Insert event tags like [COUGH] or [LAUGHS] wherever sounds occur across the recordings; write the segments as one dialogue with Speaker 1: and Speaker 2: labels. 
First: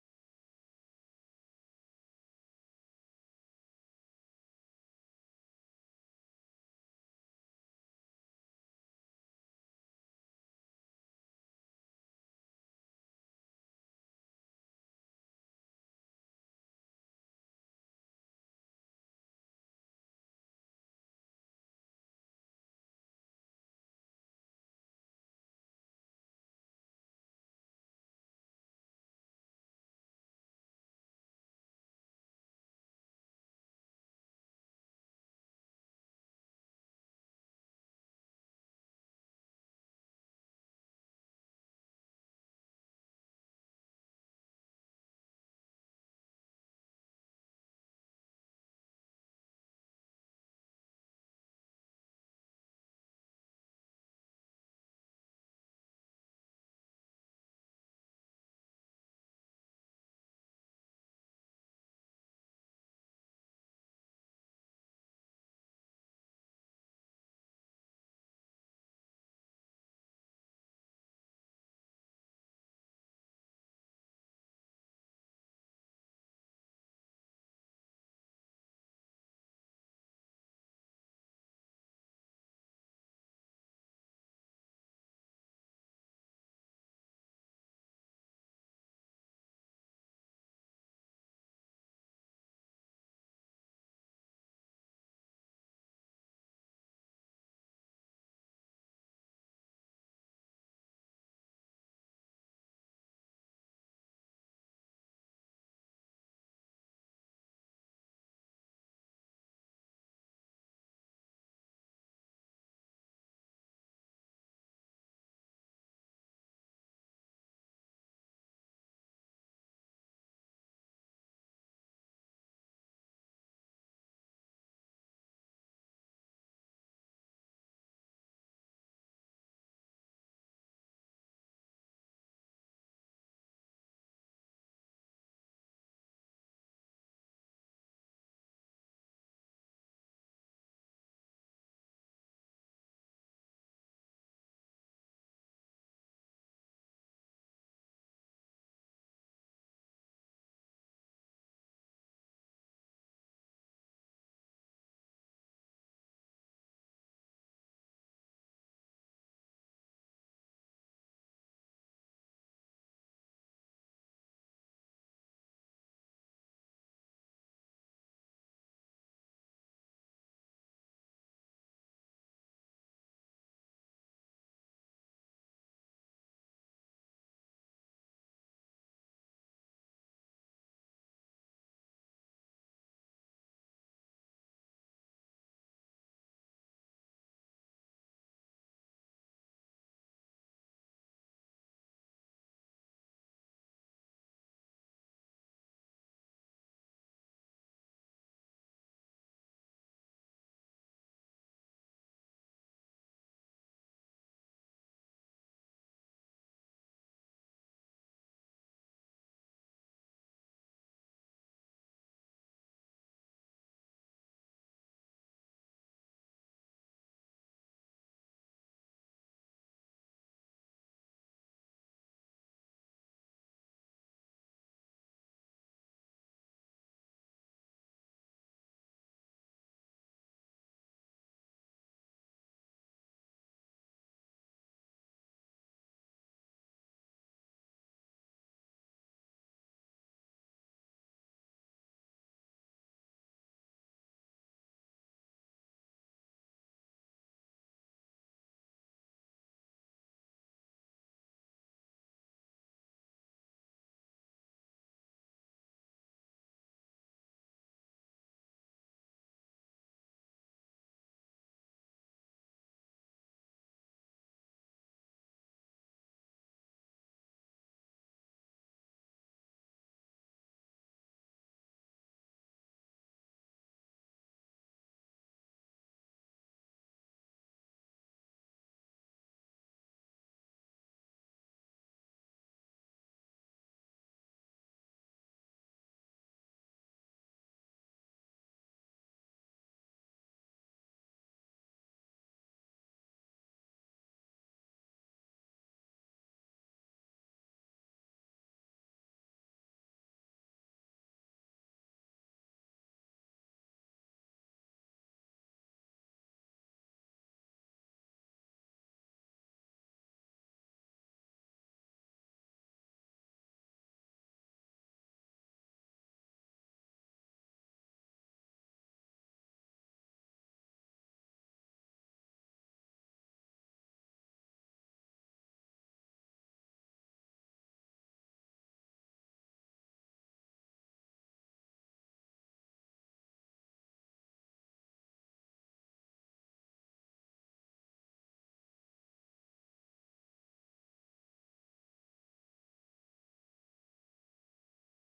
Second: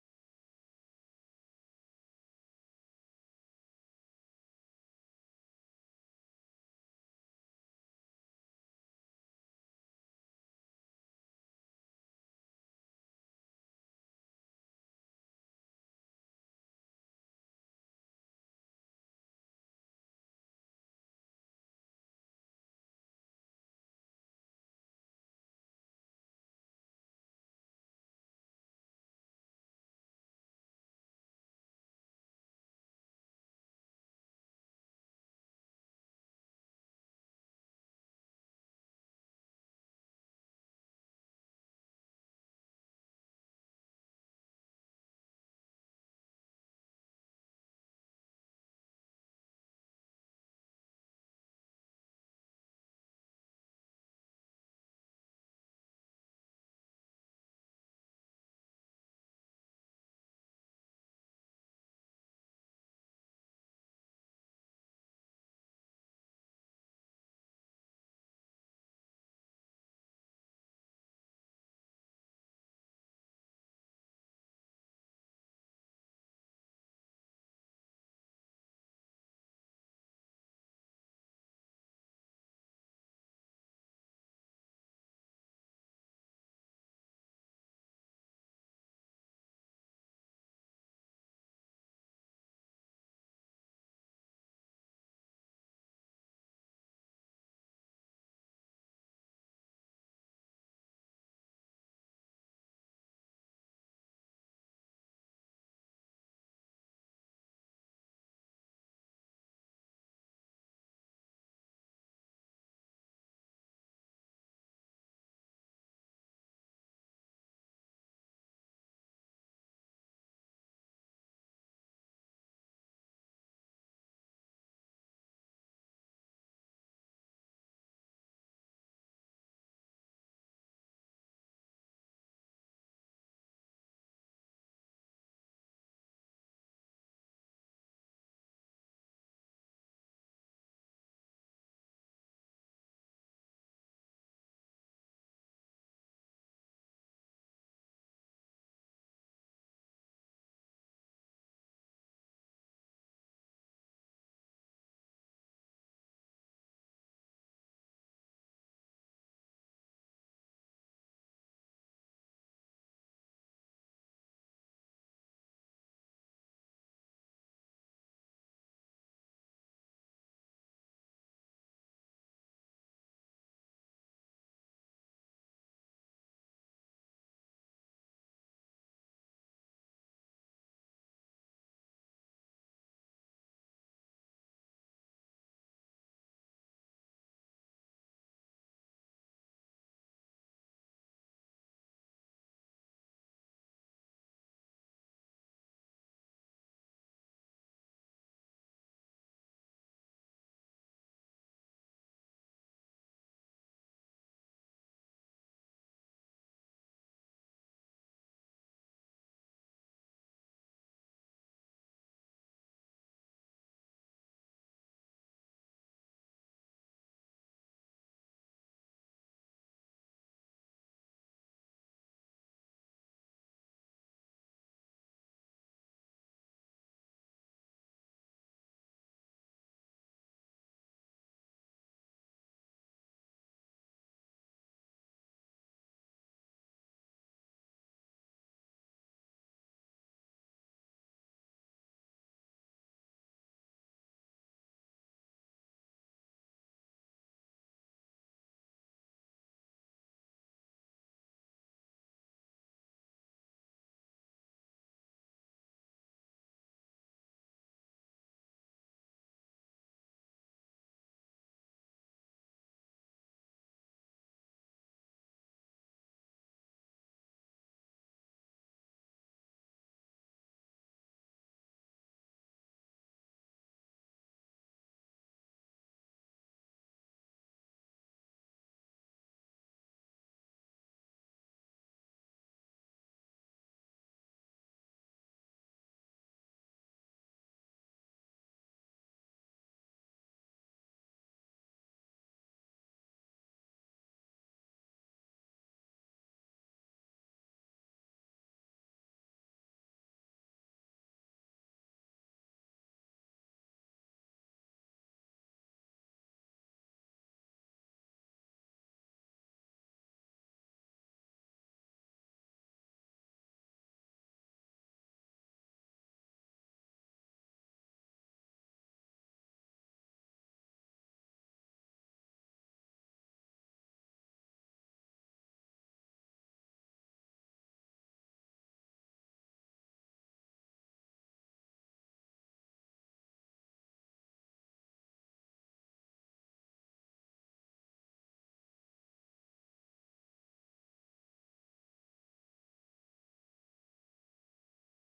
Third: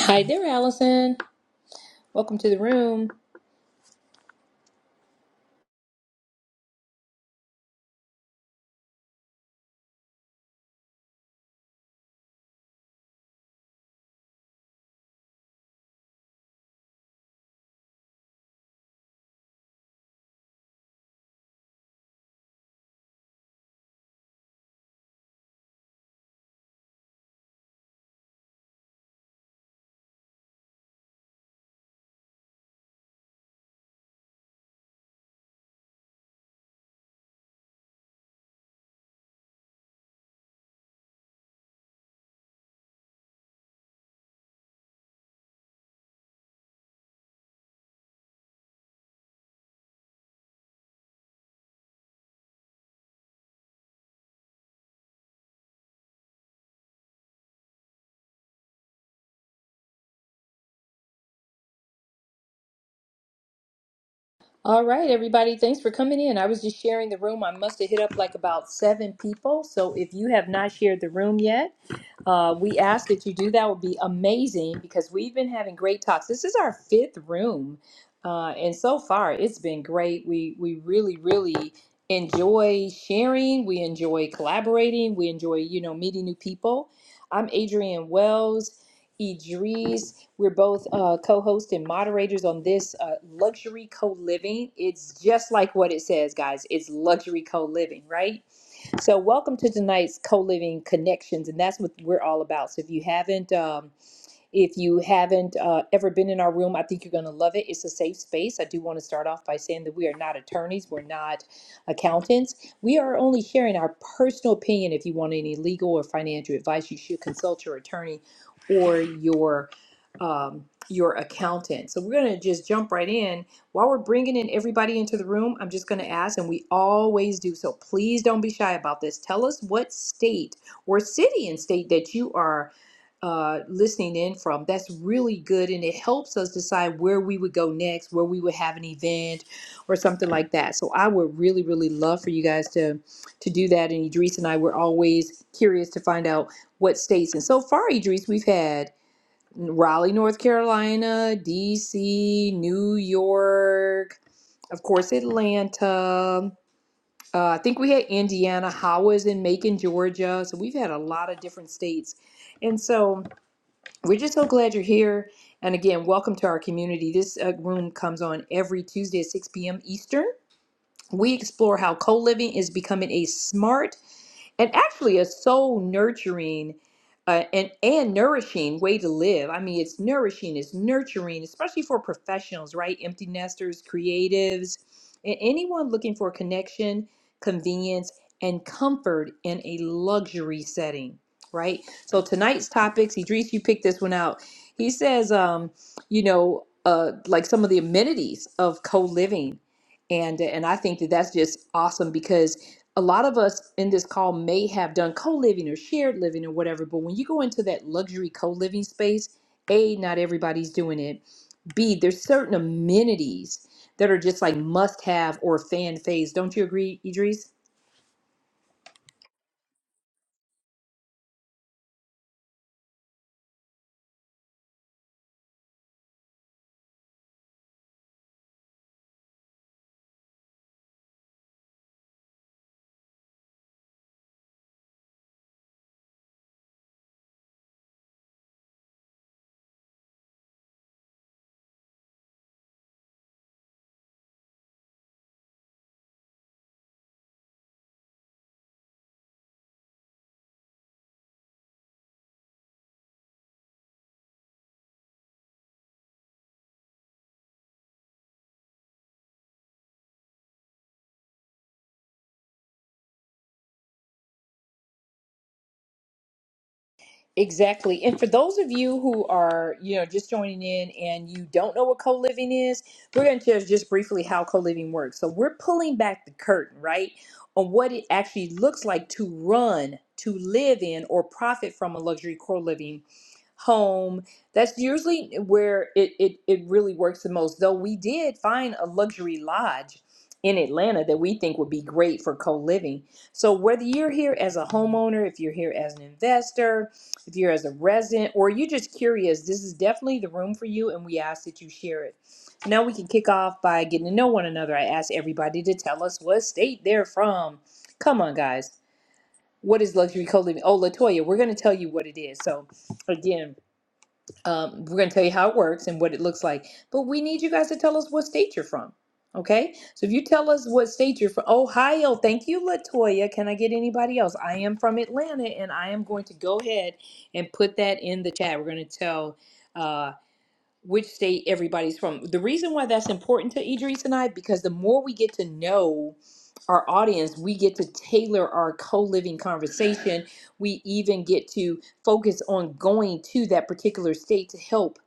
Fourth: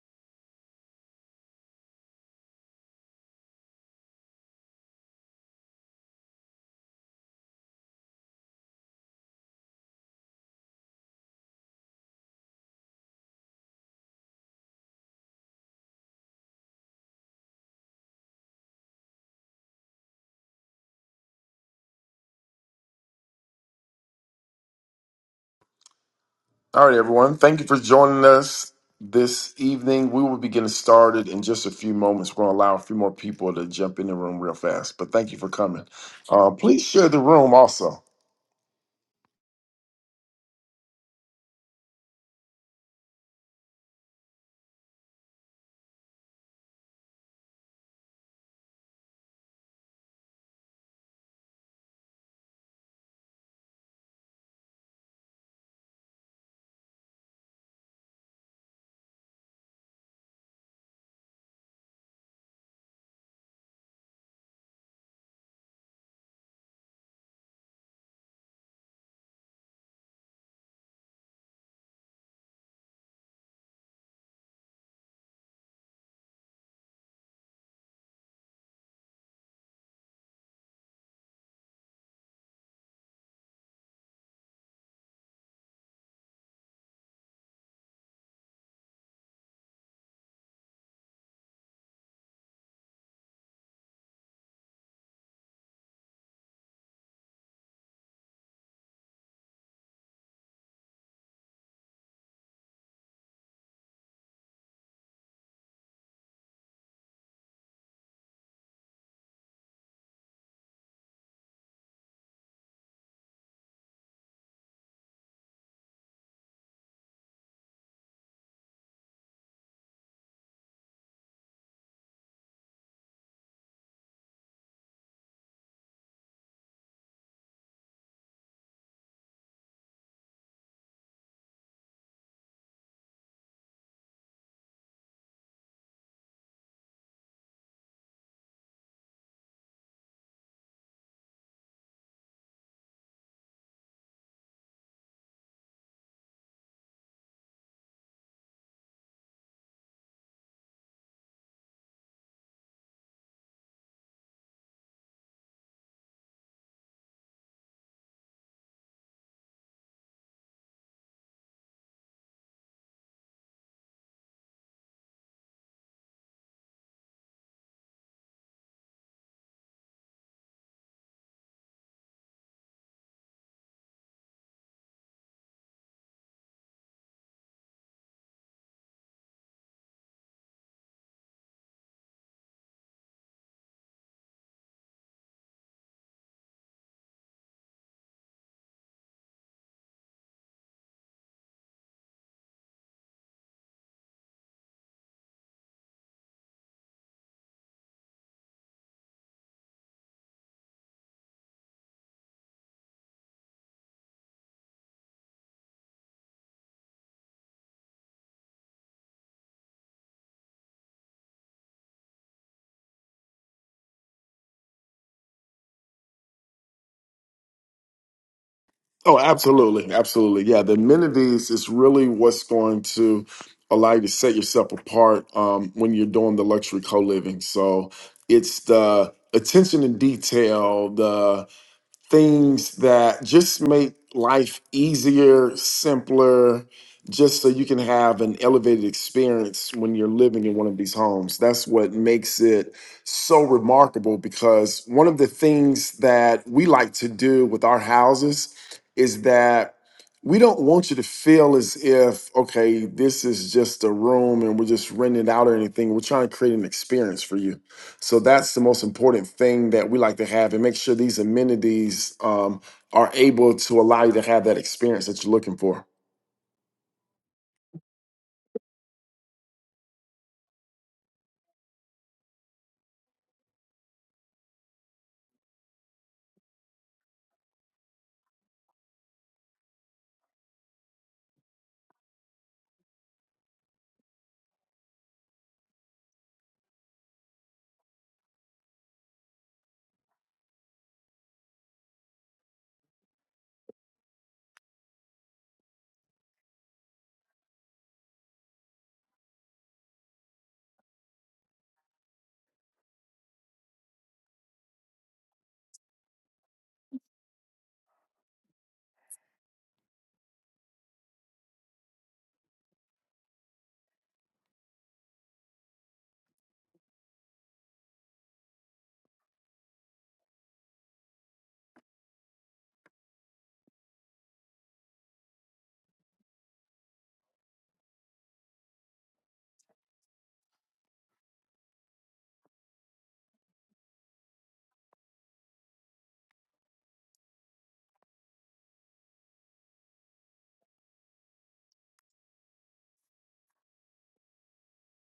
Speaker 1: Hi there, Allison. Welcome to the room.
Speaker 2: All right, everyone. Thank you for joining us this evening. We will be getting started in just a few moments. We're going to allow a few more people to jump in the room real fast, but thank you for coming. Uh, please share the room also.
Speaker 1: All right, everybody. Thanks for coming in. I was just sharing the room. I must have hit up like about seven people. So if you have not shared the room yet, uh, we ask that you do that would be amazing because we've been having great talks. This is our fifth room, uh, and so far it's been great. We we really really enjoy sharing. We enjoy collaborating. We enjoy you know meeting new people. I'm Adrienne Wells. Idris, we're both uh, co-hosts and moderators on this uh, luxury co-living. It's just like what it says, guys. It's luxury co-living, right? So, welcome to tonight's co living connections, and that's what we're all about. So, if you haven't um, if you haven't uh, ever been in our room, I think you're going to love it. It's a safe space. I do want to start off by saying that we are not attorneys, we're not accountants. We are only sharing our personal opinion. If you want any legal or financial advice, you should consult your attorney or your um, your accountant. So we're going to just jump right in. While we're bringing in everybody into the room, I'm just going to ask, and we always do so. Please don't be shy about this. Tell us what state or city and state that you are uh, listening in from. That's really good, and it helps us decide where we would go next, where we would have an event, or something like that. So I would really, really love for you guys to to do that. And Idris and I were always curious to find out what states. And so far, Idris, we've had Raleigh, North Carolina, D.C., New York, of course, Atlanta. Uh, I think we had Indiana. How was in Macon, Georgia? So we've had a lot of different states, and so we're just so glad you're here. And again, welcome to our community. This uh, room comes on every Tuesday at 6 p.m. Eastern. We explore how co living is becoming a smart and actually a soul nurturing uh, and and nourishing way to live. I mean, it's nourishing, it's nurturing, especially for professionals, right? Empty nesters, creatives, and anyone looking for connection, convenience, and comfort in a luxury setting, right? So tonight's topics, Idris, you picked this one out. He says, um, you know, uh, like some of the amenities of co-living. And, and I think that that's just awesome because a lot of us in this call may have done co-living or shared living or whatever but when you go into that luxury co-living space a not everybody's doing it b there's certain amenities that are just like must have or fan phase don't you agree idris
Speaker 2: Oh, absolutely. Absolutely. Yeah, the amenities is really what's going to allow you to set yourself apart um, when you're doing the luxury co living. So it's the attention to detail, the things that just make life easier, simpler, just so you can have an elevated experience when you're living in one of these homes. That's what makes it so remarkable because one of the things that we like to do with our houses is that we don't want you to feel as if, okay, this is just a room and we're just renting it out or anything. We're trying to create an experience for you. So that's the most important thing that we like to have and make sure these amenities um, are able to allow you to have that experience that you're looking for.
Speaker 1: Exactly. And for those of you who are, you know, just joining in and you don't know what co-living is, we're going to just just briefly how co-living works. So we're pulling back the curtain, right, on what it actually looks like to run, to live in or profit from a luxury co-living home. That's usually where it, it, it really works the most. Though we did find a luxury lodge in Atlanta that we think would be great for co living. So, whether you're here as a homeowner, if you're here as an investor, if you're as a resident, or you're just curious, this is definitely the room for you, and we ask that you share it. Now we can kick off by getting to know one another. I asked everybody to tell us what state they're from. Come on, guys. What is luxury co living? Oh, Latoya, we're going to tell you what it is. So, again, um, we're going to tell you how it works and what it looks like, but we need you guys to tell us what state you're from. Okay, so if you tell us what state you're from, Ohio. Thank you, Latoya. Can I get anybody else? I am from Atlanta, and I am going to go ahead and put that in the chat. We're going to tell. uh, which state everybody's from. The reason why that's important to Idris and I, because the more we get to know our audience, we get to tailor our co living conversation. We even get to focus on going to that particular state to help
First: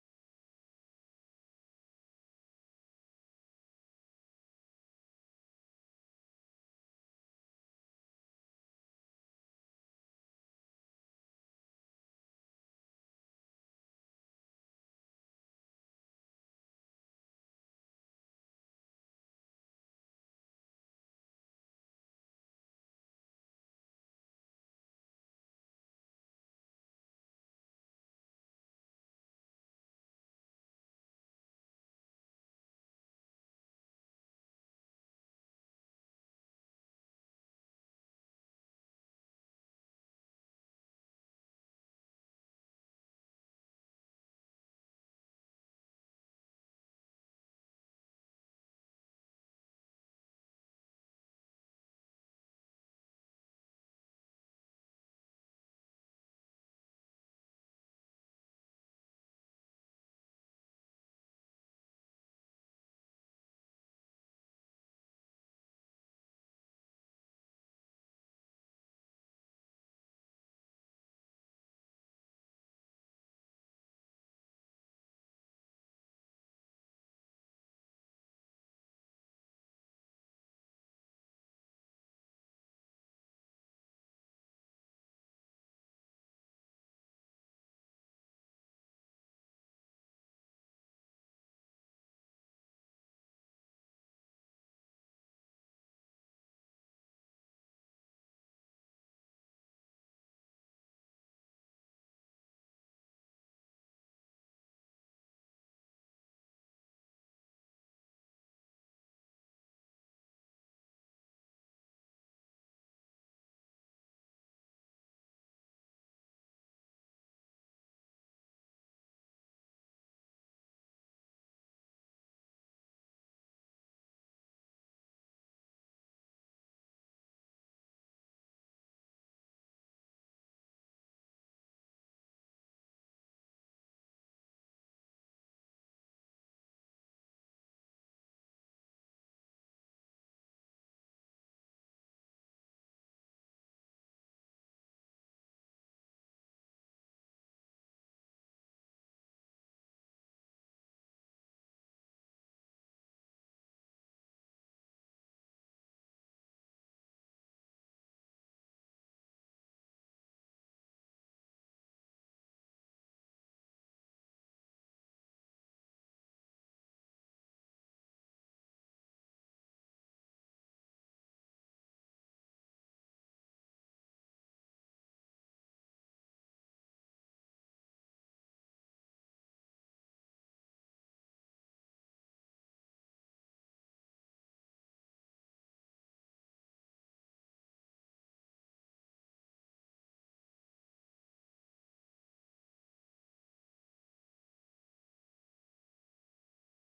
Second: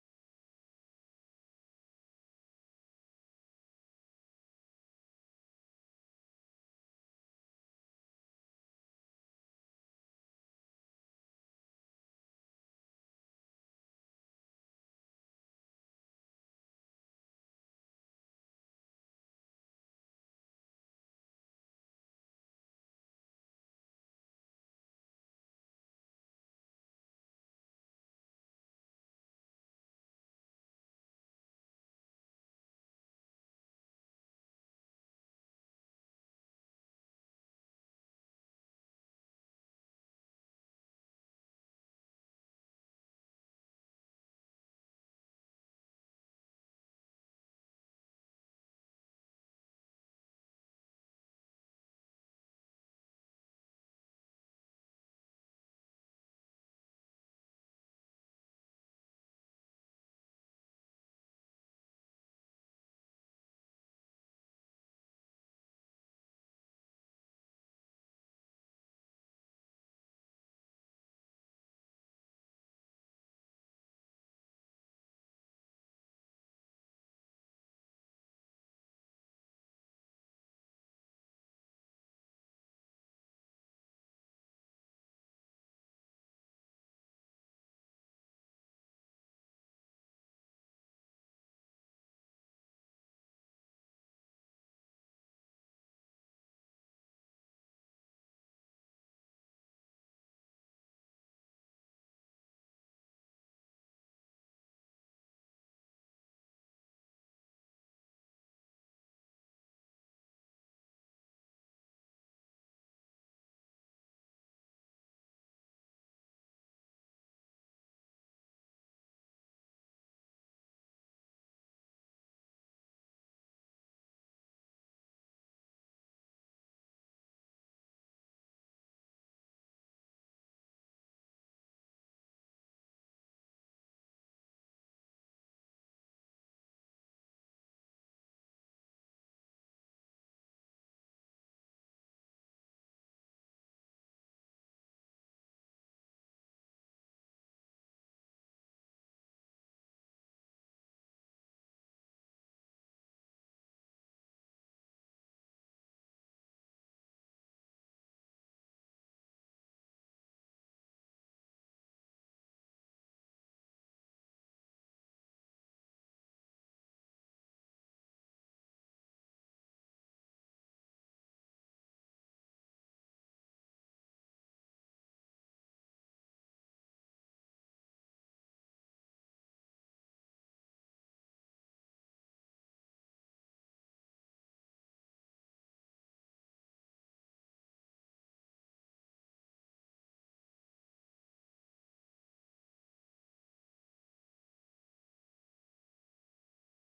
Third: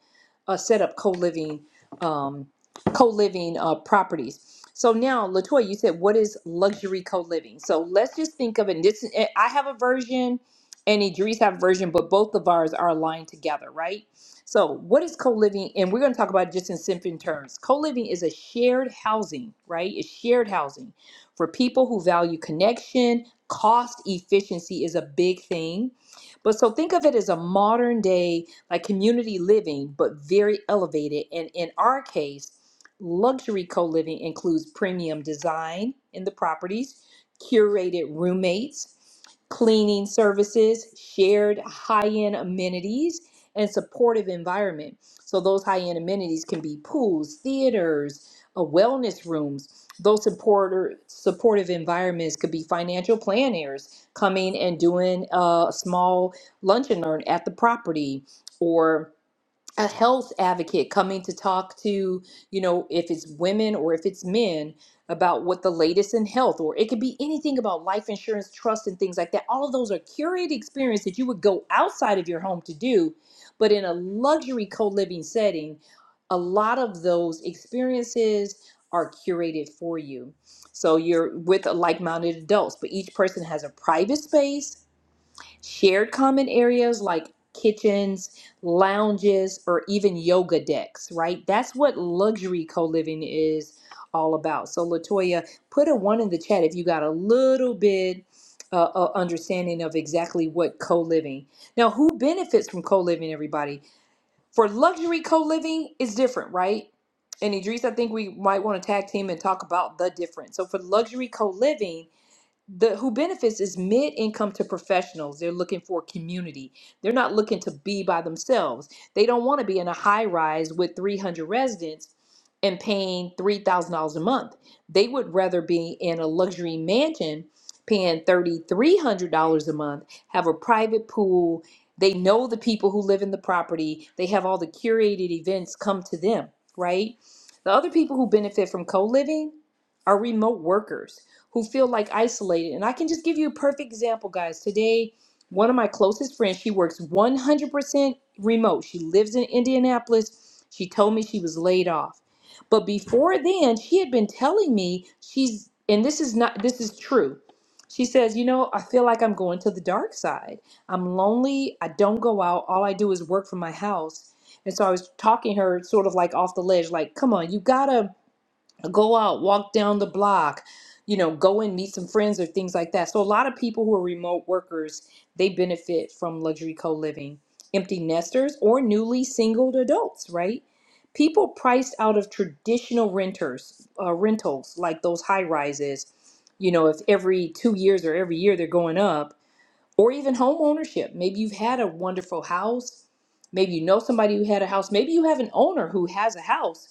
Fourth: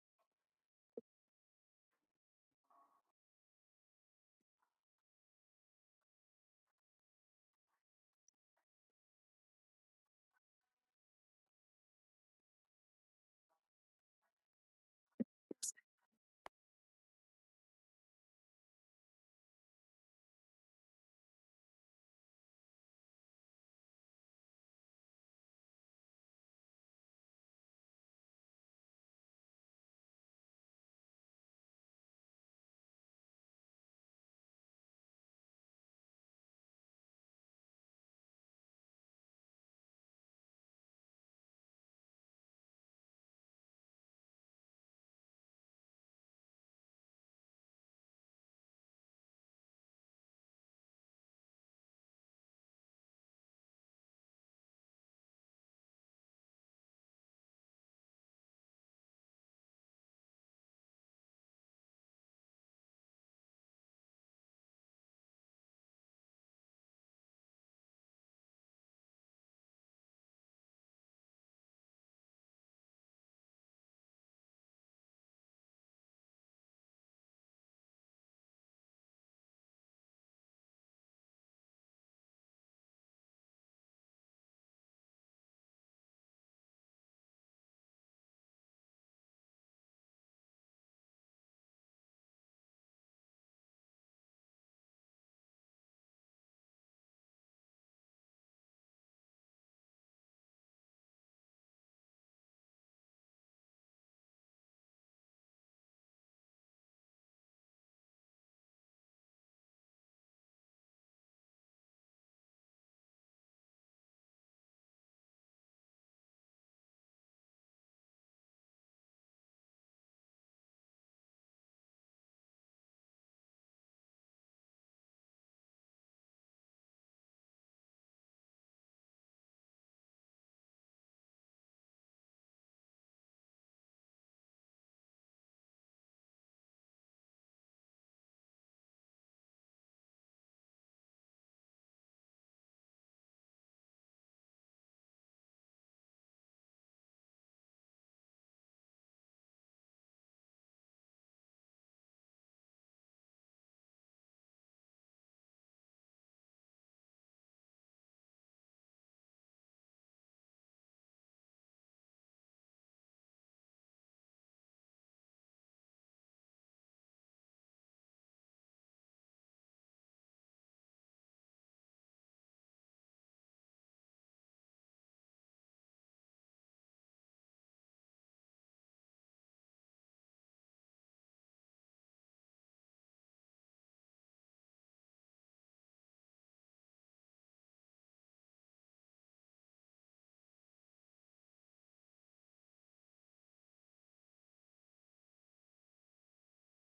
Speaker 1: uh, set up co-living um, co-living uh, properties. So now, Latoya, you said what is luxury co-living? So let's just think of it. And this eh, I have a version, and Idris have a version, but both of ours are aligned together, right? So what is co-living? And we're going to talk about it just in simple terms. Co-living is a shared housing, right? It's shared housing for people who value connection. Cost efficiency is a big thing. But so think of it as a modern day like community living, but very elevated. And in our case, luxury co living includes premium design in the properties, curated roommates, cleaning services, shared high end amenities, and supportive environment. So, those high end amenities can be pools, theaters, uh, wellness rooms. Those supporter, supportive environments could be financial planners coming and doing a small lunch and learn at the property for a health advocate coming to talk to, you know, if it's women or if it's men about what the latest in health, or it could be anything about life insurance, trust, and things like that. All of those are curated experience that you would go outside of your home to do, but in a luxury co-living setting, a lot of those experiences are curated for you. So you're with like-minded adults, but each person has a private space shared common areas like kitchens, lounges, or even yoga decks, right? That's what luxury co living is all about. So, Latoya, put a one in the chat if you got a little bit. Uh, uh, understanding of exactly what co-living now who benefits from co-living everybody for luxury co-living is different right and idris i think we might want to tag team and talk about the difference so for luxury co-living the who benefits is mid-income to professionals they're looking for community they're not looking to be by themselves they don't want to be in a high rise with 300 residents and paying $3000 a month they would rather be in a luxury mansion paying $3300 a month have a private pool they know the people who live in the property they have all the curated events come to them right the other people who benefit from co-living are remote workers who feel like isolated. And I can just give you a perfect example, guys. Today, one of my closest friends, she works 100% remote. She lives in Indianapolis. She told me she was laid off. But before then, she had been telling me she's, and this is not, this is true. She says, You know, I feel like I'm going to the dark side. I'm lonely. I don't go out. All I do is work from my house. And so I was talking to her sort of like off the ledge, like, Come on, you gotta go out, walk down the block, you know, go and meet some friends or things like that. So a lot of people who are remote workers, they benefit from luxury co-living. Empty nesters or newly singled adults, right? People priced out of traditional renters, uh, rentals like those high rises, you know, if every two years or every year they're going up, or even home ownership. Maybe you've had a wonderful house. Maybe you know somebody who had a house. Maybe you have an owner who has a house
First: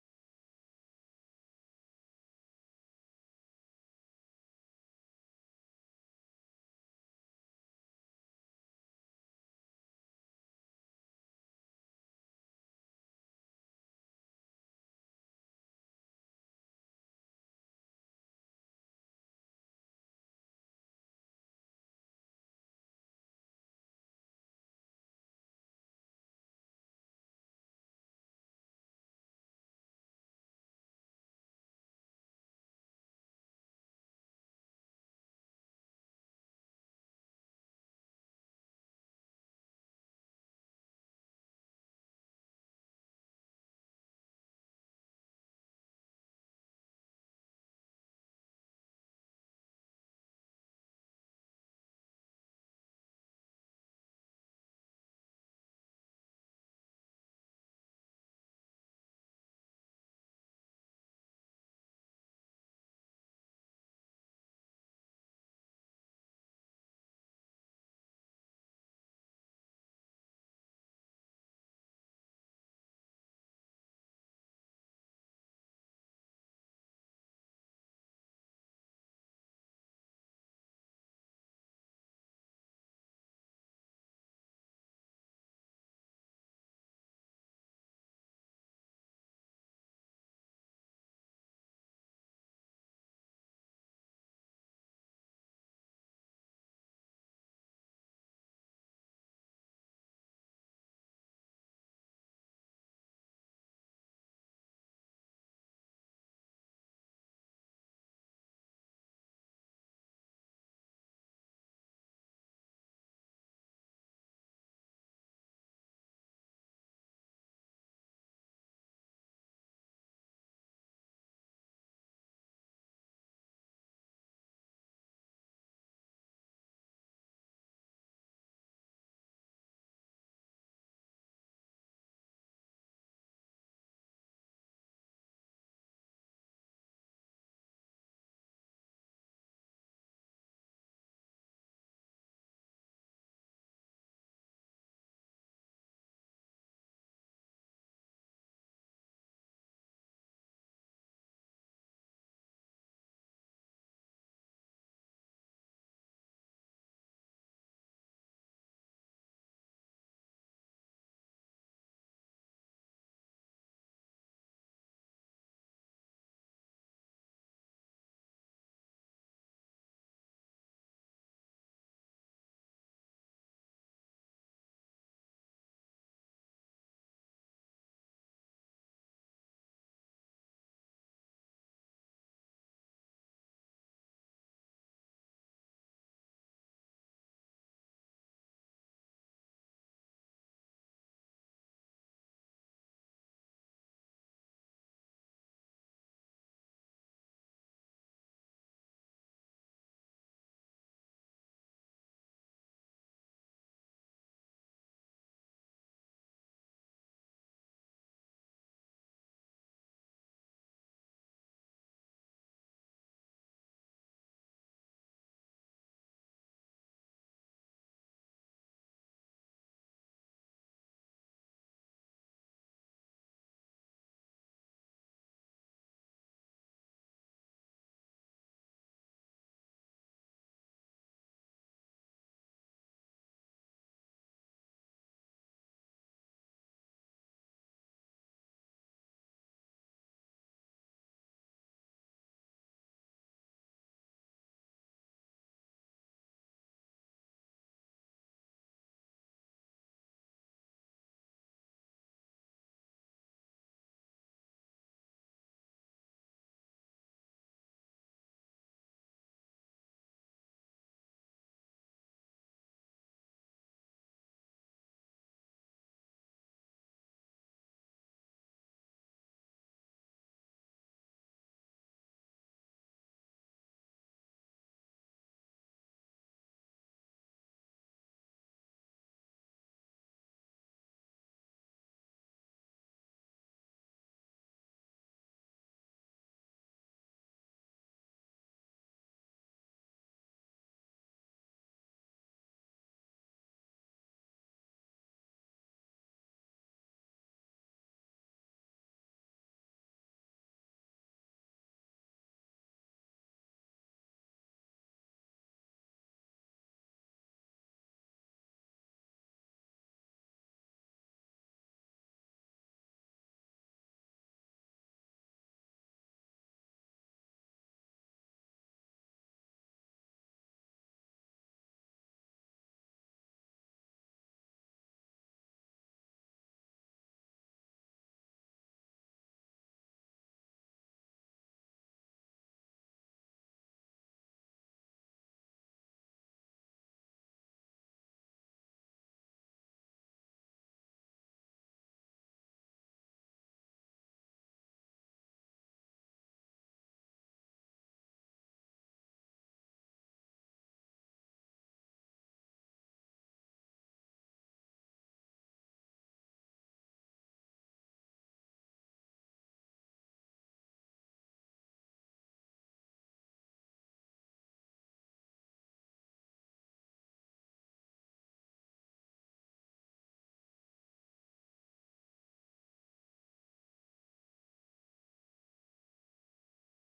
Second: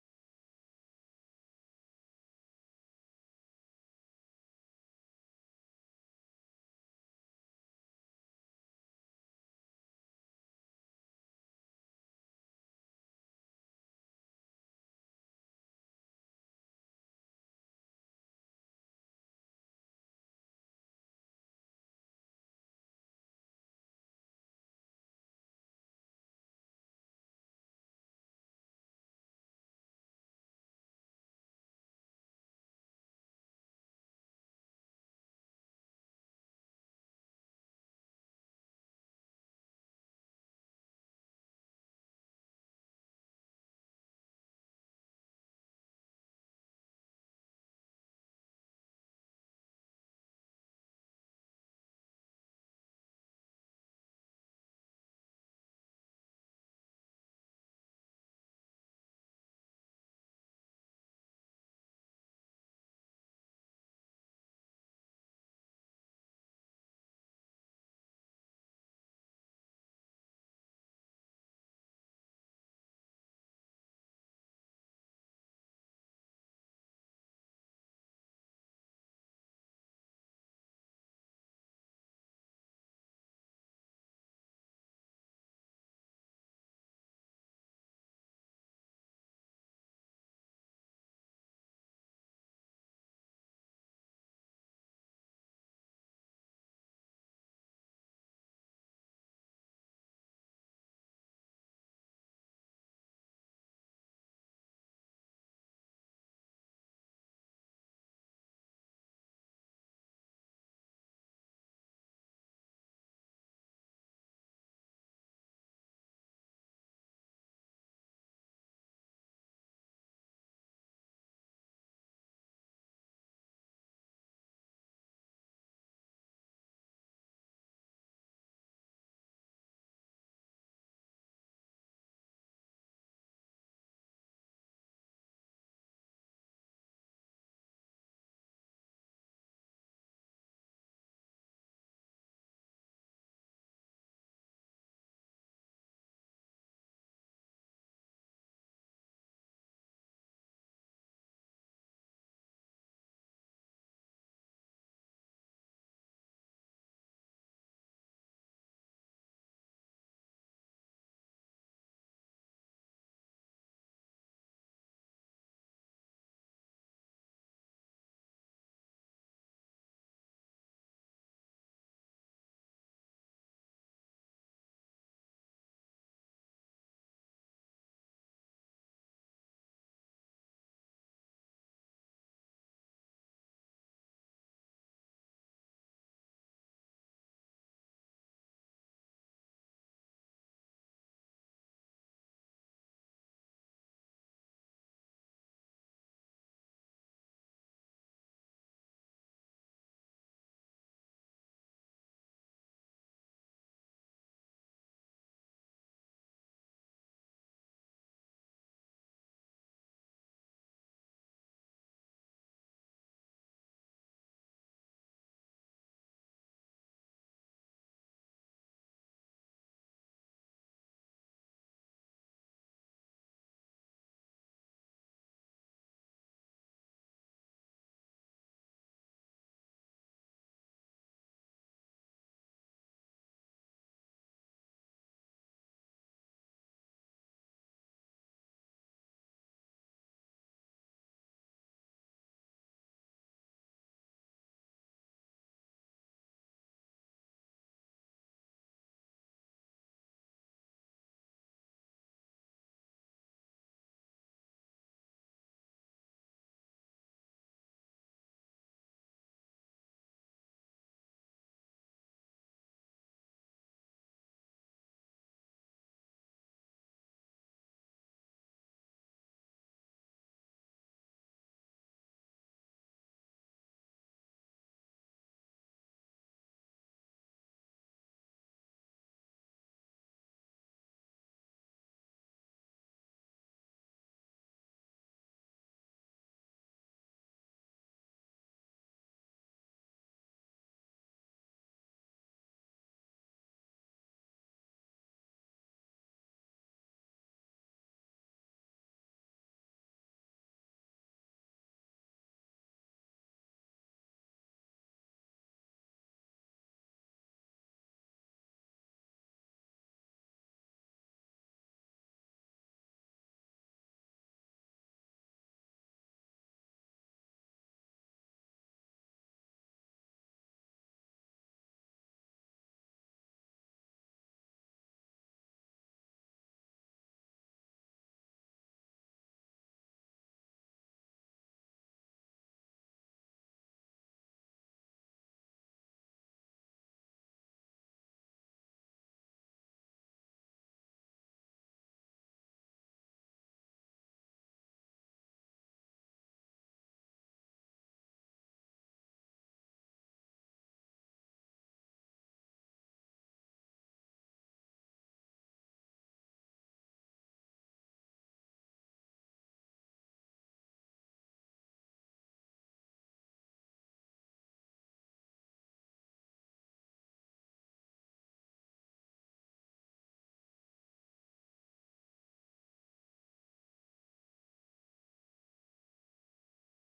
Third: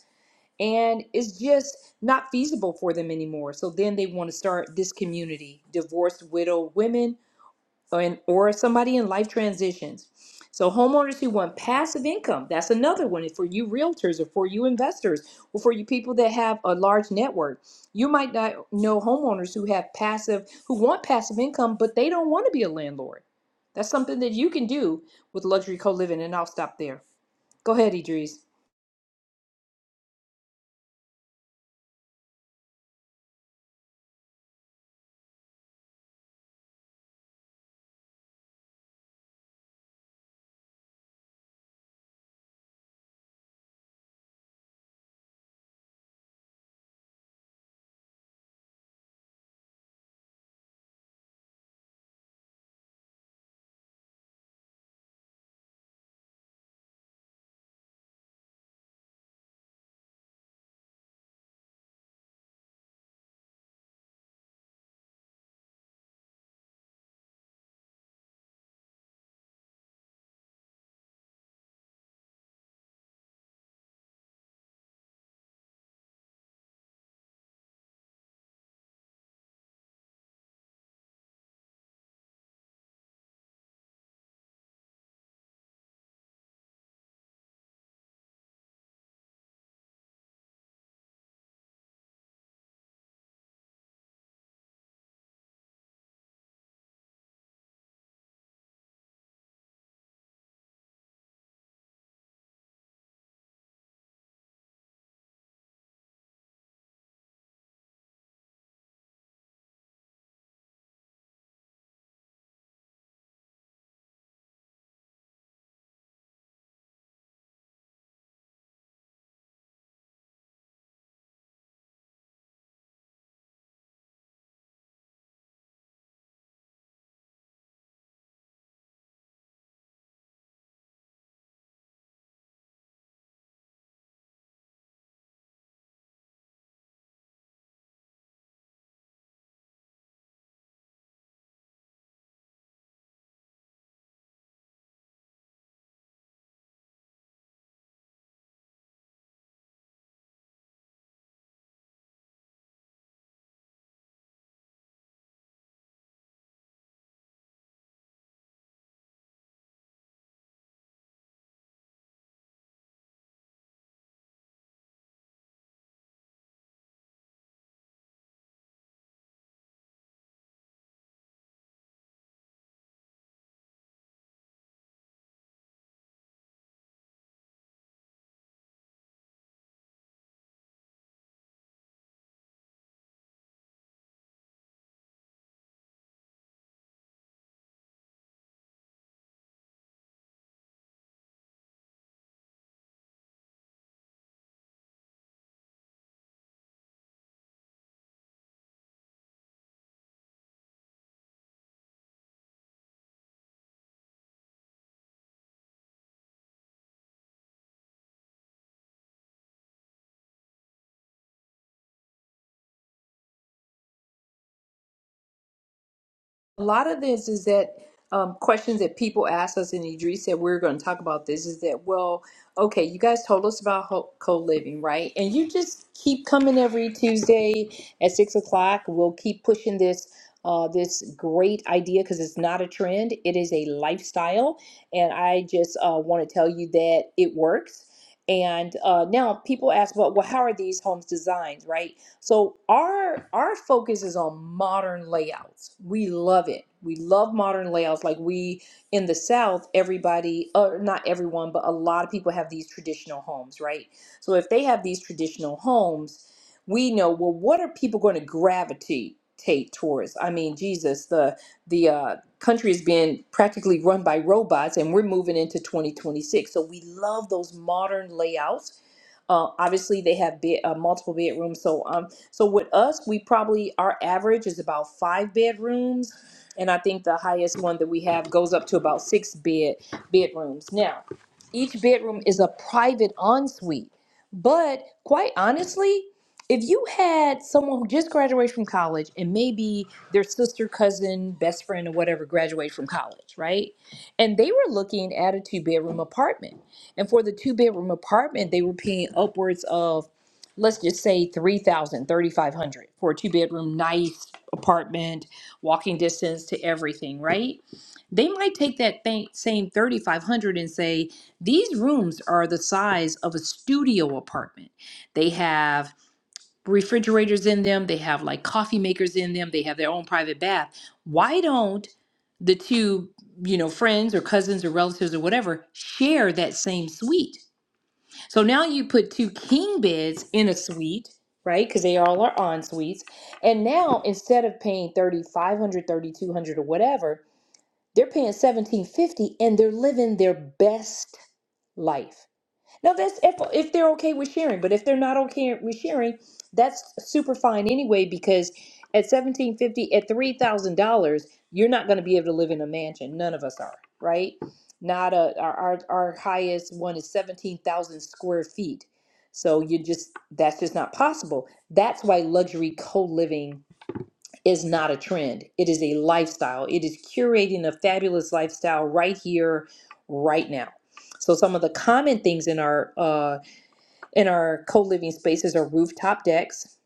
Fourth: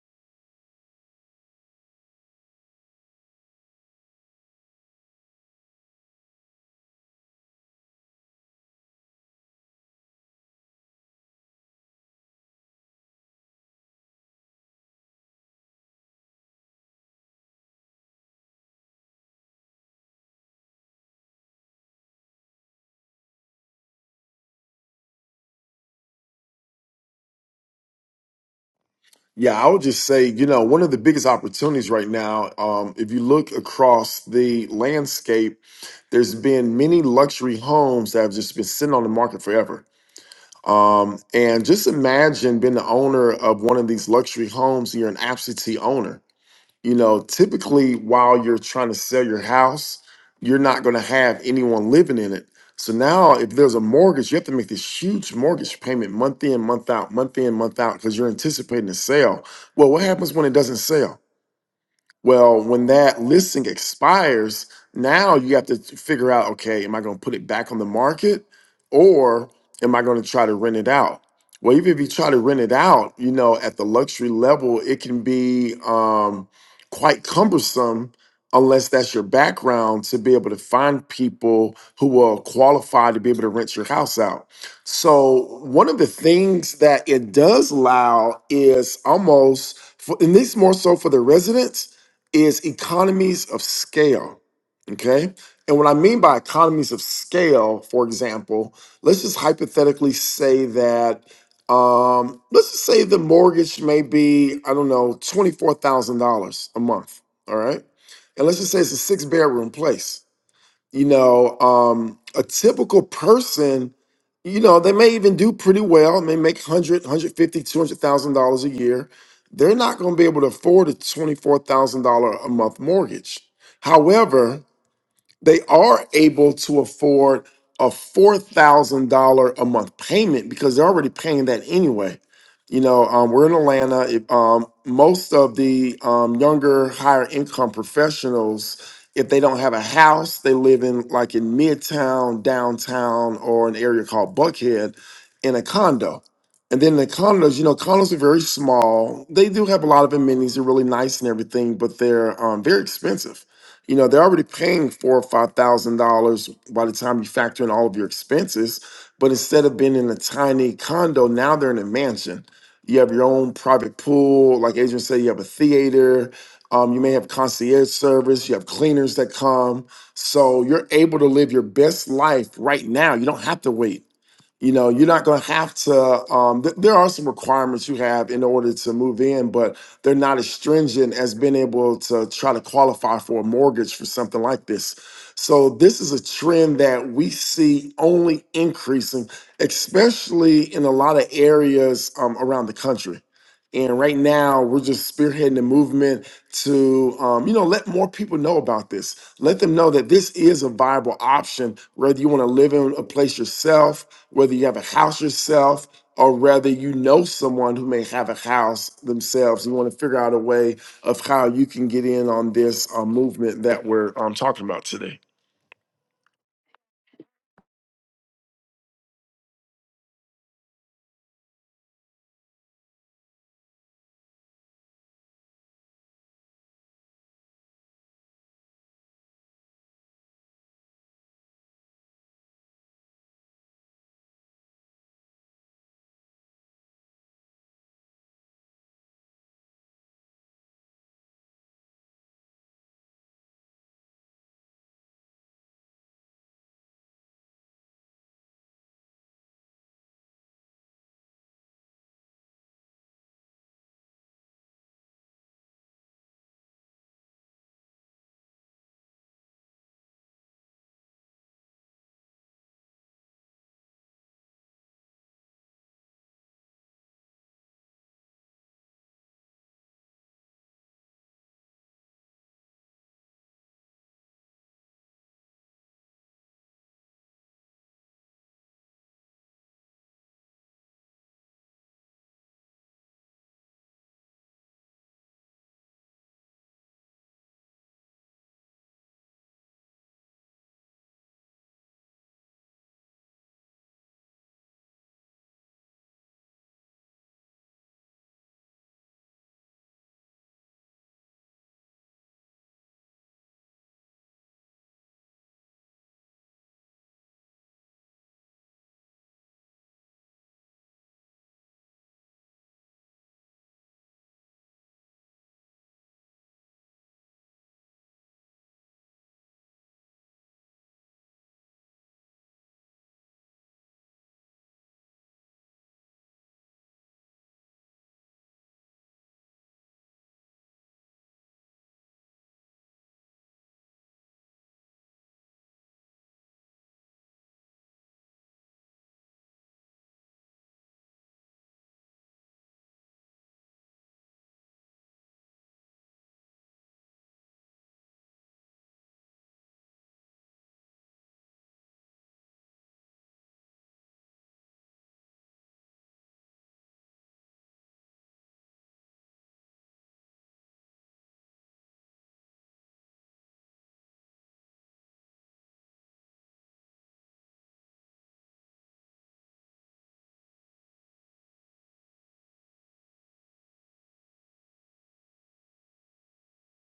Speaker 1: and it's just not feasible for them anymore. So then they want to start this community, divorced, widow women, or, in, or somebody in life transitions. So homeowners who want passive income, that's another one for you realtors or for you investors or for you people that have a large network. You might not know homeowners who have passive, who want passive income, but they don't want to be a landlord. That's something that you can do with luxury co-living, and I'll stop there. Go ahead, Idris.
Speaker 2: Yeah, I would just say, you know, one of the biggest opportunities right now, um, if you look across the landscape, there's been many luxury homes that have just been sitting on the market forever. Um, and just imagine being the owner of one of these luxury homes, you're an absentee owner. You know, typically while you're trying to sell your house, you're not going to have anyone living in it. So now, if there's a mortgage, you have to make this huge mortgage payment month in, month out, month in, month out, because you're anticipating a sale. Well, what happens when it doesn't sell? Well, when that listing expires, now you have to figure out okay, am I going to put it back on the market or am I going to try to rent it out? Well, even if you try to rent it out, you know, at the luxury level, it can be um, quite cumbersome unless that's your background to be able to find people who will qualify to be able to rent your house out. So, one of the things that it does allow is almost, for, and this more so for the residents is economies of scale. Okay. And what I mean by economies of scale, for example, let's just hypothetically say that, um, let's just say the mortgage may be, I don't know, $24,000 a month. All right. And let's just say it's a six bedroom place you know um a typical person you know they may even do pretty well and they make 100 dollars a year they're not going to be able to afford a $24000 a month mortgage however they are able to afford a $4,000 a month payment because they're already paying that anyway. You know, um, we're in Atlanta. If, um, most of the um, younger, higher income professionals, if they don't have a house, they live in like in Midtown, downtown, or an area called Buckhead in a condo. And then the condos, you know, condos are very small. They do have a lot of amenities, they're really nice and everything, but they're um, very expensive you know they're already paying four or five thousand dollars by the time you factor in all of your expenses but instead of being in a tiny condo now they're in a mansion you have your own private pool like adrian said you have a theater um, you may have concierge service you have cleaners that come so you're able to live your best life right now you don't have to wait you know you're not going to have to um, th- there are some requirements you have in order to move in but they're not as stringent as being able to try to qualify for a mortgage for something like this so this is a trend that we see only increasing especially in a lot of areas um, around the country and right now, we're just spearheading the movement to, um, you know, let more people know about this. Let them know that this is a viable option, whether you want to live in a place yourself whether you have a house yourself or whether you know someone who may have a house themselves. You want to figure out a way of how you can get in on this uh, movement that we're um, talking about today.
Speaker 1: a lot of this is that um, questions that people ask us, and Idris said we are going to talk about this, is that, well, okay, you guys told us about ho- co-living, right? And you just keep coming every Tuesday at 6 o'clock. We'll keep pushing this uh, this great idea because it's not a trend. It is a lifestyle. And I just uh, want to tell you that it works. And uh, now people ask, well, well, how are these homes designed, right? So our our focus is on modern layouts. We love it. We love modern layouts. Like we in the South, everybody, or not everyone, but a lot of people have these traditional homes, right? So if they have these traditional homes, we know well what are people going to gravitate towards? I mean, Jesus, the the uh, country is being practically run by robots, and we're moving into 2026. So we love those modern layouts uh, obviously, they have bed, uh, multiple bedrooms. So, um, so with us, we probably our average is about five bedrooms, and I think the highest one that we have goes up to about six bed bedrooms. Now, each bedroom is a private ensuite. But quite honestly, if you had someone who just graduated from college and maybe their sister, cousin, best friend, or whatever graduated from college, right? And they were looking at a two bedroom apartment. And for the two bedroom apartment, they were paying upwards of, let's just say, three thousand, thirty-five hundred for a two bedroom, nice apartment, walking distance to everything, right? they might take that thing, same 3500 and say these rooms are the size of a studio apartment they have refrigerators in them they have like coffee makers in them they have their own private bath why don't the two you know friends or cousins or relatives or whatever share that same suite so now you put two king beds in a suite right because they all are en suites and now instead of paying thirty five hundred, thirty two hundred, or whatever they're paying seventeen fifty, and they're living their best life. Now, that's if if they're okay with sharing, but if they're not okay with sharing, that's super fine anyway. Because at seventeen fifty, at three thousand dollars, you're not going to be able to live in a mansion. None of us are, right? Not a our our, our highest one is seventeen thousand square feet. So you just that's just not possible. That's why luxury co living is not a trend. It is a lifestyle. It is curating a fabulous lifestyle right here, right now. So some of the common things in our uh, in our co-living spaces are rooftop decks,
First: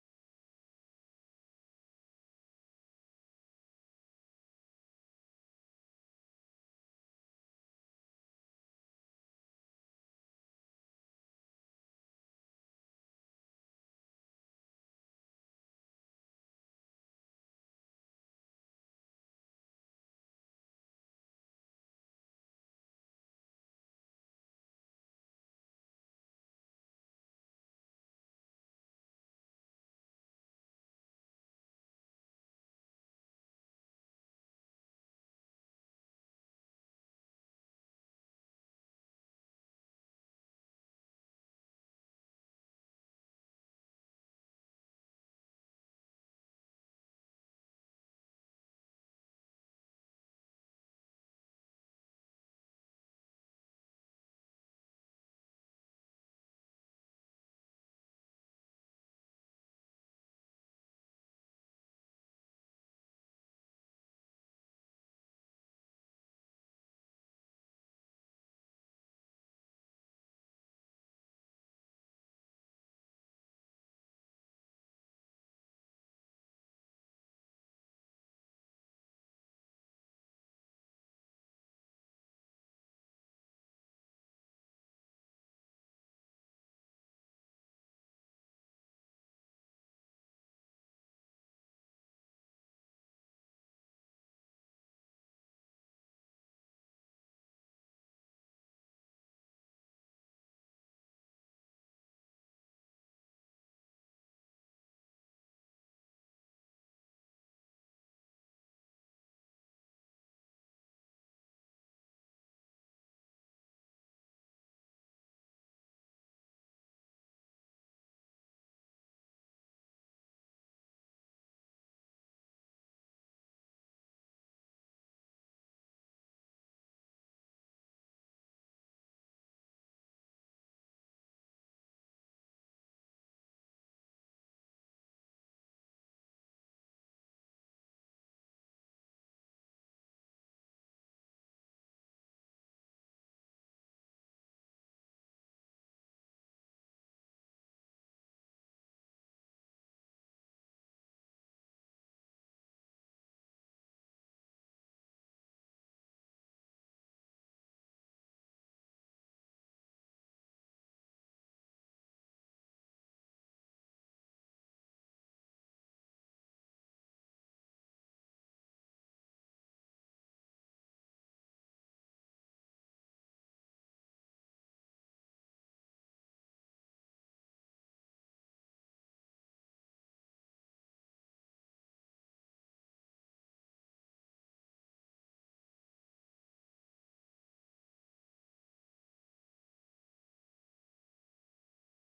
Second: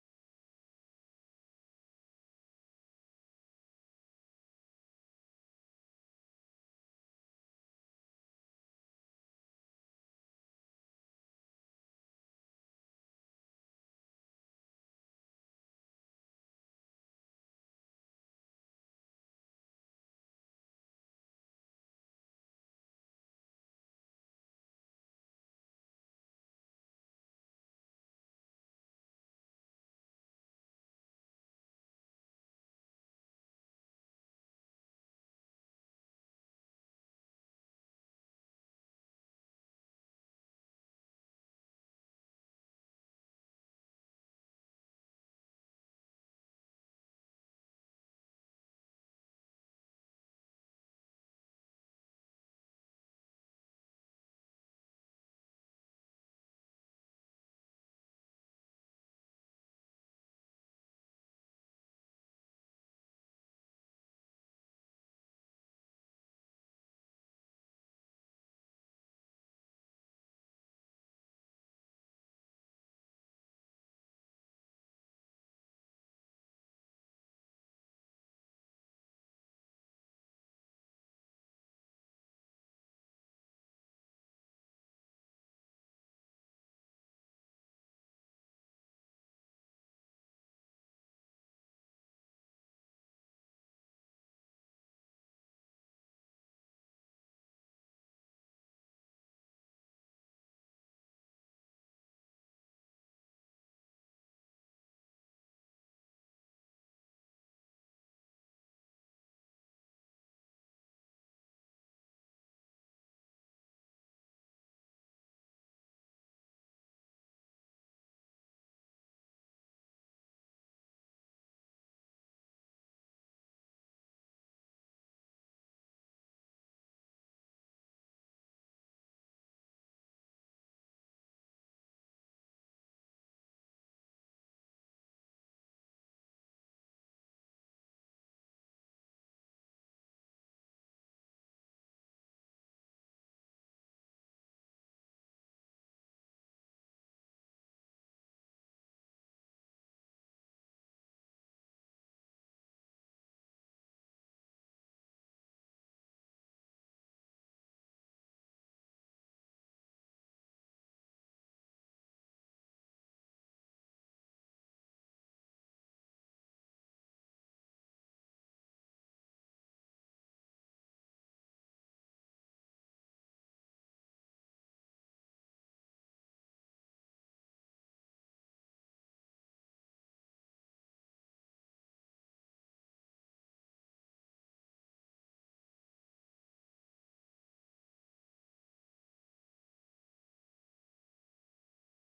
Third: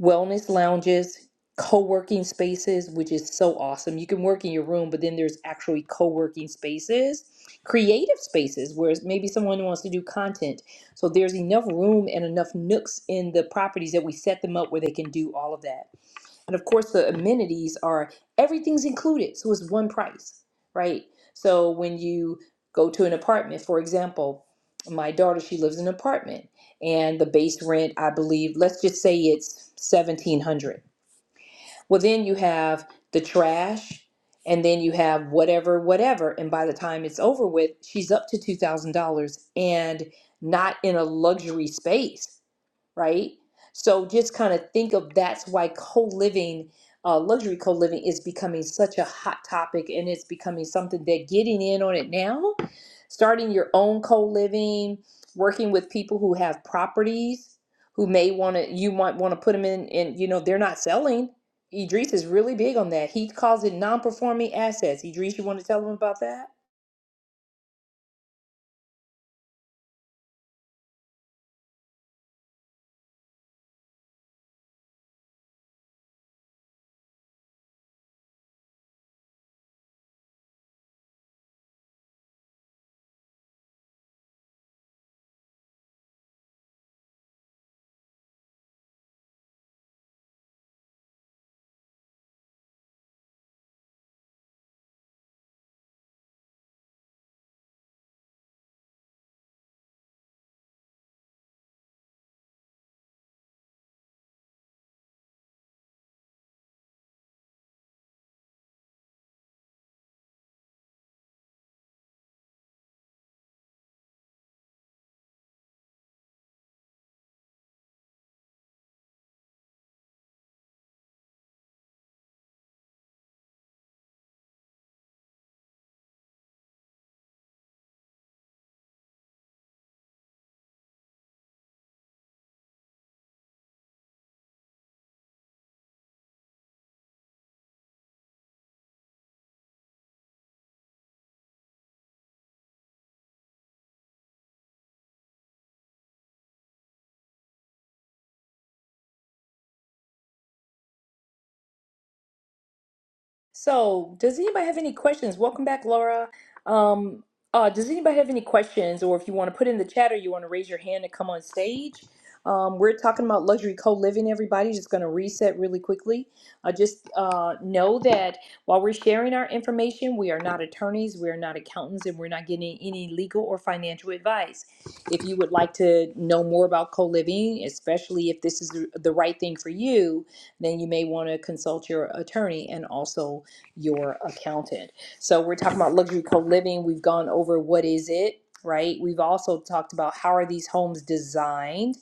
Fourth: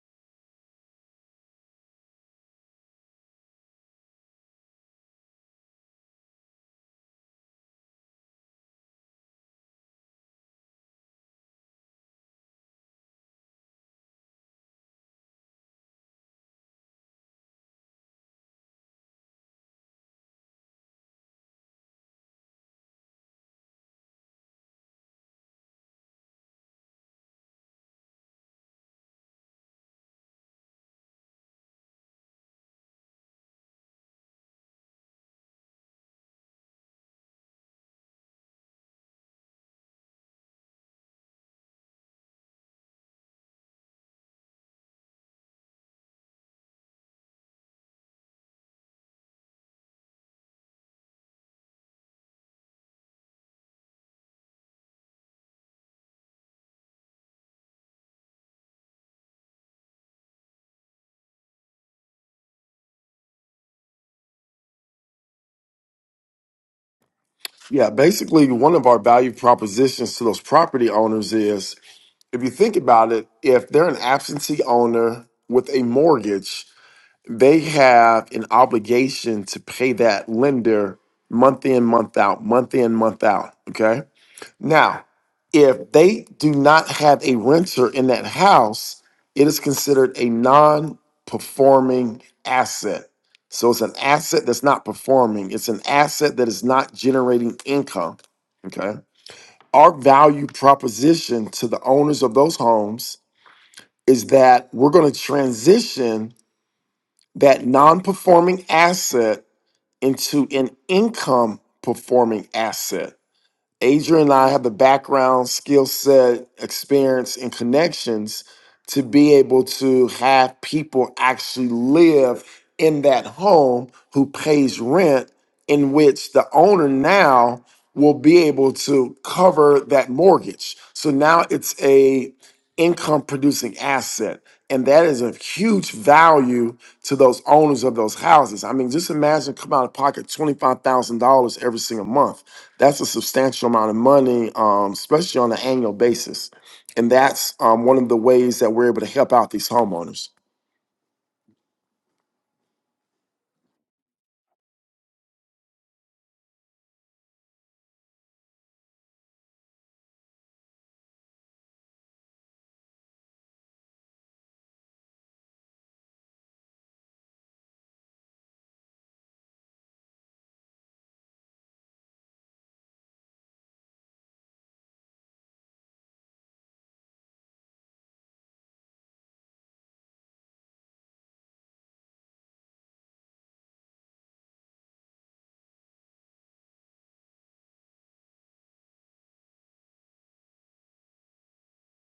Speaker 1: wellness lounges, co-working spaces, which is so awesome. You can work in your room, but then there's actually co-working spaces, creative spaces where maybe someone wants to do content. So there's enough room and enough nooks in the properties that we set them up where they can do all of that and of course the amenities are everything's included so it's one price right so when you go to an apartment for example my daughter she lives in an apartment and the base rent i believe let's just say it's 1700 well then you have the trash and then you have whatever whatever and by the time it's over with she's up to $2000 and not in a luxury space right? So just kind of think of that's why co-living, uh, luxury co-living is becoming such a hot topic and it's becoming something that getting in on it now, starting your own co-living, working with people who have properties who may want to, you might want to put them in and, you know, they're not selling. Idris is really big on that. He calls it non-performing assets. Idris, you want to tell them about that?
Speaker 2: Yeah, basically, one of our value propositions to those property owners is if you think about it, if they're an absentee owner with a mortgage, they have an obligation to pay that lender month in, month out, month in, month out. Okay. Now, if they do not have a renter in that house, it is considered a non performing asset. So it's an asset that's not performing, it's an asset that is not generating income. Okay. Our value proposition to the owners of those homes is that we're going to transition that non performing asset into an income performing asset. Adrian and I have the background, skill set, experience, and connections to be able to have people actually live in that home who pays rent, in which the owner now will be able to cover that mortgage. So now it's a income producing asset. And that is a huge value to those owners of those houses. I mean, just imagine coming out of pocket $25,000 every single month. That's a substantial amount of money, um, especially on an annual basis. And that's um, one of the ways that we're able to help out these homeowners.
Speaker 1: So, does anybody have any questions? Welcome back, Laura. Um, uh, does anybody have any questions, or if you want to put in the chat, or you want to raise your hand and come on stage? Um, we're talking about luxury co-living. Everybody, just going to reset really quickly. Uh, just uh, know that while we're sharing our information, we are not attorneys, we are not accountants, and we're not getting any legal or financial advice. If you would like to know more about co-living, especially if this is the the right thing for you, then you may want to consult your attorney and also your accountant. So we're talking about luxury co-living. We've gone over what is it, right? We've also talked about how are these homes designed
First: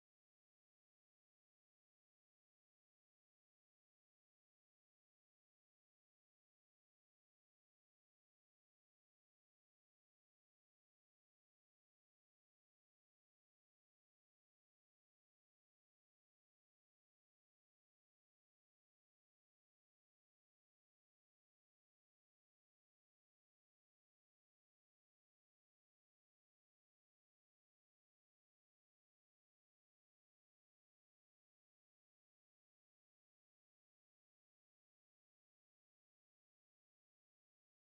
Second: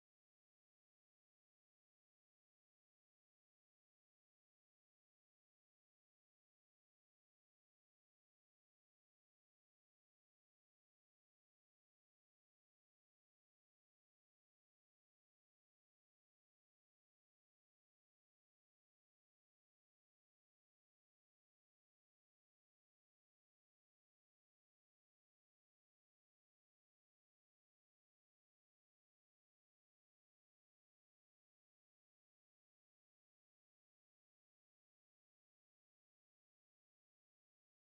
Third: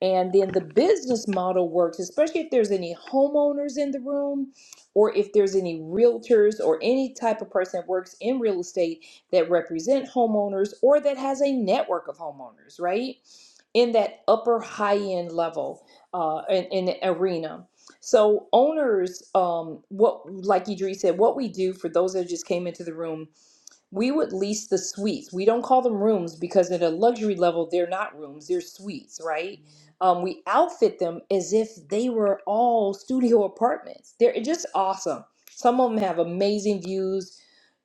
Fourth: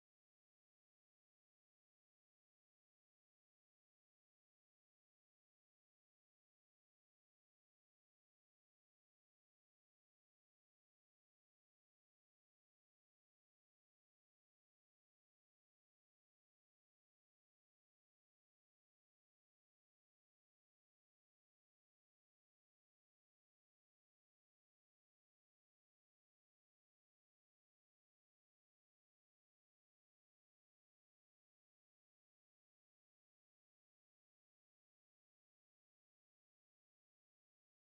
Speaker 1: and then the business model works, especially if there's any homeowners in the room or if there's any realtors or any type of person that works in real estate that represent homeowners or that has a network of homeowners, right? In that upper high end level uh, in, in the arena. So owners, um, what like Idris said, what we do for those that just came into the room we would lease the suites. We don't call them rooms because at a luxury level, they're not rooms, they're suites, right? Um, we outfit them as if they were all studio apartments. They're just awesome. Some of them have amazing views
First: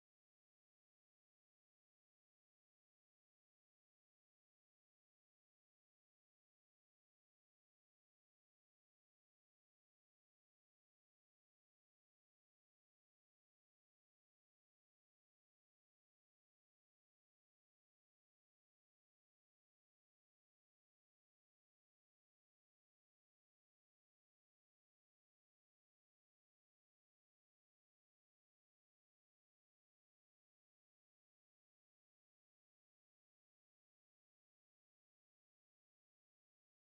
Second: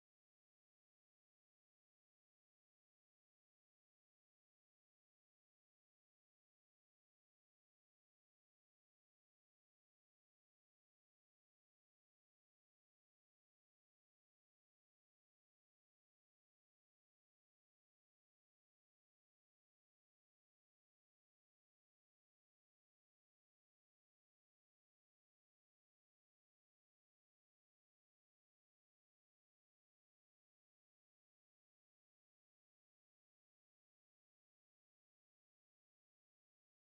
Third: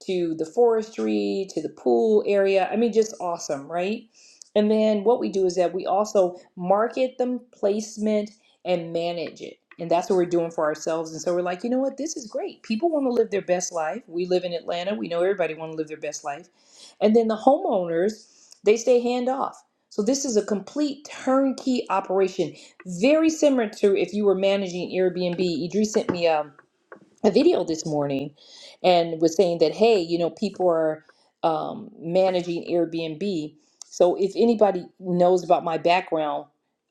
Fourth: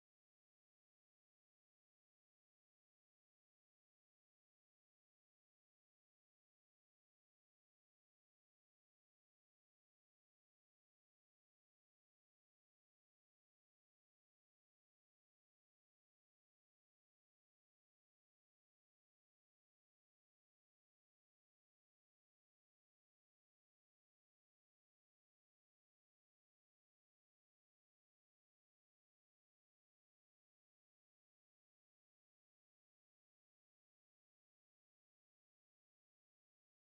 Speaker 1: to the forestry, to the pool area. I mean, just awesome, right? And then what we do is that we also market them placement and manage it. And that's what we're doing for ourselves. And so we're like, you know what? This is great. People want to live their best life. We live in Atlanta. We know everybody want to live their best life. And then the homeowners, they stay hand off. So this is a complete turnkey operation, very similar to if you were managing Airbnb. Idris sent me a a video this morning and was saying that hey you know people are um, managing airbnb so if anybody knows about my background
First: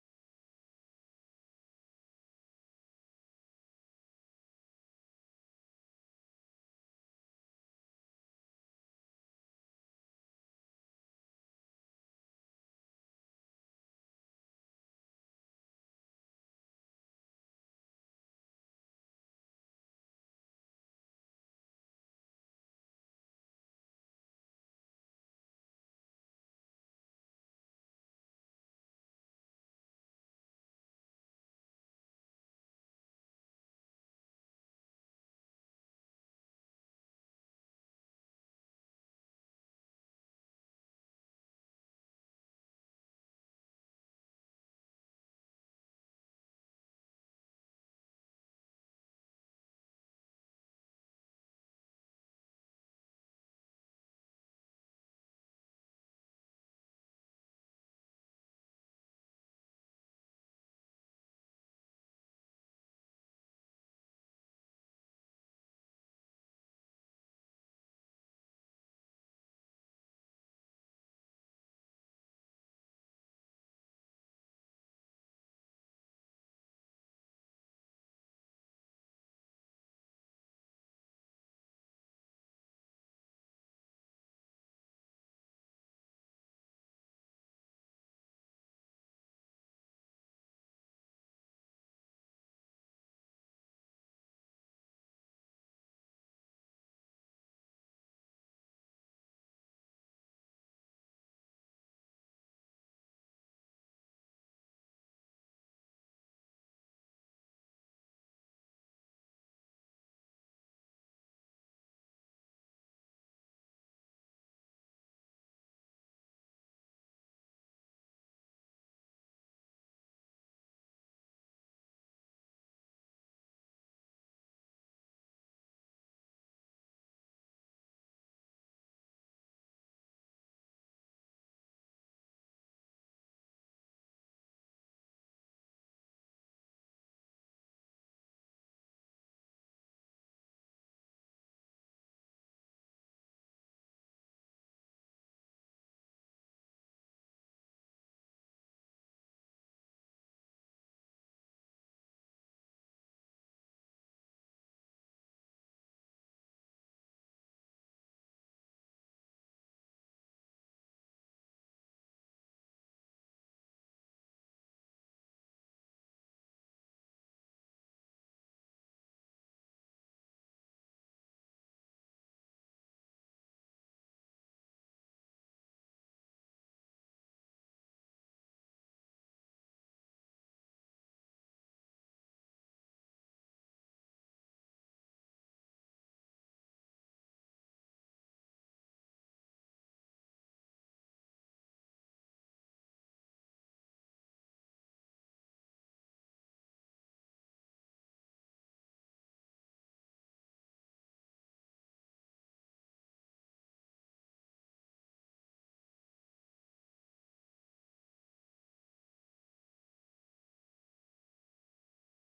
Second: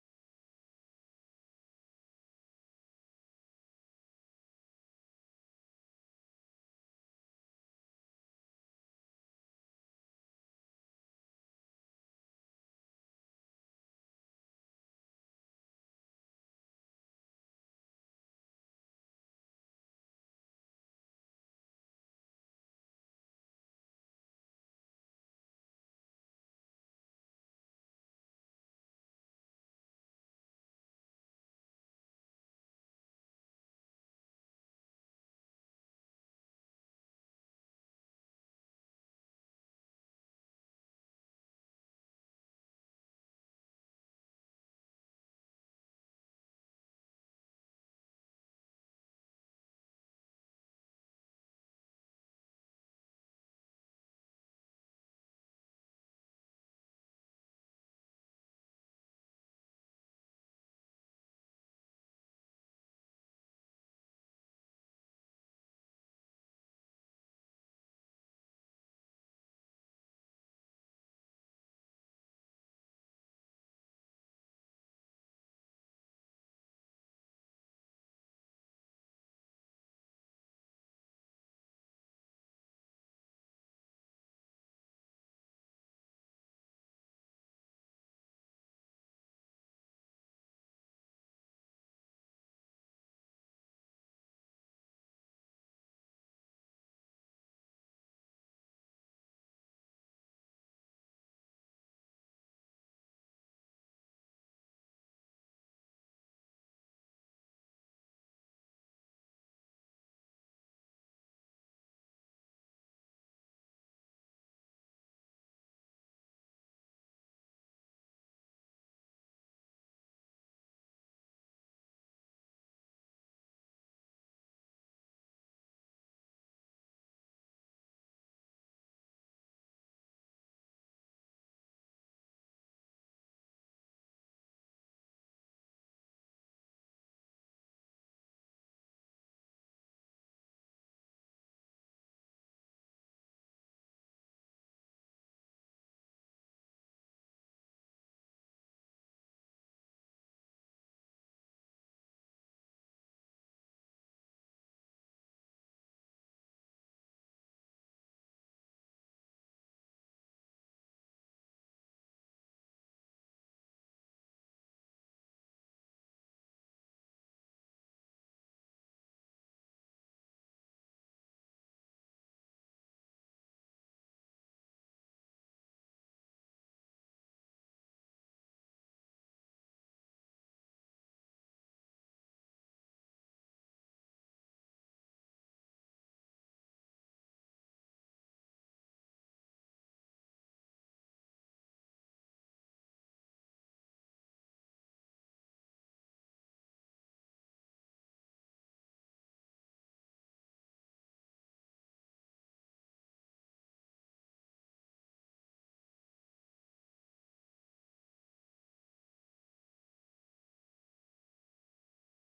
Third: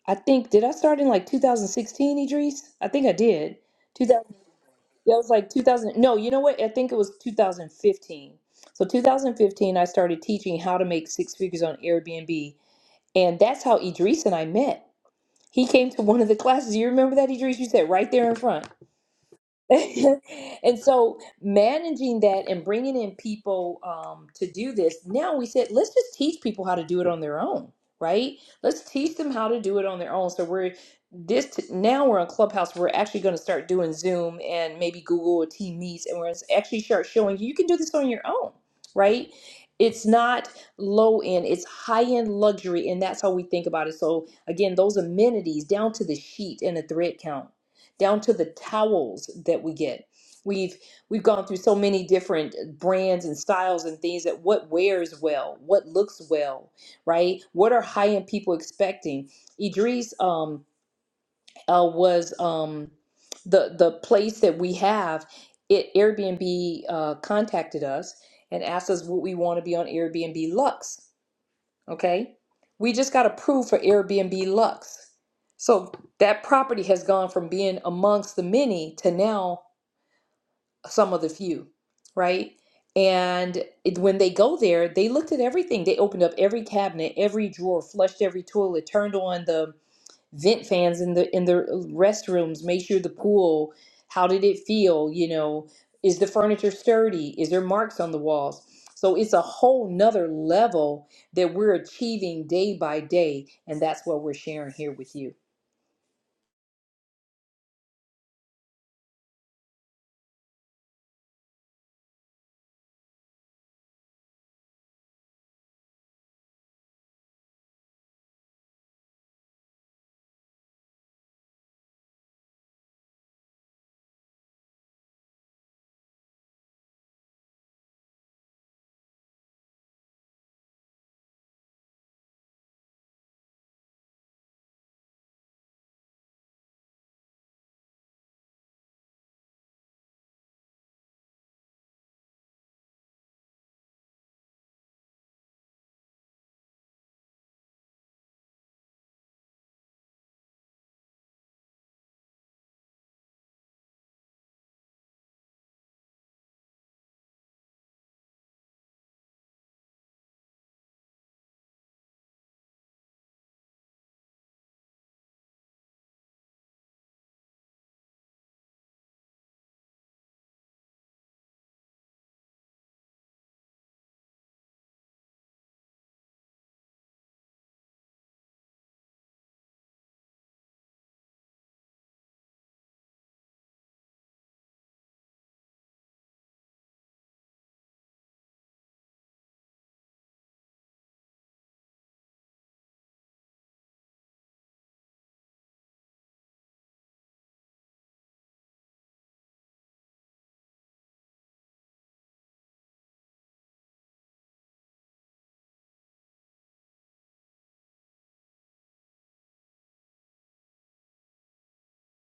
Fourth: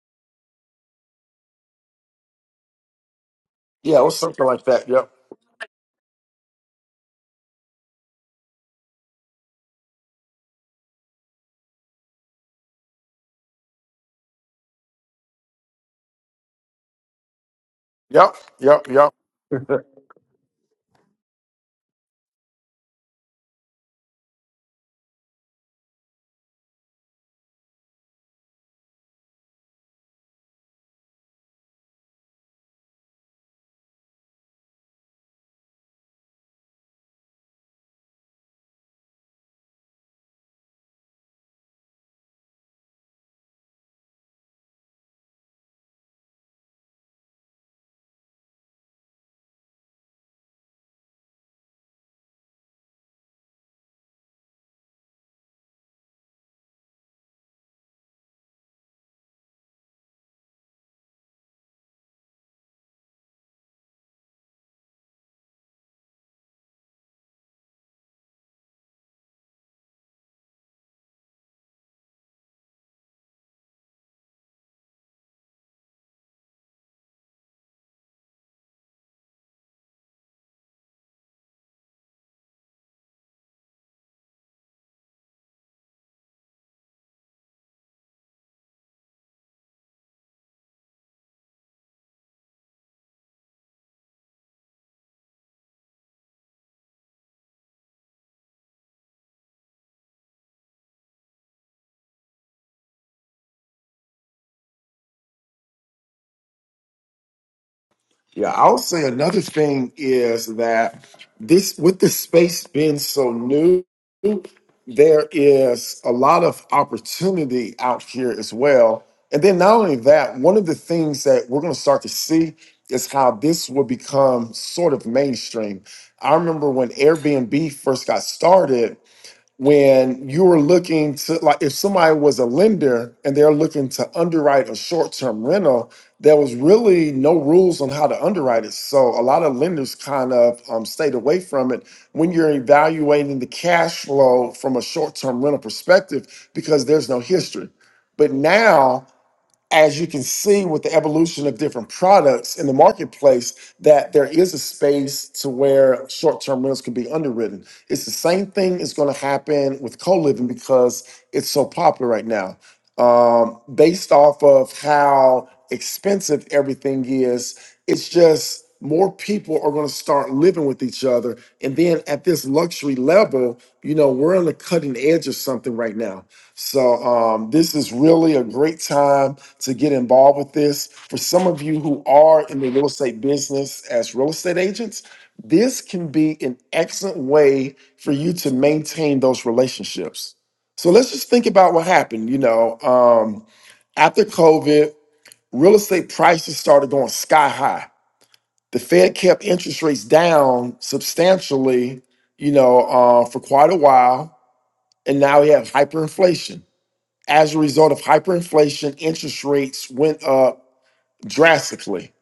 Speaker 1: i think did i start in like 2016 idris i think i did
Speaker 2: Yeah, or
Speaker 1: 2000 that
Speaker 2: something like that. Yep.
Speaker 1: was like 2000 no you know what i think it was 2015 so 2015 i started teaching how to make six figures on airbnb and that's how idris and i met he came to one of the classes you remember that idris you said right there
Speaker 2: Yep.
Speaker 1: in front
Speaker 2: Yep. Yep.
Speaker 1: [LAUGHS] and so managing that and bringing in people um, to do this now we said let's just teach people how to do it on their own right let's teach them how to do it on their own so we're this t- now we're on clubhouse we're actually going to start doing zoom and maybe google or team meets and we're gonna actually start showing you you can do this on your own right it's not low end it's high end luxury and that's how we think about it so again those amenities down to the sheet and the thread count down to the towels that we get. We've we've gone through so many different brands and styles and things that what wears well, what looks well, right? What are high end people expecting? Idris um, uh, was um, the the place that we have. It Airbnb uh, contacted us and asked us what we want to be on Airbnb Lux, Okay. We just got approved for Airbnb Lux. So that property has gone from being amongst the many to now some of the few, right? And it, when they go there, they looked at everything. They opened up every cabinet, every drawer, flushed every toilet, turned on the vent fans in the in the restrooms measure the pool how did it feel you know is the furniture sturdy is there marks on the walls so it's a whole nother level that we're achieving day by day and that's what we're sharing here with you
Speaker 2: Yeah, I'll say another thing is that this with the space being so new, there is a lot of opportunity out here as well. And then not only that, one of the things that we're going to start to see is how this will become sort of mainstream. I remember when Airbnb first got started, when you were looking to like if somebody was a lender and they're looking to underwrite a short-term rental there was really no rules on how to underwrite it so a lot of lenders kind of um, stayed away from it when you're evaluating the cash flow from a short-term rental perspective because there's no history but now as you can see with the evolution of different products in the marketplace, that there is a space to where short-term rentals can be underwritten. It's the same thing is going to happen with co-living because it's so popular right now. Um, based off of how expensive everything is, it's just more people are going to start living with each other. And then at this luxury level, you know, we're on the cutting edge of something right now. So um, this is really a great time to get involved with this. For some of you who are in the real estate business as real estate agents, this can be an excellent way for you to maintain those relationships. So let's just think about what happened. You know, um, after COVID, real estate prices started going sky high. The Fed kept interest rates down substantially, you know, uh, for quite a while, and now we have hyperinflation as a result of hyperinflation, interest rates went up drastically.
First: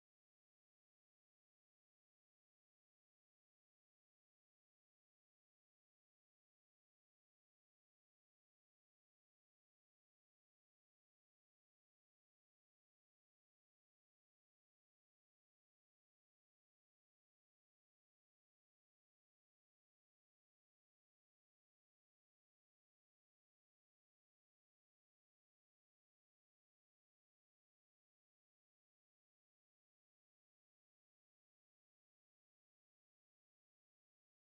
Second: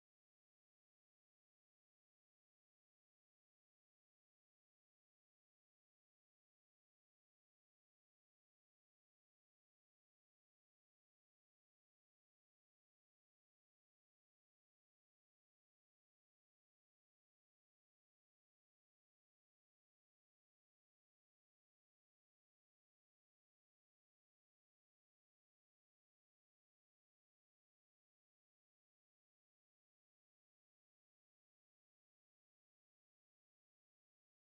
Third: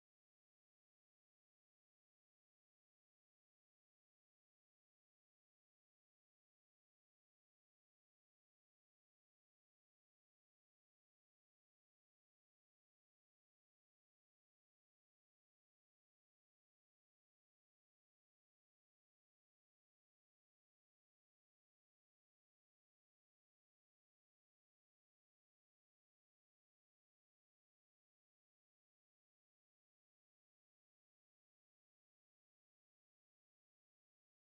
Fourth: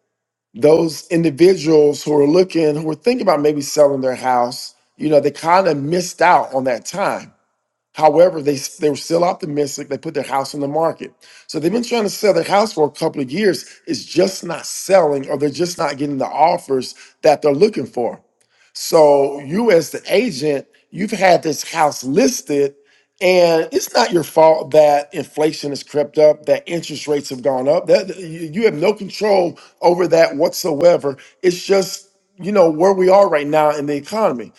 Speaker 2: Those individuals who are looking, who are thinking about maybe selling their house, you know, they kind of missed out on that time. However, they they were still optimistic. They put their house on the market, so they've been trying to sell their house for a couple of years. It's just not selling, or they're just not getting the offers that they're looking for. So you, as the agent, you've had this house listed, and it's not your fault that inflation has crept up, that interest rates have gone up. That you you have no control over that whatsoever. It's just you know where we are right now in the economy.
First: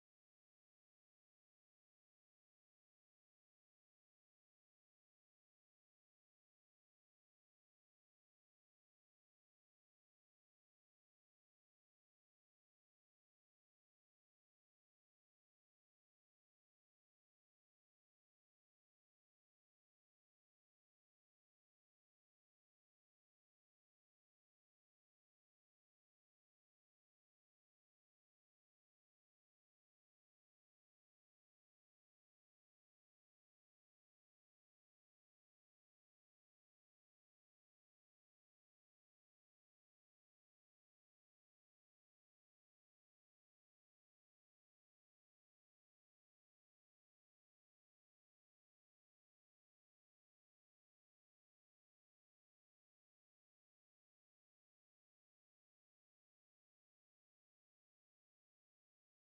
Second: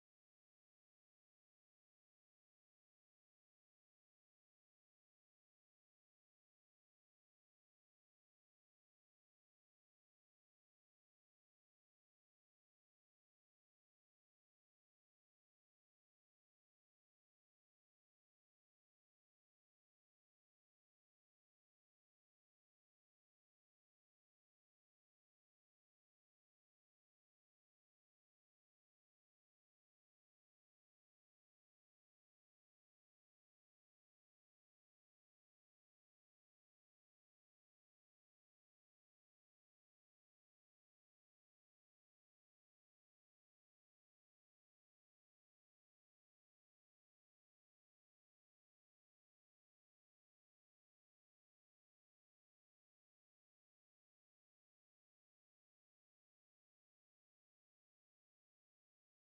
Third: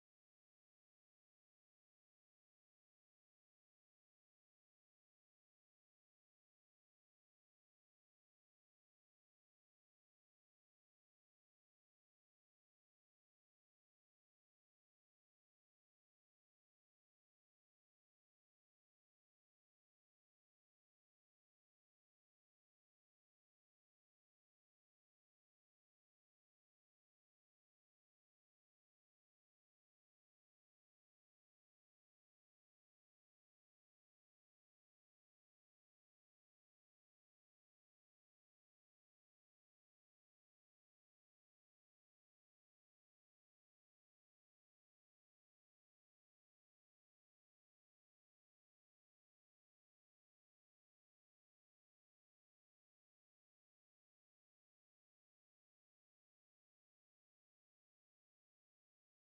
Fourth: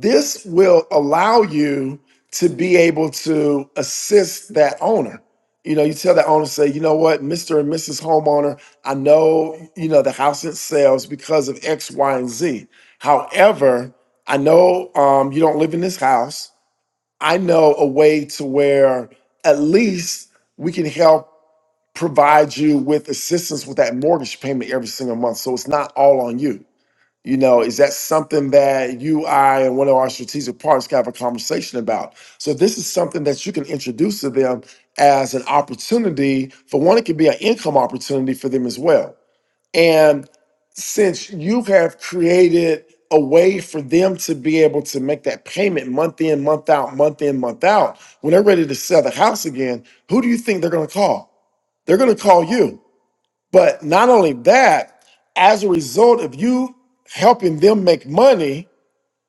Speaker 2: This will allow you to be able to assist that owner. You know, you tell that owner, say, you know what, Mr. and Mrs. Homeowner, I know, you know, the house it sells because of X, Y, and Z. However, I know um, you don't live in this house. I know a way to where at least we can help provide you with assistance with that mortgage payment every single month. So it's not all on you. You know, is that something that you, I, and one of our strategic partners can have a conversation about? So this is something that you can introduce to them as an opportunity. For one, it could be an income opportunity for them as well. And since you have created a way for them to be able to make that payment month in, month out, month in, month out, when they're ready to sell the house again, who do you think they're going to call? They're going to call you but not only that, as a result of you helping them make money,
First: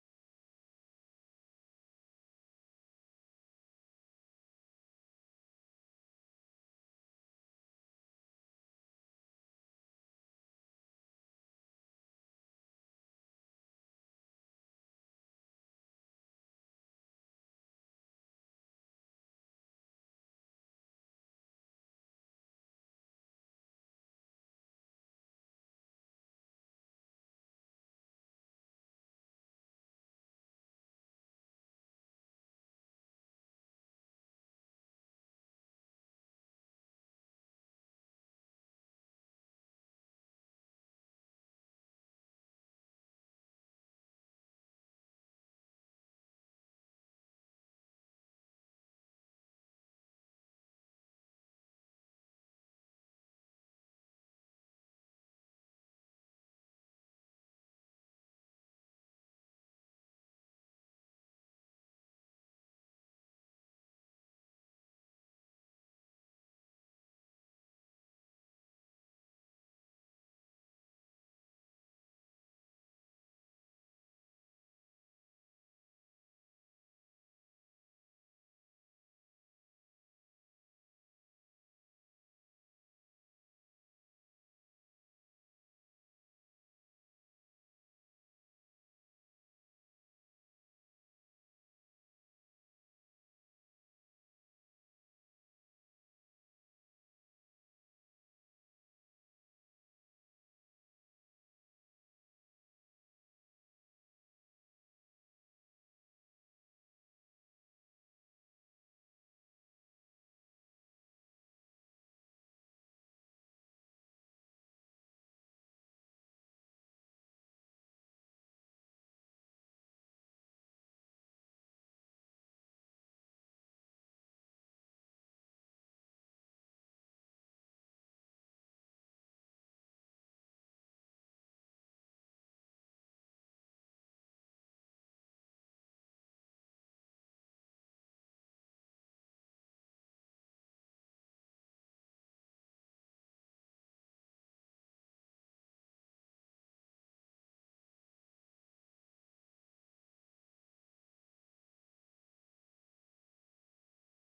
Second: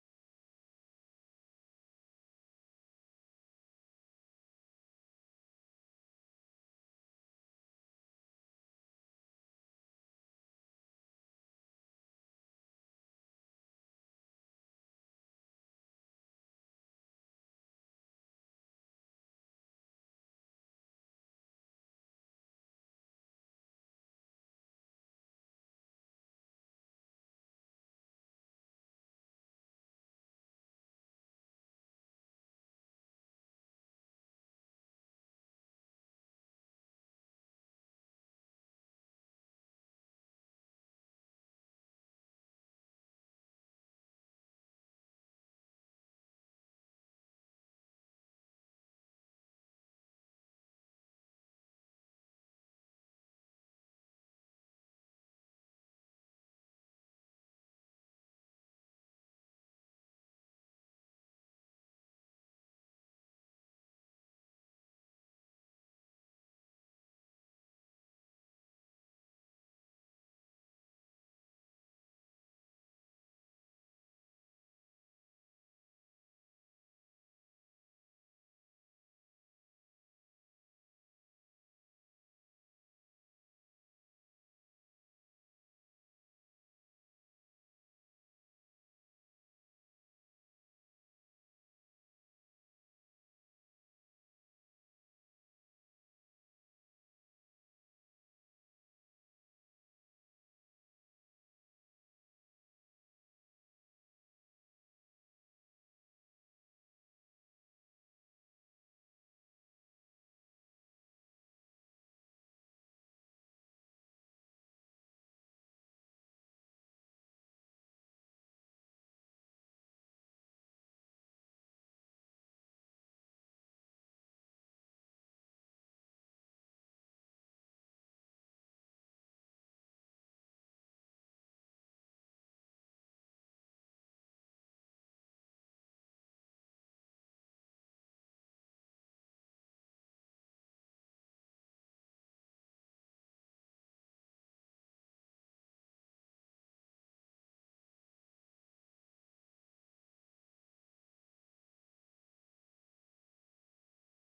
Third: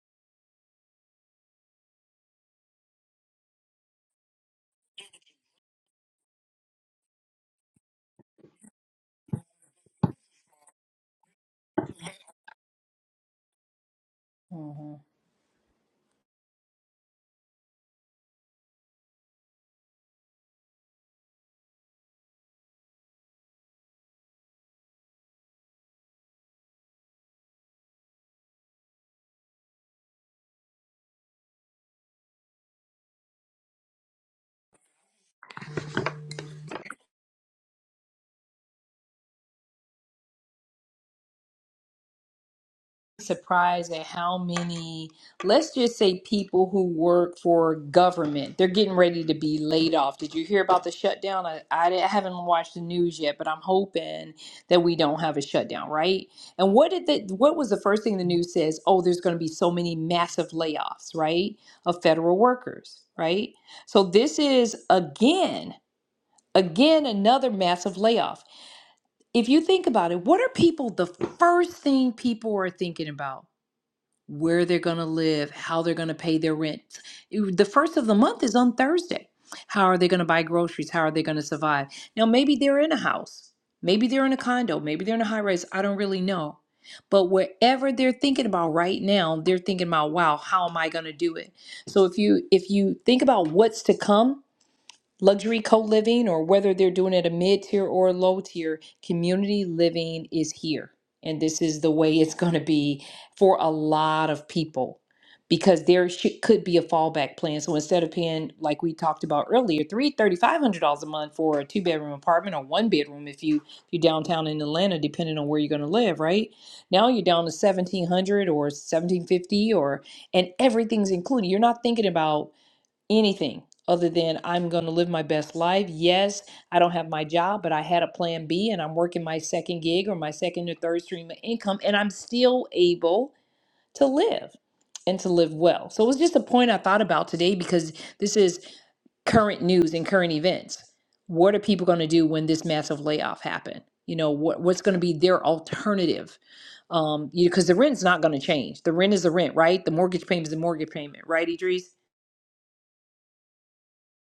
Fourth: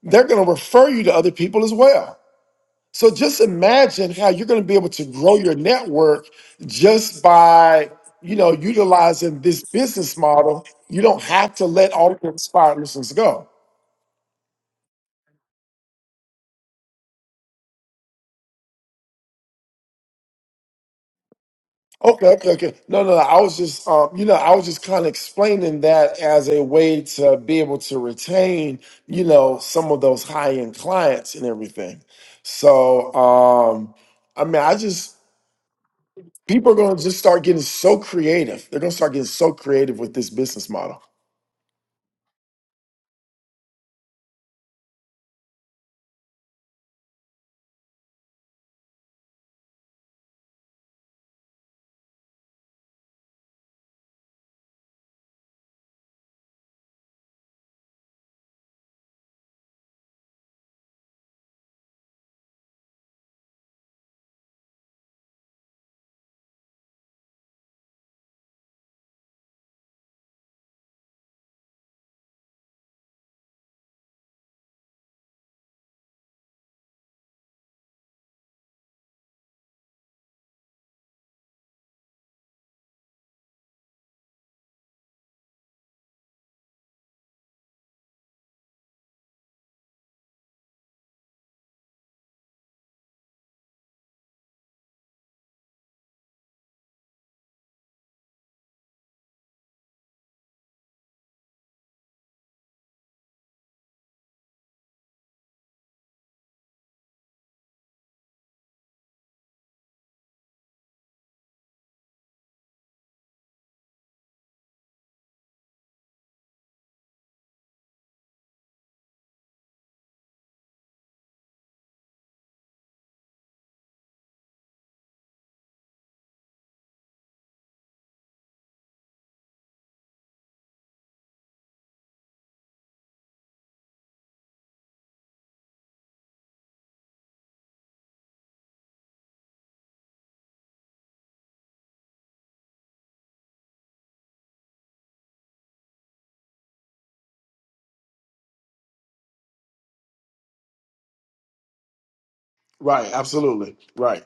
Speaker 2: they're going to refer you to other people as well. So just imagine how you're going to be able to grow your network just by, you know, utilizing this business model. You don't have to let all of your inspired listeners go. Okay, okay, okay. No, no, no. I was just, um, you know, I was just kind of explaining that as a way to be able to retain, you know, some of those high end clients and everything. So, um, I mean, I just, people are going to just start getting so creative. They're going to start getting so creative with this business model.
Speaker 1: surprised at how many, let's just say people who work for government, they're getting ready to be laid off. Did you hear about the shutdown? I, I di- I haven't watched the news yet, but I'm hoping that we don't have a shutdown, right? And what did the, what was the first thing the news says? Oh, there's going to be so many massive layoffs, right? Of federal workers, right? So this is again, again, another massive layoff. If you think about it, what are people the first thing people are thinking about? where they're going to live, how they're going to pay their rent. You- The first of the month is on Thursday. How are they going to buy groceries? How are they going to survive? Now, maybe they're in a house, maybe they're in a condo, maybe they're in a high rise. I don't really know. But whatever they're thinking about right now, they're thinking about, wow, how am I going to do it? So if you if you think about what's to come, luxury co-living or whether they're doing it a mid-tier or a low tier community living is here and this is the way it's going to be for a lot of people because there should, could be a fallback plan so instead of paying like we talked about earlier three thirty five hundred dollars a month for a two bedroom apartment or one bedroom if you you're downtown in atlanta depending on where you're going to live right now you're down to 1700 or 1750 or and everything's included you're not thinking about anything other than I'm going to live my best life. Yes, I don't have my job, but I had a plan B and I'm working my second gig or my second or third stream of income, and I'm still able to live and to live well. So it was just a point I thought about today because this is current news and current events. What are people going to do when this massive layoff happened? You know, what, what's going to be their alternative? Um, because the rent's not going to change. The rent is the rent, right? The mortgage payment is the mortgage payment, right, Idris?
Speaker 2: Right. Absolutely. Right.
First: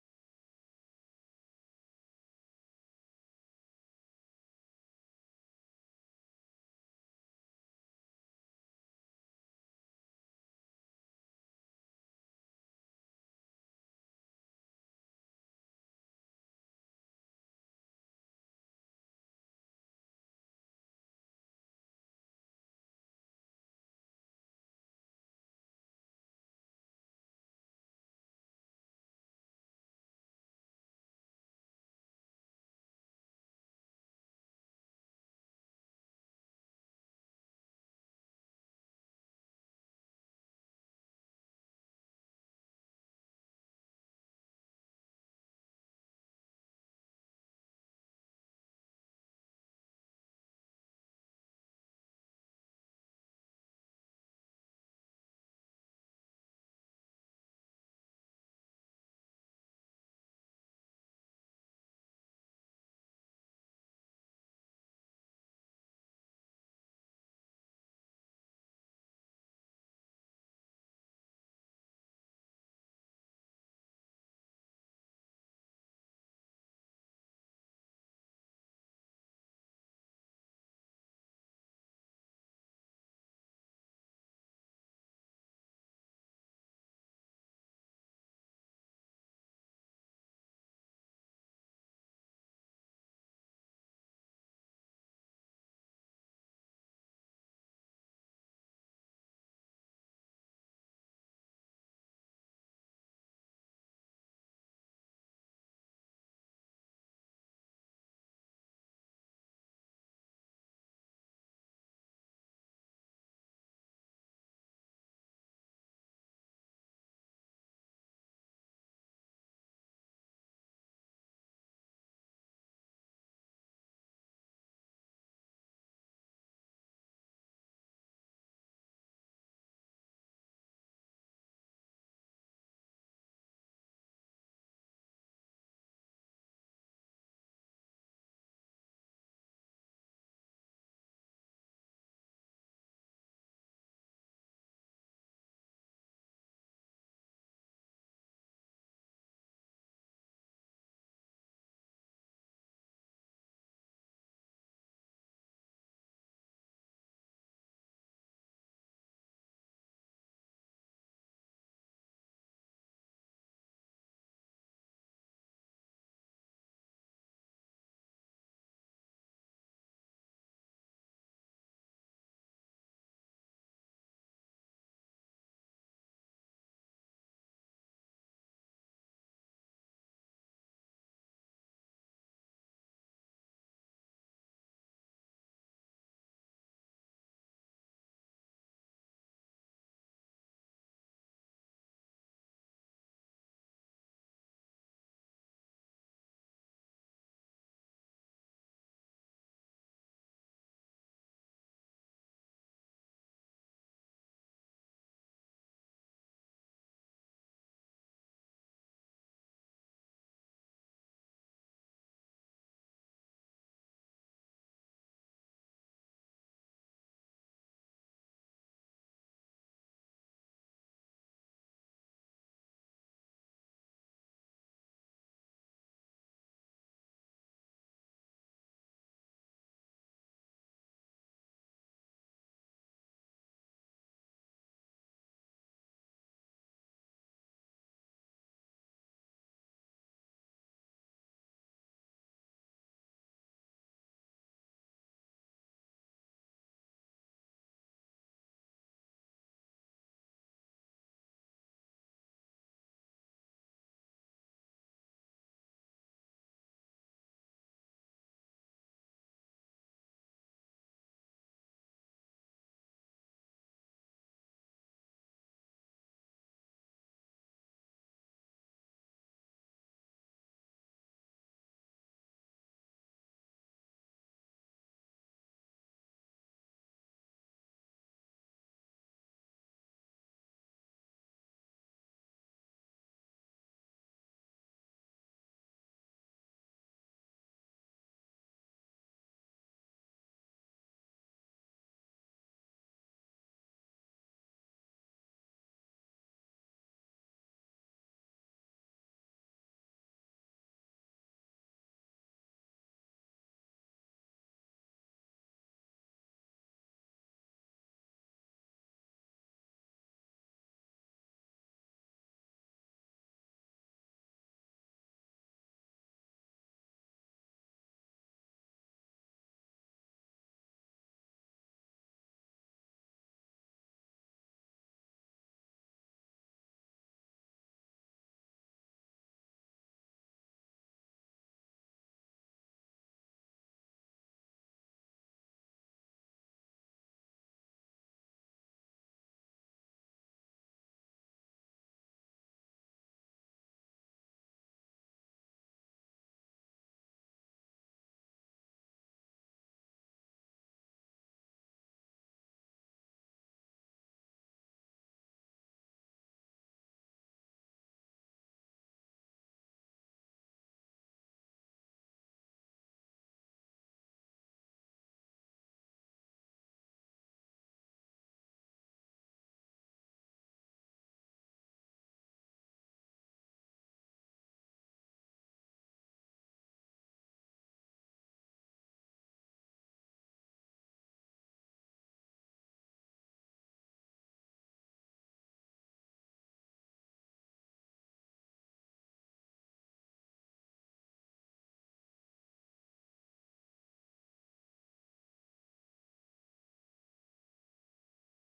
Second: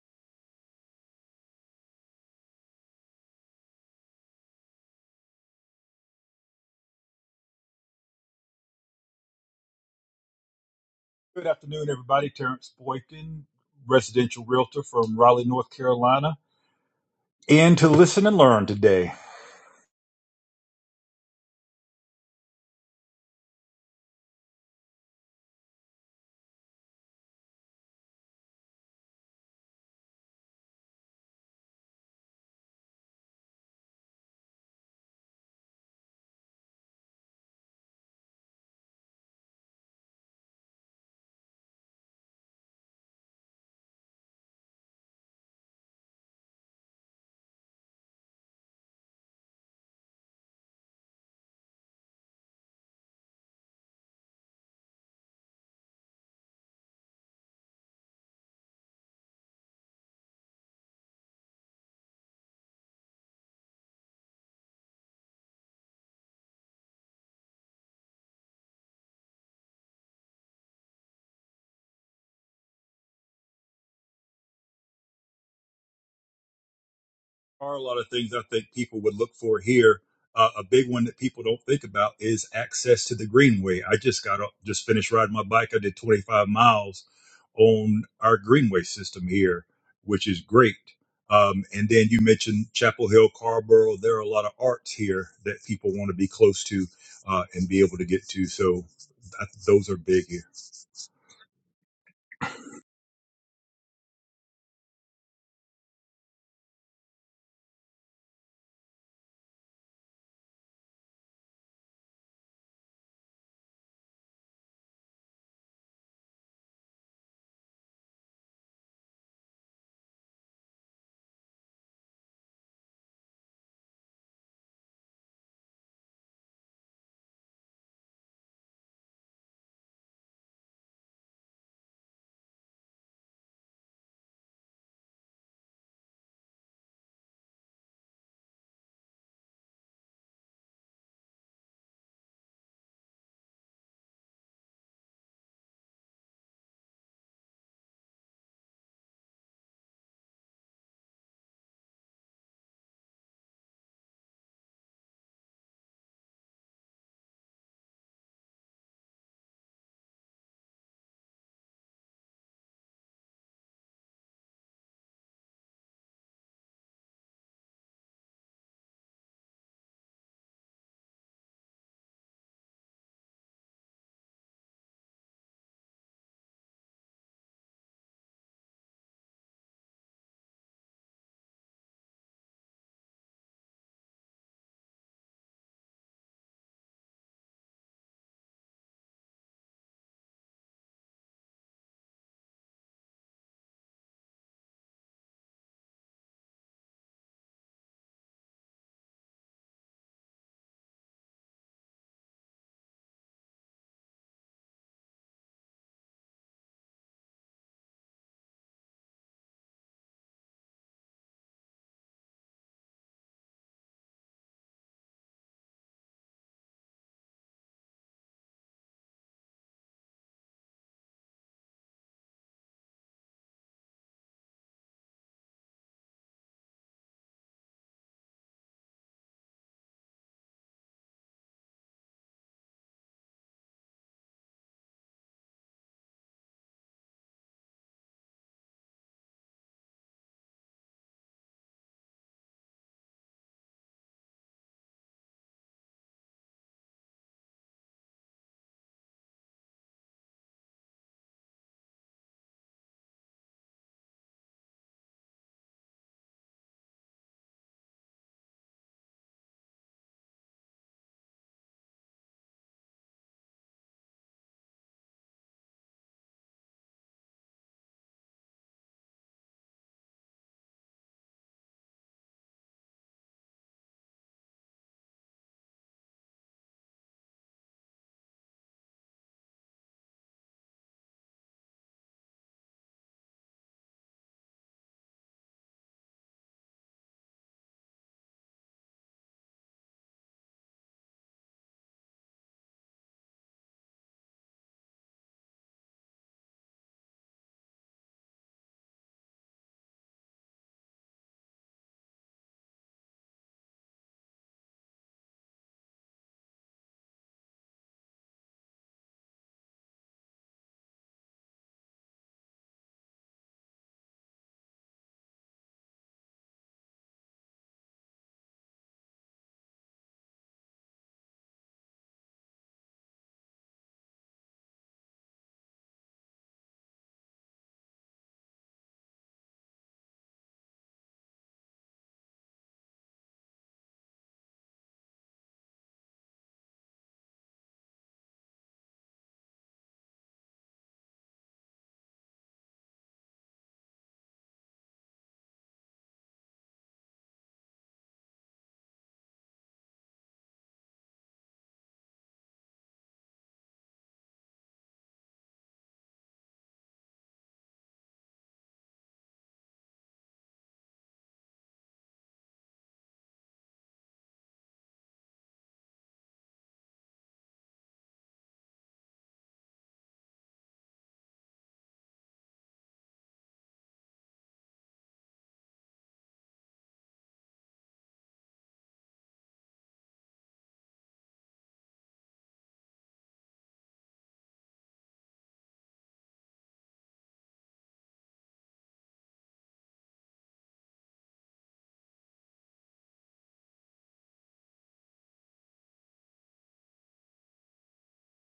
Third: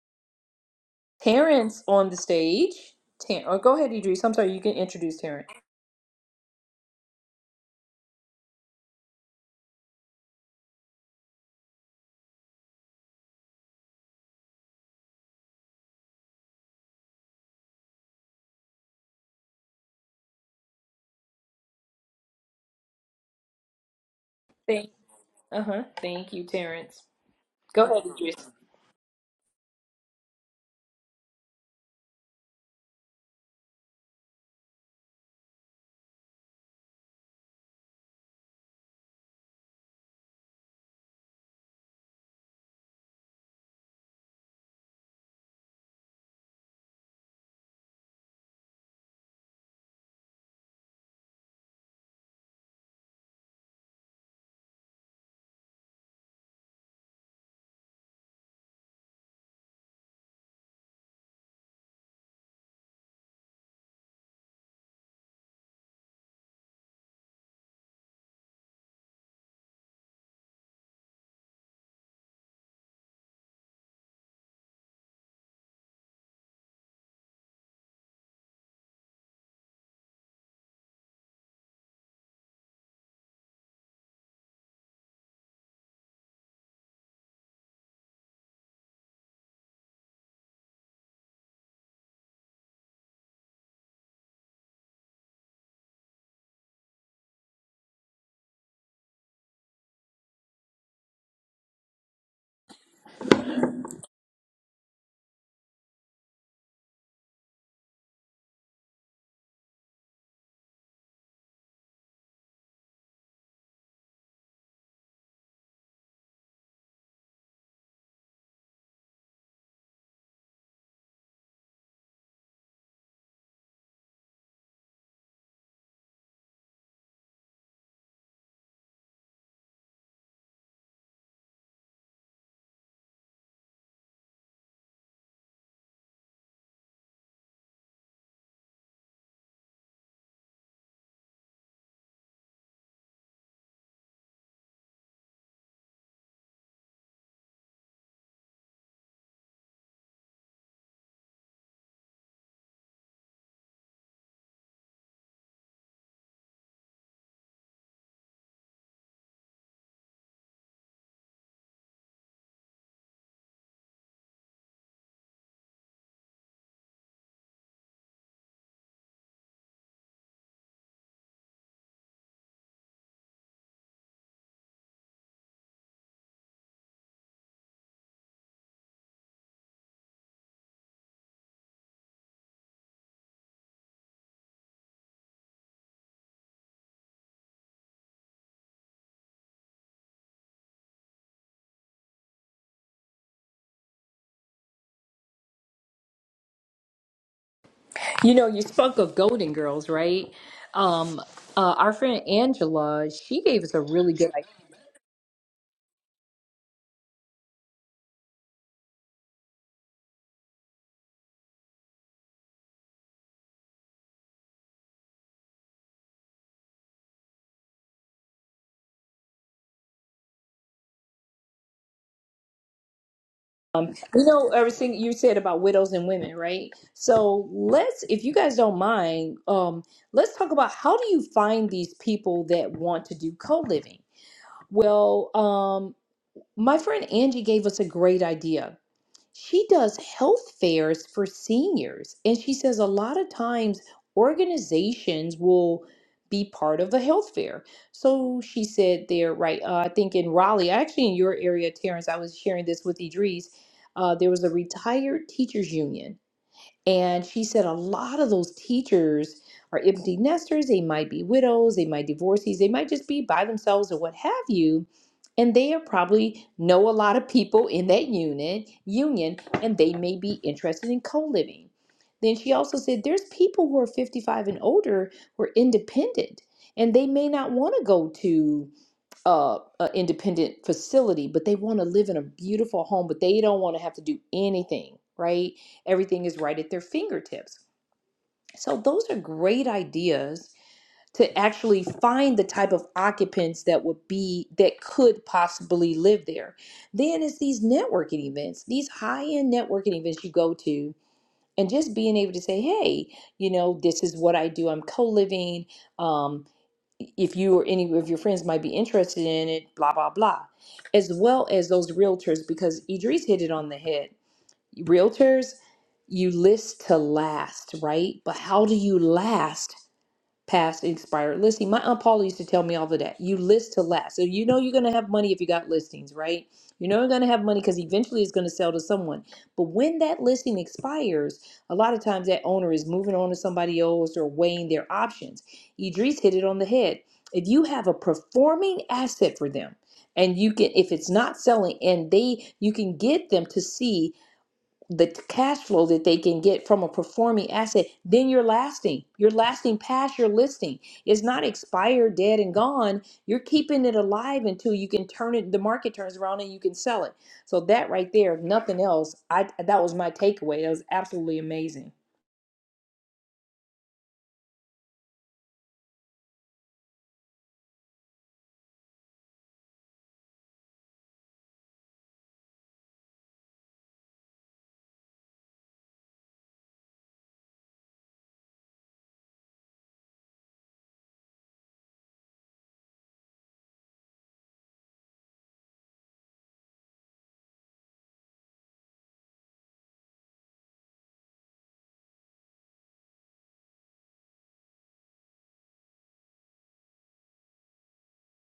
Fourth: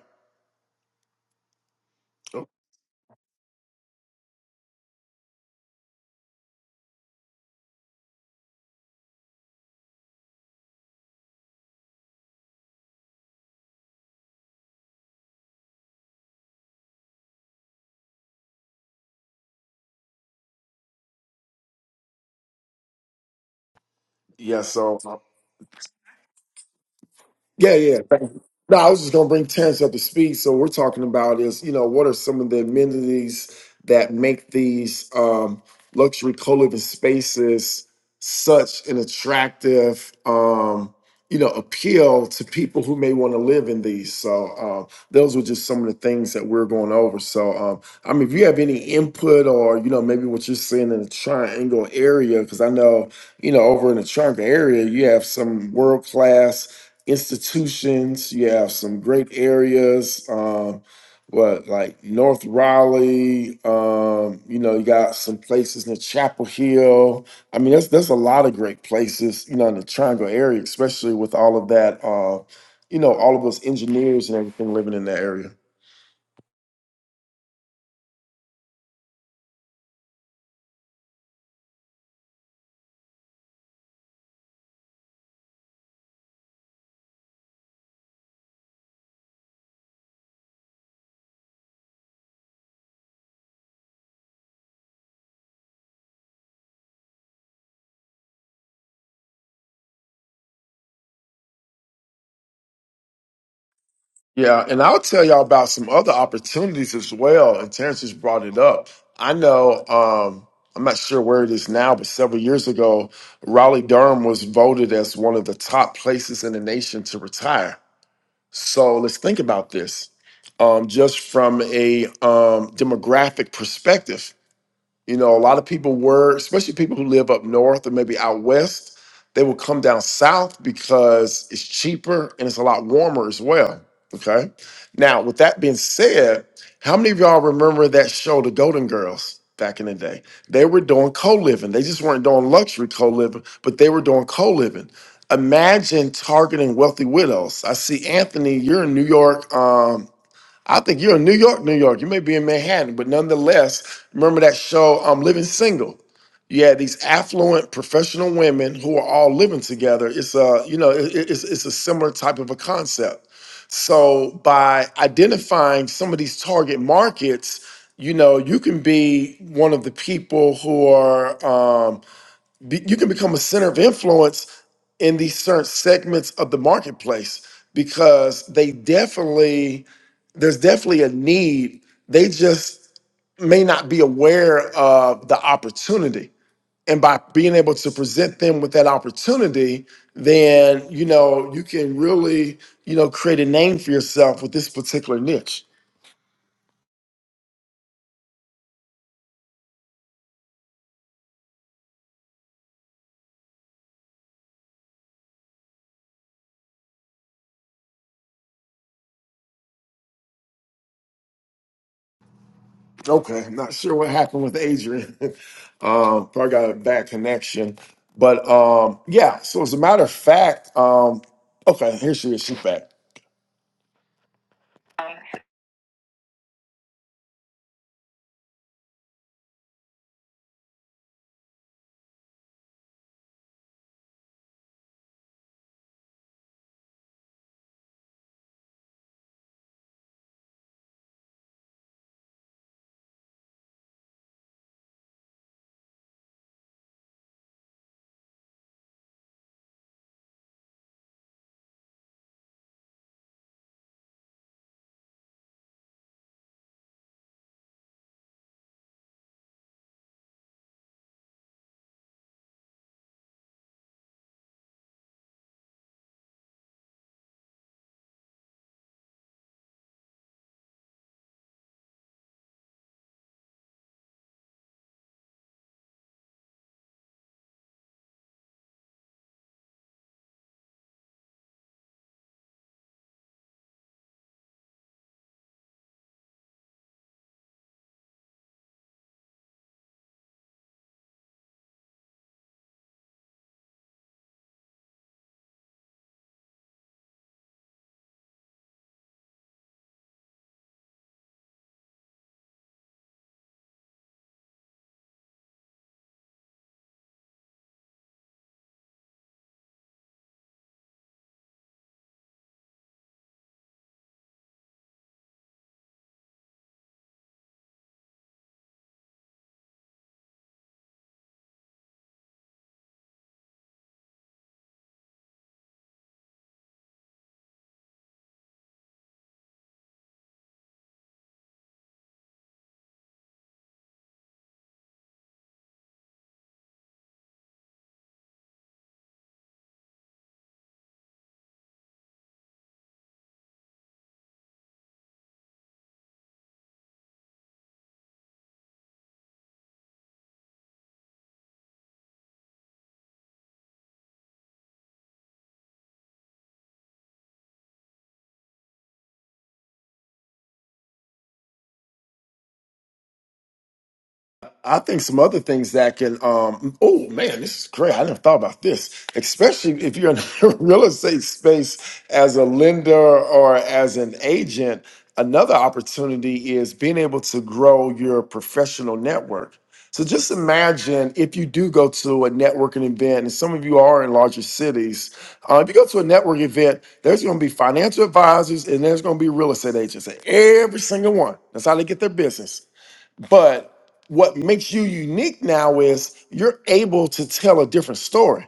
Speaker 1: Terrence on the
Speaker 2: Oh,
Speaker 1: stage. Ter- oh, go ahead, Idris. I'm sorry, you can introduce Terrence.
Speaker 3: Good afternoon, everybody. Terrence Boykin, residential realtor from Raleigh, North Carolina, and to listen and learn today.
Speaker 2: Yeah,
Speaker 1: Thank-
Speaker 2: so
Speaker 1: uh-huh. Thank you, Terrence.
Speaker 2: Yeah,
Speaker 1: Go
Speaker 2: yeah.
Speaker 1: ahead,
Speaker 2: Thank you.
Speaker 1: Idris.
Speaker 2: No, I was just going to bring Terrence up to speed. So we're talking about is you know what are some of the amenities that make these um, luxury co-living spaces such an attractive um, you know appeal to people who may want to live in these. So um, those were just some of the things that we are going over. So um, I mean, if you have any input or you know maybe what you're seeing in the triangle area, because I know you know over in the triangle area you have some world class institutions. You have some great areas. Um, what like North Raleigh? Um, you know, you got some places in Chapel Hill. I mean, that's that's a lot of great places. You know, in the Triangle area, especially with all of that. Uh, you know, all of us engineers and everything living in that area.
Speaker 3: are a lot of things I think people would look for here. Uh, a big one that people don't think about is access to the greenway. I just got up, just finished riding my bike. I did 25 miles on our greenway system here, which is great. Um, and then you mentioned Chapel Hill, Carborough. There are a lot of arts here that people want to be close to uh, and be able to get to. So that, those are big here.
Speaker 2: Yeah, and I'll tell y'all about some other opportunities as well. And Terrence just brought it up. I know, um, I'm not sure where it is now, but several years ago, Raleigh Durham was voted as one of the top places in the nation to retire. So let's think about this um, just from a um, demographic perspective. You know, a lot of people were, especially people who live up north or maybe out west, they will come down south because it's cheaper and it's a lot warmer as well. Okay. Now, with that being said, how many of y'all remember that show, The Golden Girls, back in the day? They were doing co living. They just weren't doing luxury co living, but they were doing co living. Imagine targeting wealthy widows. I see Anthony, you're in New York. Um, I think you're in New York, New York. You may be in Manhattan, but nonetheless, remember that show, um, Living Single. You had these affluent professional women who are all living together. It's a, you know, it- it's, it's a similar type of a concept. So by identifying some of these target markets, you know, you can be one of the people who are, um, be, you can become a center of influence in these certain segments of the marketplace because they definitely there's definitely a need. They just may not be aware of the opportunity. And by being able to present them with that opportunity, then you know you can really you know create a name for yourself with this particular niche.
Speaker 1: You know, you spoke of Golden Girls, right? Um, uh, our friend Angela, she gave us a really good idea.
Speaker 2: Okay, I'm not sure what happened with Adrian. [LAUGHS] um, probably got a bad connection, but um, yeah. So as a matter of fact, um, okay, here she is. She's back.
Speaker 1: Um, you know, everything you said about widows and women, right? So let's, if you guys don't mind, um, let's talk about how do you find these people that want to do co-living? Well, um, my friend Angie gave us a great idea she does health fairs for seniors. And she says a lot of times organizations will be part of a health fair. So she said there, right? Uh, I think in Raleigh, actually in your area, Terrence, I was sharing this with Idris. Uh, there was a retired teachers union and she said a lot of those teachers are empty nesters. They might be widows, they might divorcees, they might just be by themselves or what have you. And they are probably know a lot of people in that unit union, and they may be interested in co-living. Then she also said there's people who are 55 and older who are independent, and they may not want to go to uh, a independent facility, but they want to live in a beautiful home, but they don't want to have to do anything, right? Everything is right at their fingertips. So those are great ideas to actually find the type of occupants that would be that could possibly live there. Then it's these networking events, these high-end networking events you go to and just being able to say, "Hey, you know, this is what I do. I'm co-living. Um, if you or any of your friends might be interested in it, blah, blah, blah, as well as those realtors, because Idris hit it on the head. Realtors, you list to last, right? But how do you last past expired listing. My aunt Paula used to tell me all of that. You list to last. So you know you're going to have money if you got listings, right? You know you're going to have money because eventually it's going to sell to someone. But when that listing expires, a lot of times that owner is moving on to somebody else or weighing their options. Idris hit it on the head. If you have a performing asset for them, and you can if it's not selling and they you can get them to see the cash flow that they can get from a performing asset, then you're lasting. You're lasting past your listing. It's not expired, dead, and gone. You're keeping it alive until you can turn it, the market turns around and you can sell it. So that right there, if nothing else, I that was my takeaway. That was absolutely amazing.
Speaker 2: I think some other things that can, um, oh man, this is great. I never thought about this, especially if you're in [LAUGHS] the real estate space as a lender or as an agent. Another opportunity is being able to grow your professional network. So just imagine if you do go to a networking event, and some of you are in larger cities. uh, if you go to a network event, there's going to be financial advisors and there's going to be real estate agents, and every single one. That's how they get their business. But what makes you unique now is you're able to tell a different story.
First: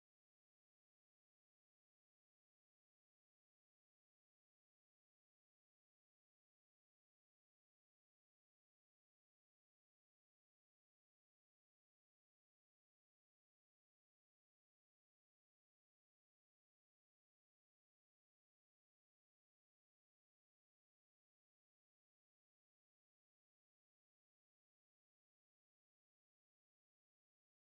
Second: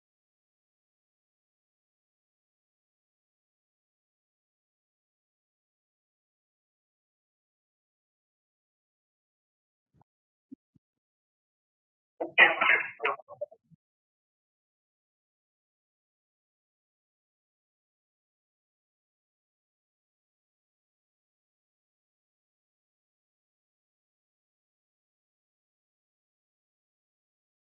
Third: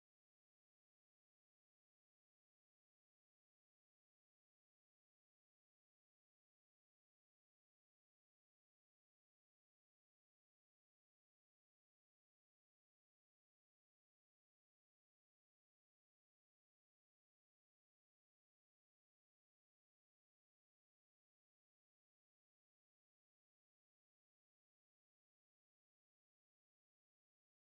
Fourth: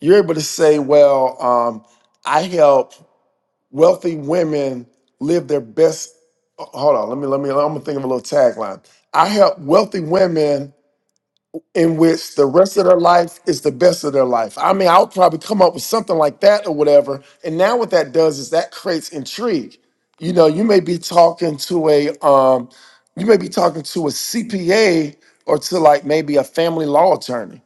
Speaker 2: You're able to say, well, um, I help wealthy women live their best. oh, Hold on, let me, let me, I'm gonna think of a little tagline. I help wealthy women in which the rest of their life is the best of their life. I mean, I'll probably come up with something like that or whatever. And now what that does is that creates intrigue. You know, you may be talking to a um, you may be talking to a CPA or to like maybe a family law attorney.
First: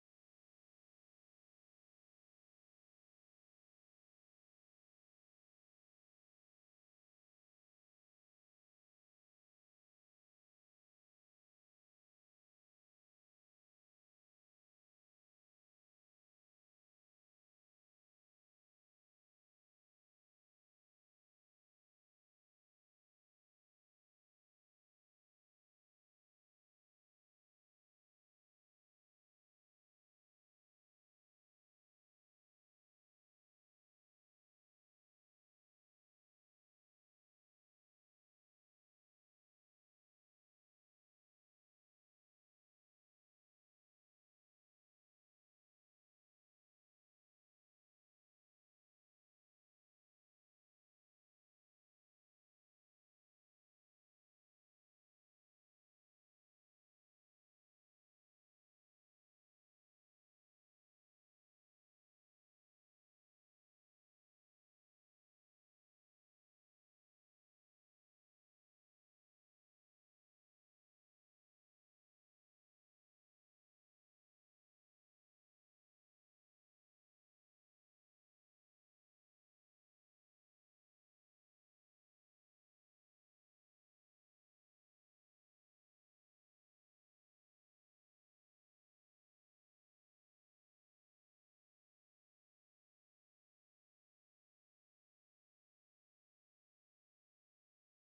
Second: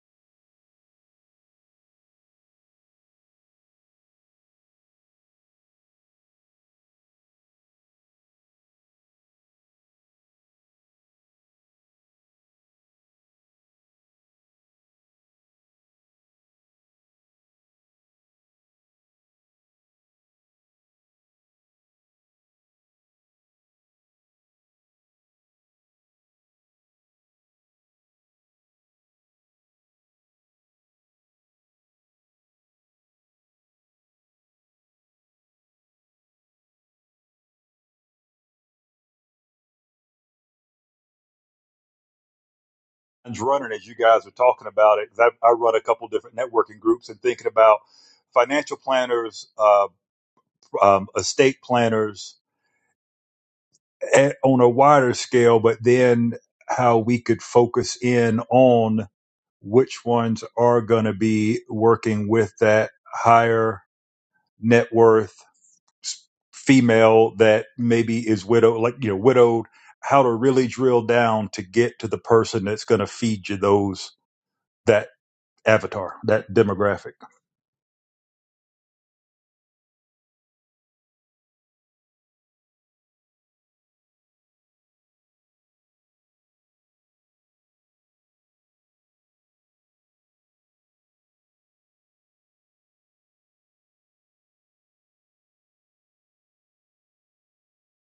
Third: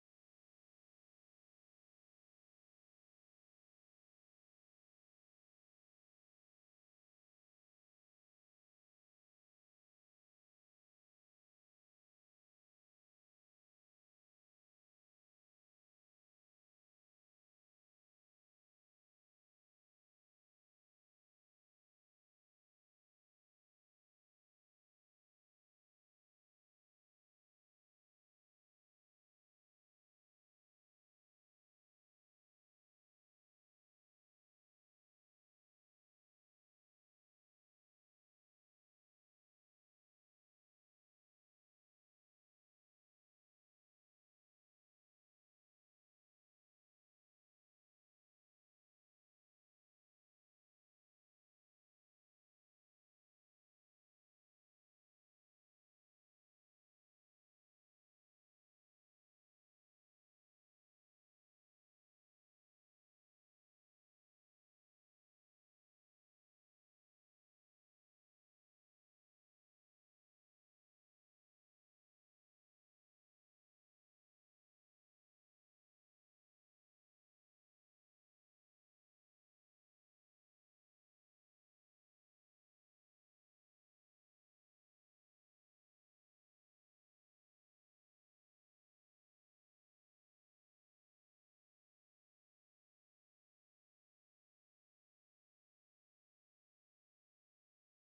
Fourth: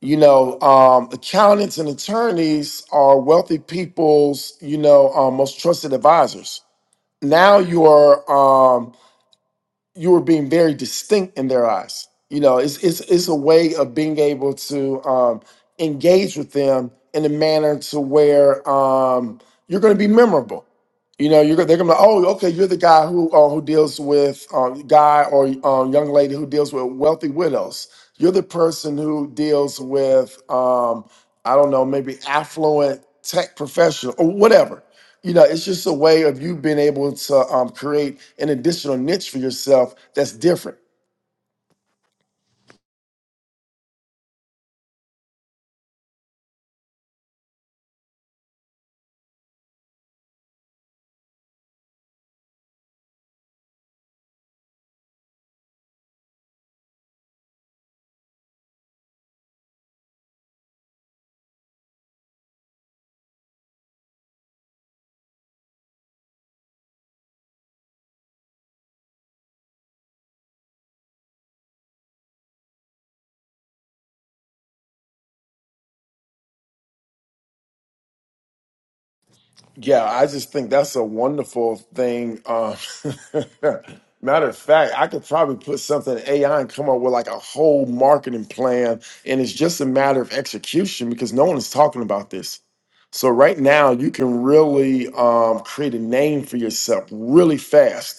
Speaker 2: You know, um, accountants and attorneys are wealthy people's, you know, um, most trusted advisors. Now you are you were being very distinct in their eyes. You know, it's it's it's a way of being able to um, engage with them in a manner to where um, you're going to be memorable. You know, you're go- they're going to oh okay, you're the guy who uh, who deals with um, guy or um, young lady who deals with wealthy widows. You're the person who deals with um, I don't know maybe affluent tech professional or whatever you know, it's just a way of you being able to um, create an additional niche for yourself that's different.
Speaker 3: It's running as you guys are talking about it. 'cause I, I run a couple different networking groups and thinking about financial planners. um, um, estate planners at, on a wider scale, but then how we could focus in on which ones are going to be working with that higher net worth s- female that maybe is widowed, like, you know, widowed, how to really drill down to get to the person that's going to feed you those, that avatar, that demographic.
Speaker 2: Yeah, I just think that's a wonderful thing. Um, [LAUGHS] matter of fact, I could probably put something in AI and come up with like a whole marketing plan, and it's just a matter of execution because no one is talking about this. So right now, you can really um, create a name for yourself really fast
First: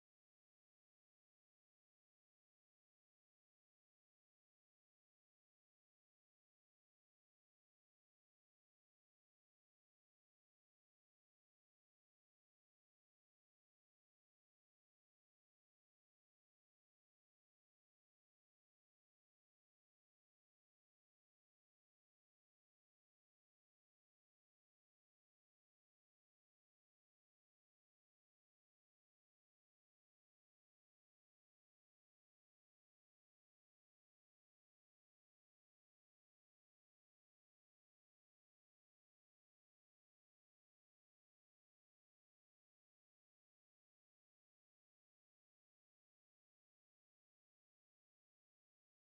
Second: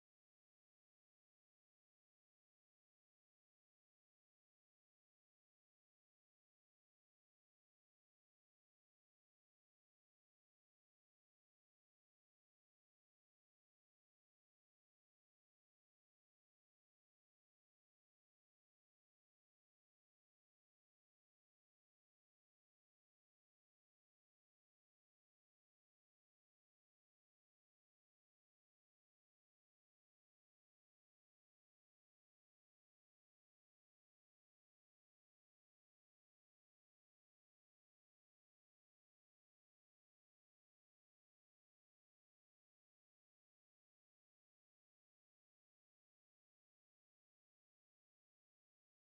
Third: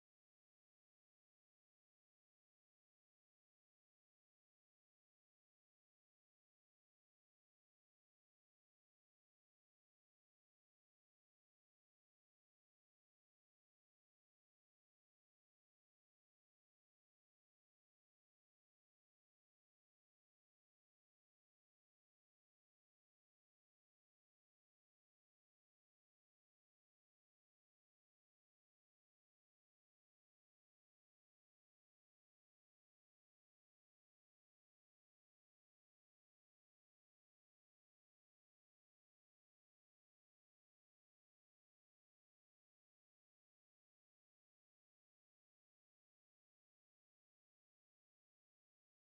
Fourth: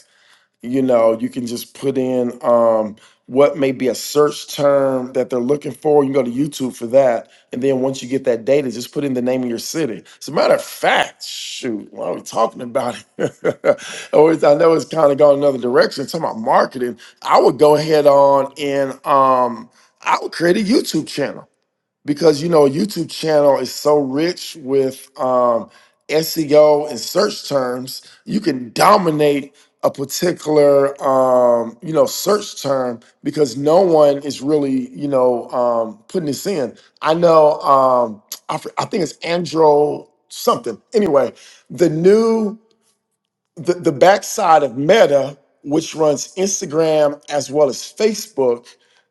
Speaker 2: you know you can just put in um, what may be a search term that they're looking for you can go to youtube for that and then once you get that data just put in the name of your city as a matter of fact shoot why are we talking about it [LAUGHS] always i know it's kind of gone another direction talking about marketing i would go ahead on and um, i would create a youtube channel because you know YouTube channel is so rich with um, SEO and search terms. You can dominate a particular um, you know search term because no one is really you know um, putting this in. I know um, I, fr- I think it's Andro something. Anyway, the new the, the backside of Meta, which runs Instagram as well as Facebook,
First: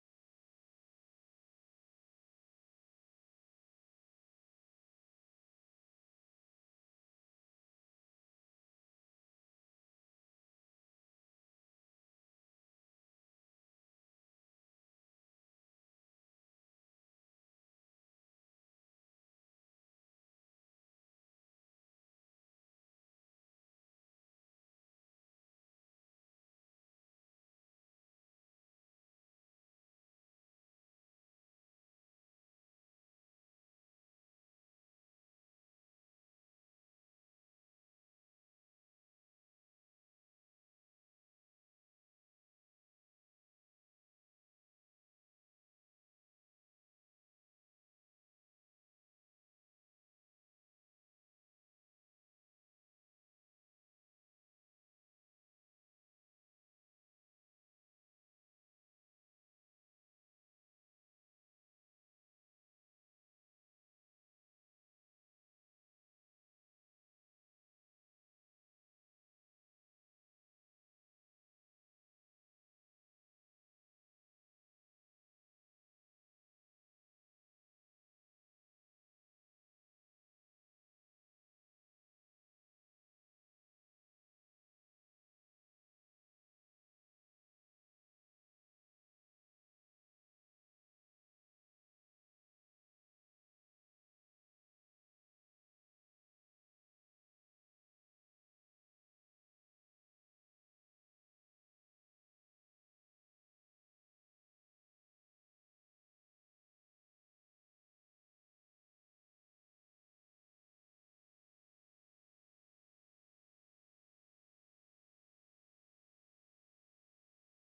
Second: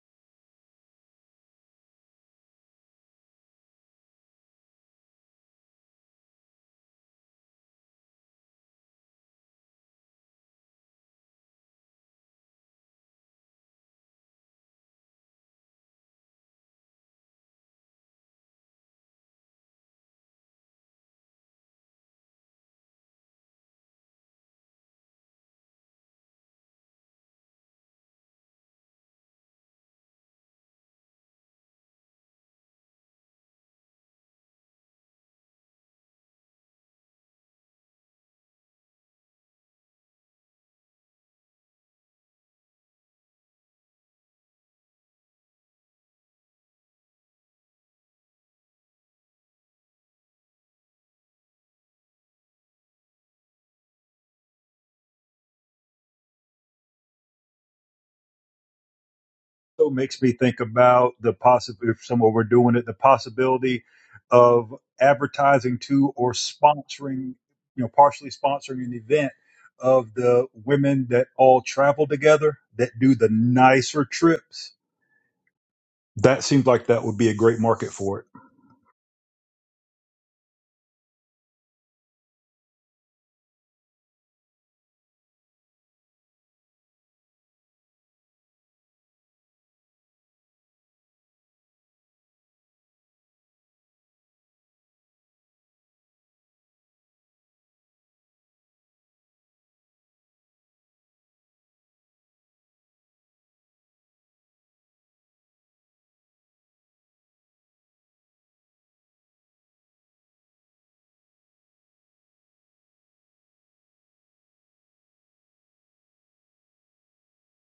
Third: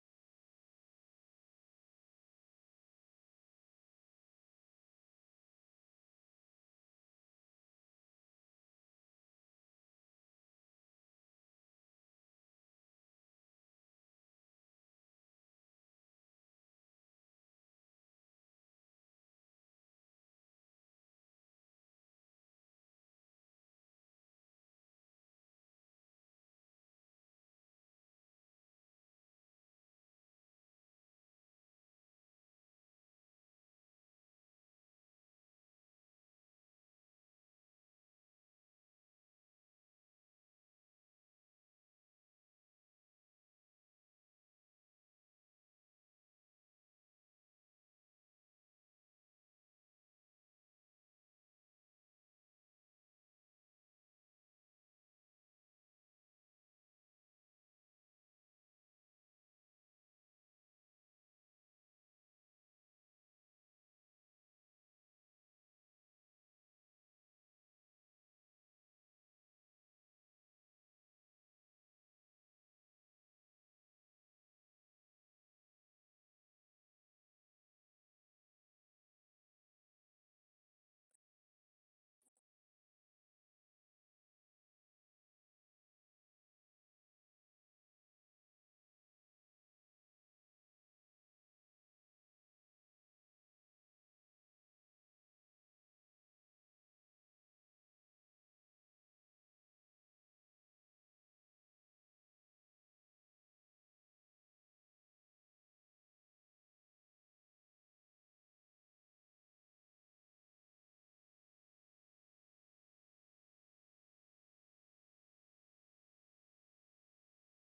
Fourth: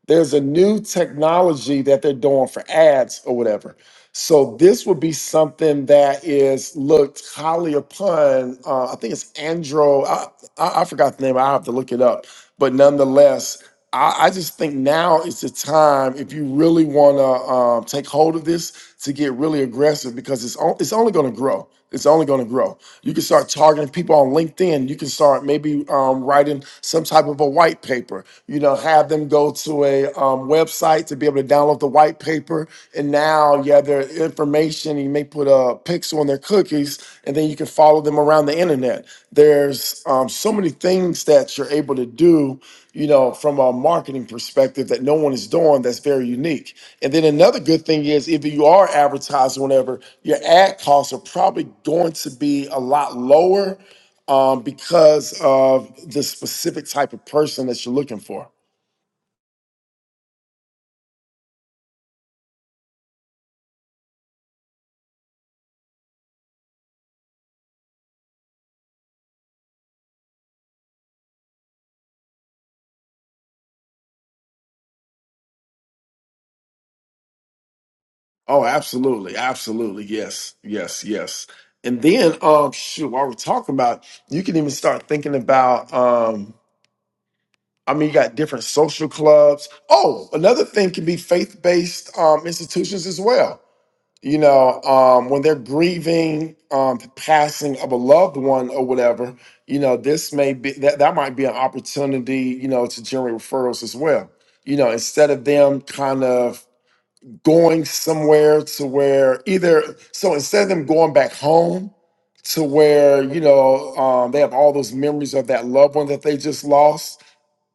Speaker 2: there's a new technology that they're doing for ads or whatever. So this would be something that is looked highly upon. Uh, I think it's Andro. I, I, I forgot the name. I have to look it up. But nonetheless, I, I just think now is the time if you really want to um, take hold of this to get really aggressive because it's on, it's only going to grow. It's only going to grow. You can start targeting people on LinkedIn. You can start maybe um, writing some type of a white paper. You know, have them go to a um, website to be able to download the white paper, and now now you have their information. You may put a pixel on their cookies, and then you can follow them around the internet. There's um, so many things that you're able to do, you know, from a marketing perspective that no one is doing. That's very unique. And then another good thing is if you are advertising, whatever, your ad costs are probably going to be a lot lower um, because of the specific type of person that you're looking for.
Speaker 3: also makes me think about the possibility, if someone were doing it, the possibility of advertising to or sponsoring, you know, partially sponsoring an event of the women that all travel together that do the nicer trips. That seems like that would be a great market for it.
Speaker 2: Oh, absolutely, absolutely, yes, yes, yes. And then, um, shoot, while we're talking about, you can even start thinking about. Um, I mean, you got different social clubs. Oh, another thing can be faith-based um, institutions as well. You know, um, when they're grieving um, the passing of a loved one or whatever, you know, this may be that that might be an opportunity, you know, to generate referrals as well. You know, instead of them kind of going somewhere to where either so instead of them going back home to where you know um, they have all those memories of that loved one that they just lost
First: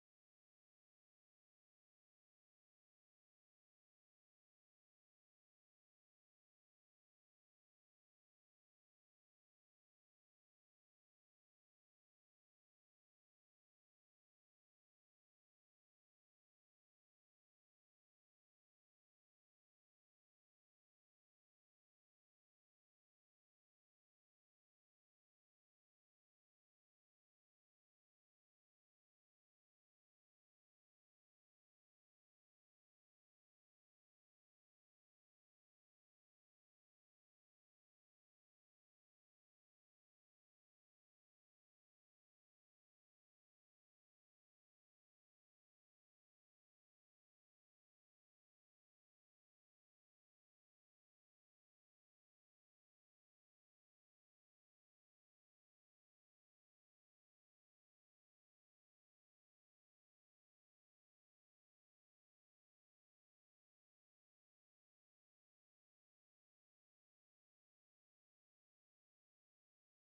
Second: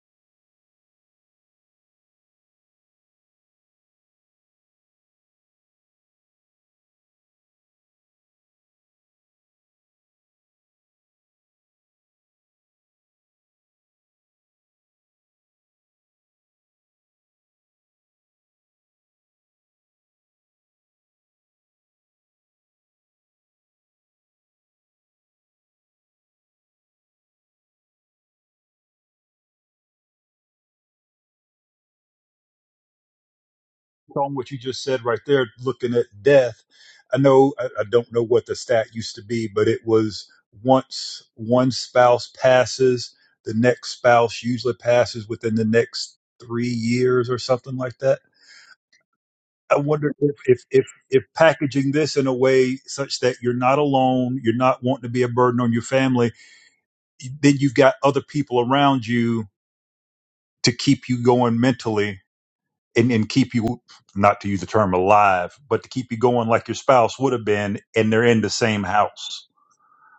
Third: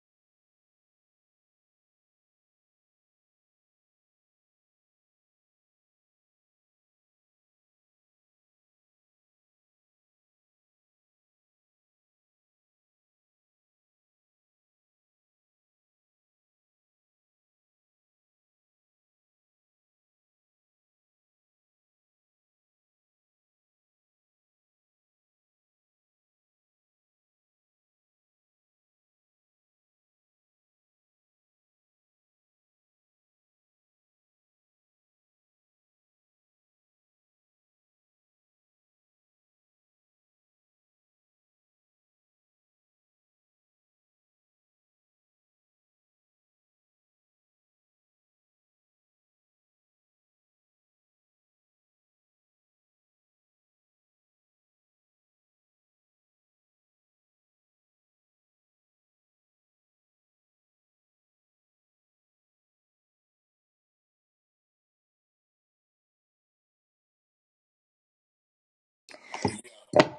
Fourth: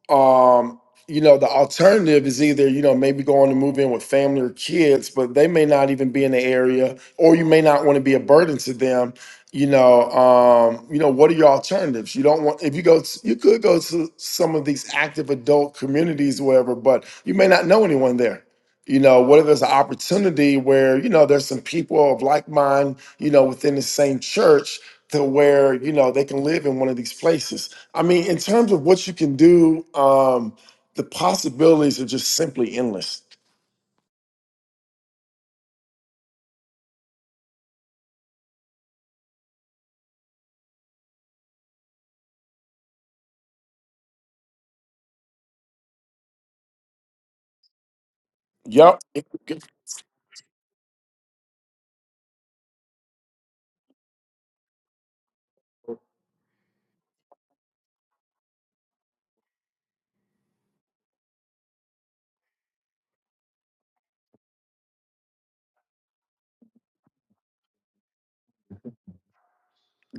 Speaker 2: um you know the alternative is either you know maybe going to move in with family or kids but they may not even be in the area or you may not want to be a burden to them you know um you know what are your alternatives you don't want if you go to, you could go to some of these active adult communities wherever but you may not know anyone there you know what if there's an opportunity where you know there's some people of like mind you know within the same church to where you know they can live in one of these places. I mean, in terms of what you can do, um, the possibilities are just simply endless.
Speaker 3: on what you just said right there, looking at death, I know I, I don't know what the stat used to be, but it was once one spouse passes, the next spouse usually passes within the next three years or something like that.
Speaker 2: Yep.
Speaker 3: I wonder if if if, if packaging this in a way such that you're not alone, you're not wanting to be a burden on your family, then you've got other people around you to keep you going mentally and, and keep you not to use the term alive, but to keep you going like your spouse would have been, and they're in the same house.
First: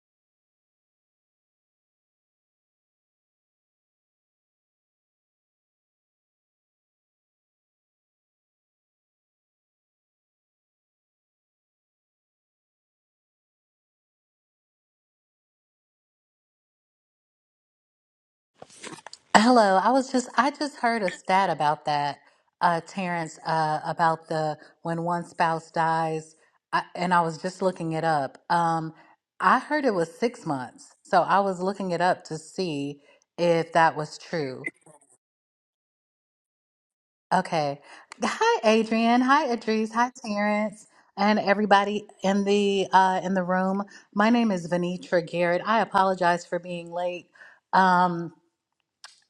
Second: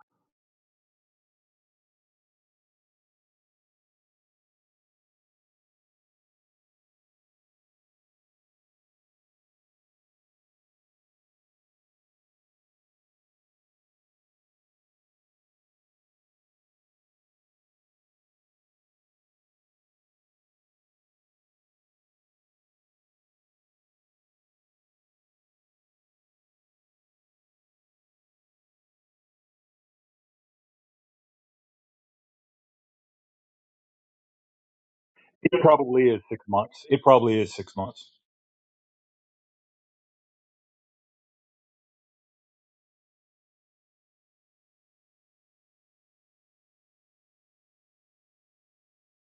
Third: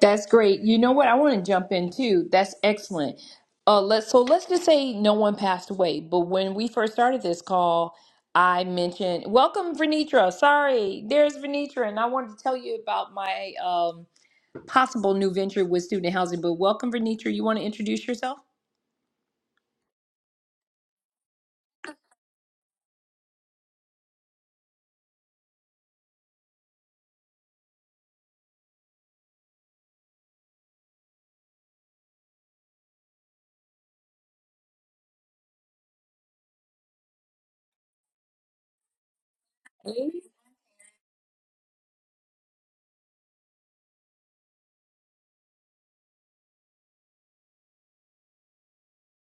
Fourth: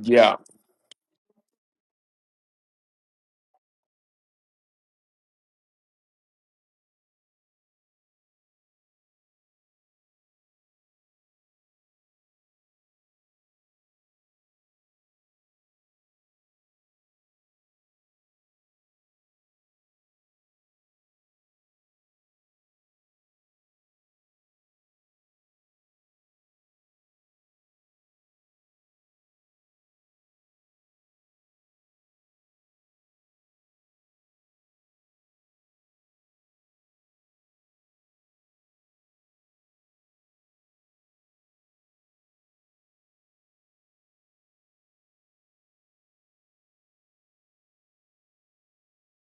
Speaker 1: That's great. You know what? I want to jump in too. That's excellent. Uh, let's so let's just say no one passed away. But when we first started this call, I mentioned welcome Venitra. Sorry, there's Venitra, and I wanted to tell you about my um, possible new venture with student housing. But welcome Venitra. You want to introduce yourself?
Speaker 4: Hello. I was just I just heard a stat about that, uh, Terrence, uh, about the when one spouse dies, I, and I was just looking it up. Um, I heard it was six months, so I was looking it up to see if that was true.
Speaker 3: It probably is six months. It probably is six
Speaker 4: Okay.
Speaker 3: months.
Speaker 4: Hi, Adrian. Hi, Idris. Hi, Terrence, and everybody in the uh, in the room. My name is Venitra Garrett. I apologize for being late. Um,